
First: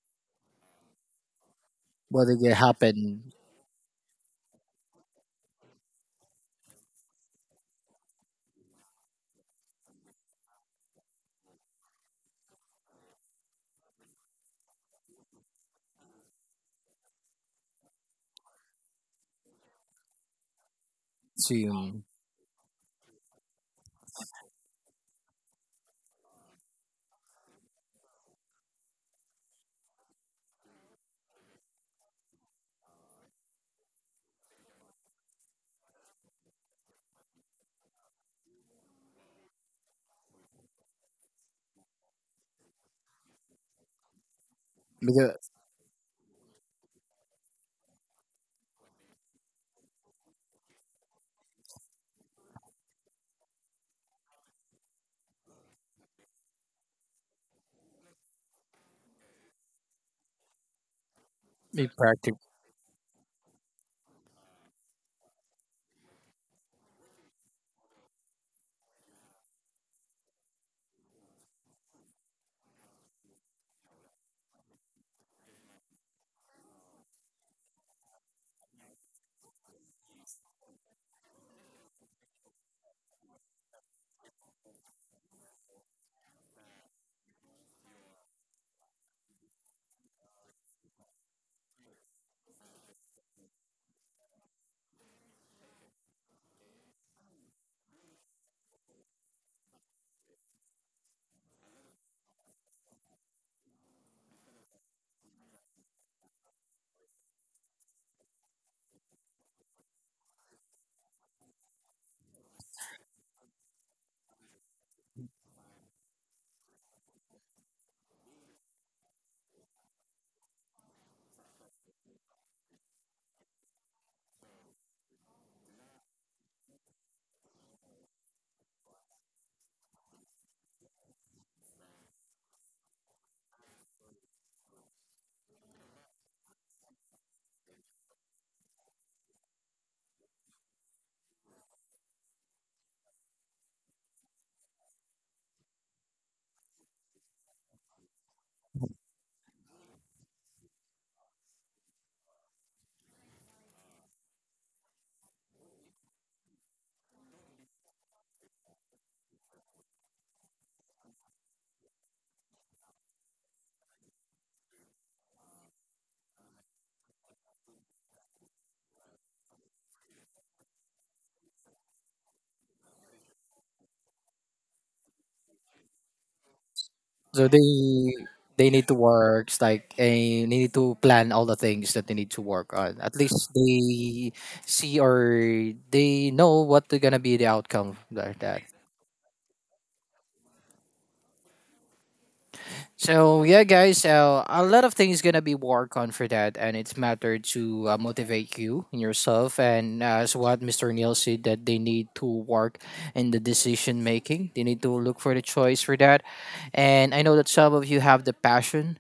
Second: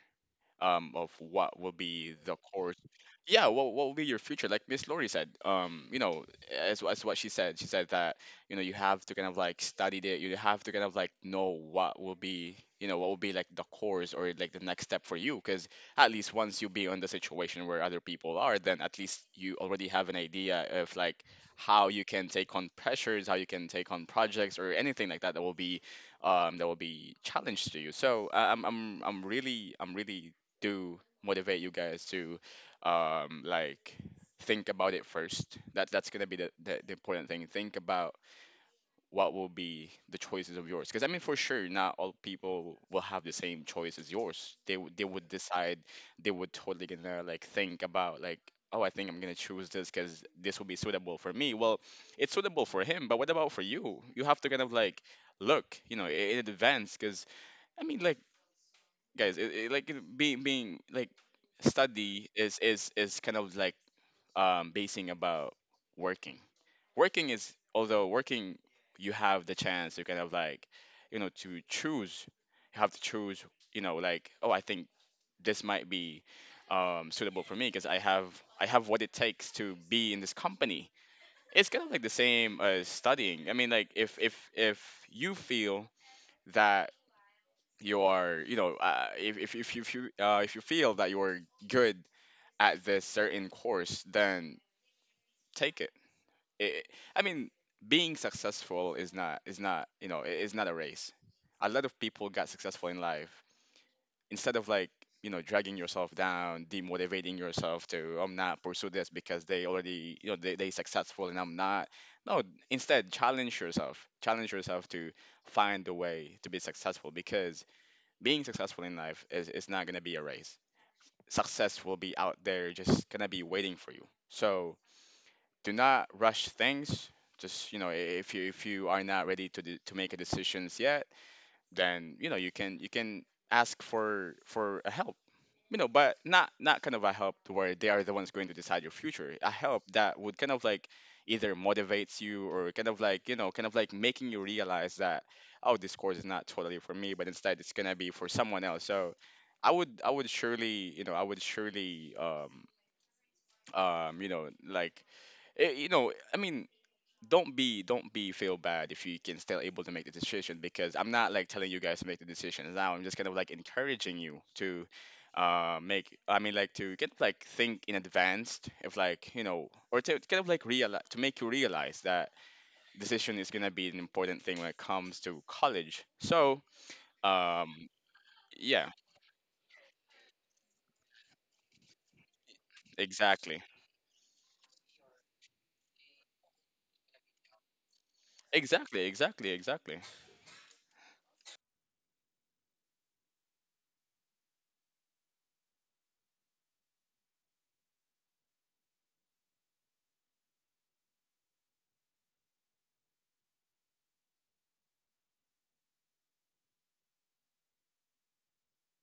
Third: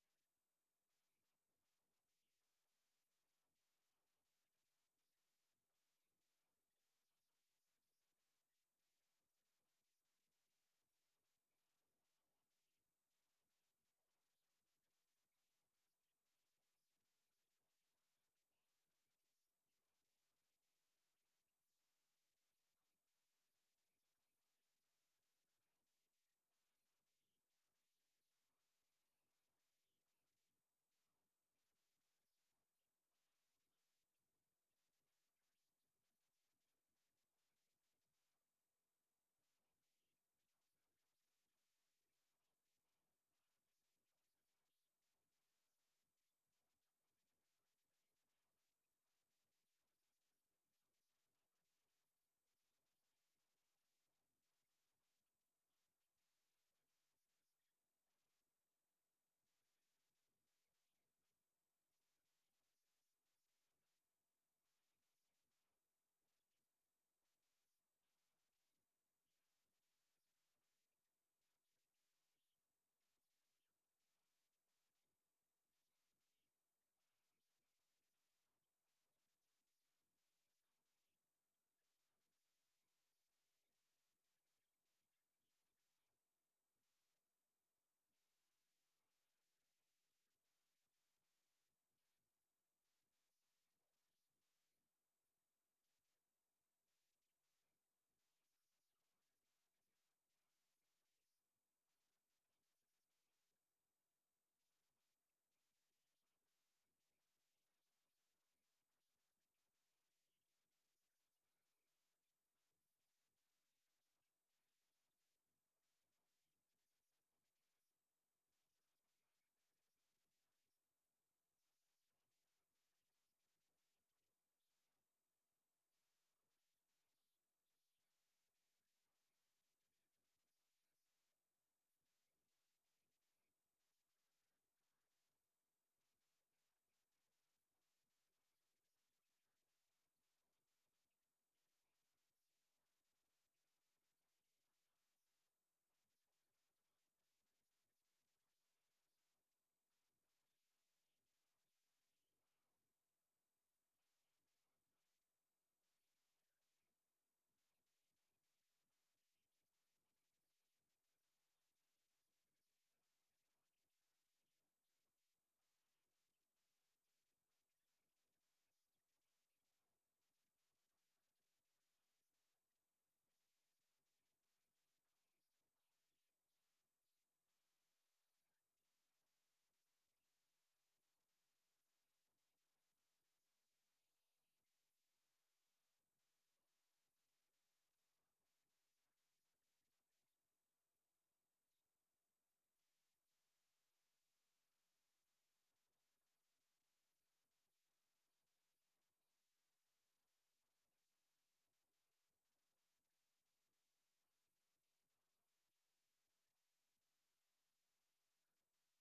S3: um of what will be
S1: What
S3: the
S1: did it
S3: course.
S1: happen
S3: Yeah, what, what will be your future. Like miss Laurie said, um you know, as, as what she said, she said that, you know, you have to kind of like study it, you have to kind of like know what will be, you know, what will be like the course or like the next step for you, because at least once you be on the situation where other people are, then at least you already have an idea of like
S1: to
S3: how
S1: you?
S3: you can take on pressures, how you can take on projects or anything like that that will be um, that will be challenged to you. So uh, I'm, I'm I'm really, I'm really to motivate you guys to um like think about it first. That that's gonna be the, the, the important thing. Think about what will be the choices of yours, because I mean, for sure not all people will have the same choice as yours. They, would they would
S1: Because,
S3: decide, they would totally gonna like think about like, oh, I think I'm gonna choose this because this will be suitable for me. Well, it's suitable for him, but what about for you? You have to kind of like look, you know, i- in advance, because I mean like, guys, it, it, like it- being being like, study is is is kind of like um basing about working. Working is, although working, you have the chance to kind of like, you know, to choose. You have to choose. You know like, oh, I think this might be um suitable for me because I have, I have what it takes to be in this company. It's kind of like the same as studying. I mean like, if if if you feel that you are, you know, uh, if, if, if you, if you uh, if you feel that you are good at this certain course, then take it. It, I mean, being successful is not, is not, you know, i- is not a race. A lot of people got successful in life. Instead of like, you know, dragging yourself down, demotivating yourself to, I'm not pursue this because they already, you know, they, they successful and I'm not. No, instead challenge yourself, challenge yourself to find a way to be successful, because being successful in life is, is not going to be a race. Success will be out there, just going to be waiting for you. So do not rush things. Just you know, i- if you, if you are not ready to do, to make a decisions yet, then you know you can, you can ask for, for a help, you know, but not, not kind of a help to where they are the ones going to decide your future. A help that would kind of like either motivates you or kind of like, you know, kind of like making you realize that, oh, this course is not totally for me, but instead it's gonna be for someone else. So I would I would surely, you know, I would surely um um you know like, eh, you know, I mean, don't be don't be feel bad if you can still able to make the decision, because I'm not like telling you guys to make the decision now. I'm just kind of like encouraging you to uh make I mean like to get like think in advance if like, you know, or to kind of like realize to make you realize that decision is gonna be an important thing when it comes to college. So
S1: so they
S3: um
S1: they
S3: yeah,
S1: need to work like, and they need to plan all the things that they need to work on. At least
S3: exactly.
S1: they see or they know what they're gonna be the outcome like that.
S3: Exactly, exactly, exactly.
S1: So yeah, guys. So a lot of things gonna be work on for that, and it's matter to uh, motivate you and yourself, and uh, as what mister Neil said, that they need to work in the decision making. They need to look for the choice for that, and I know that some of you have the passion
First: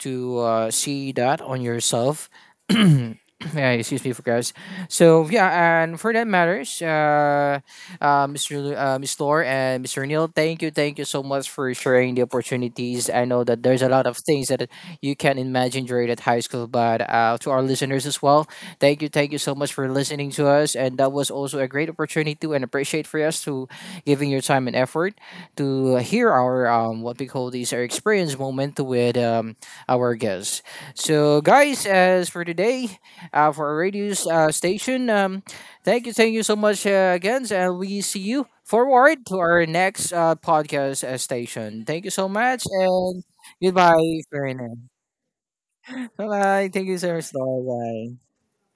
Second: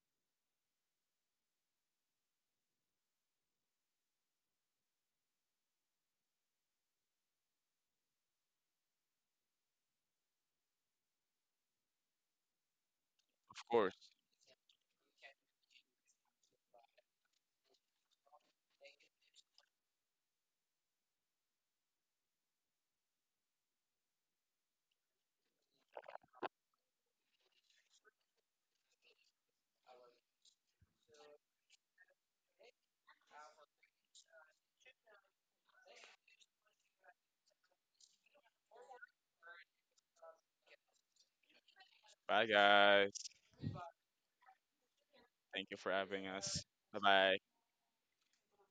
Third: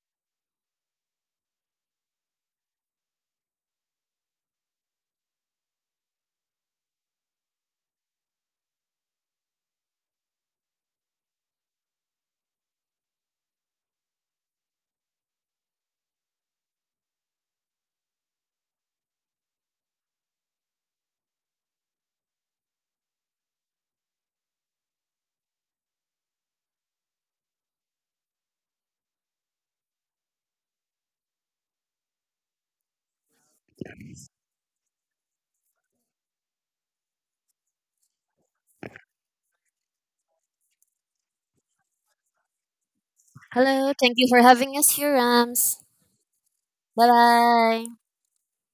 S1: to uh, see that on yourself. *clears throat* Yeah, excuse me for guys. So yeah, and for that matters, uh, uh, mister Lu- uh, miss Lore and mister Neil, thank you, thank you so much for sharing the opportunities. I know that
S3: Of
S1: there's a lot
S3: course.
S1: of things that you can imagine during at high school, but uh, to our listeners as well, thank you, thank you so much for listening to us. And that was also a great opportunity to and appreciate for us to giving your time and effort to hear our um, what we call these our experience moment with um, our guest. So, guys, as for today, uh, for our radio uh, station, um, thank you, thank you so much uh, again, and we see you forward to our next uh, podcast uh, station. Thank you so
S3: Bye
S1: much,
S3: guys.
S1: and
S2: Hello. Thank
S1: goodbye,
S2: you for
S1: for now.
S2: having us here,
S3: Thank you
S2: Rams.
S3: for having
S1: Bye
S3: us.
S1: bye. Thank you
S3: Bye
S2: Bye
S1: so much,
S3: bye.
S1: bye
S2: bye.
S1: bye.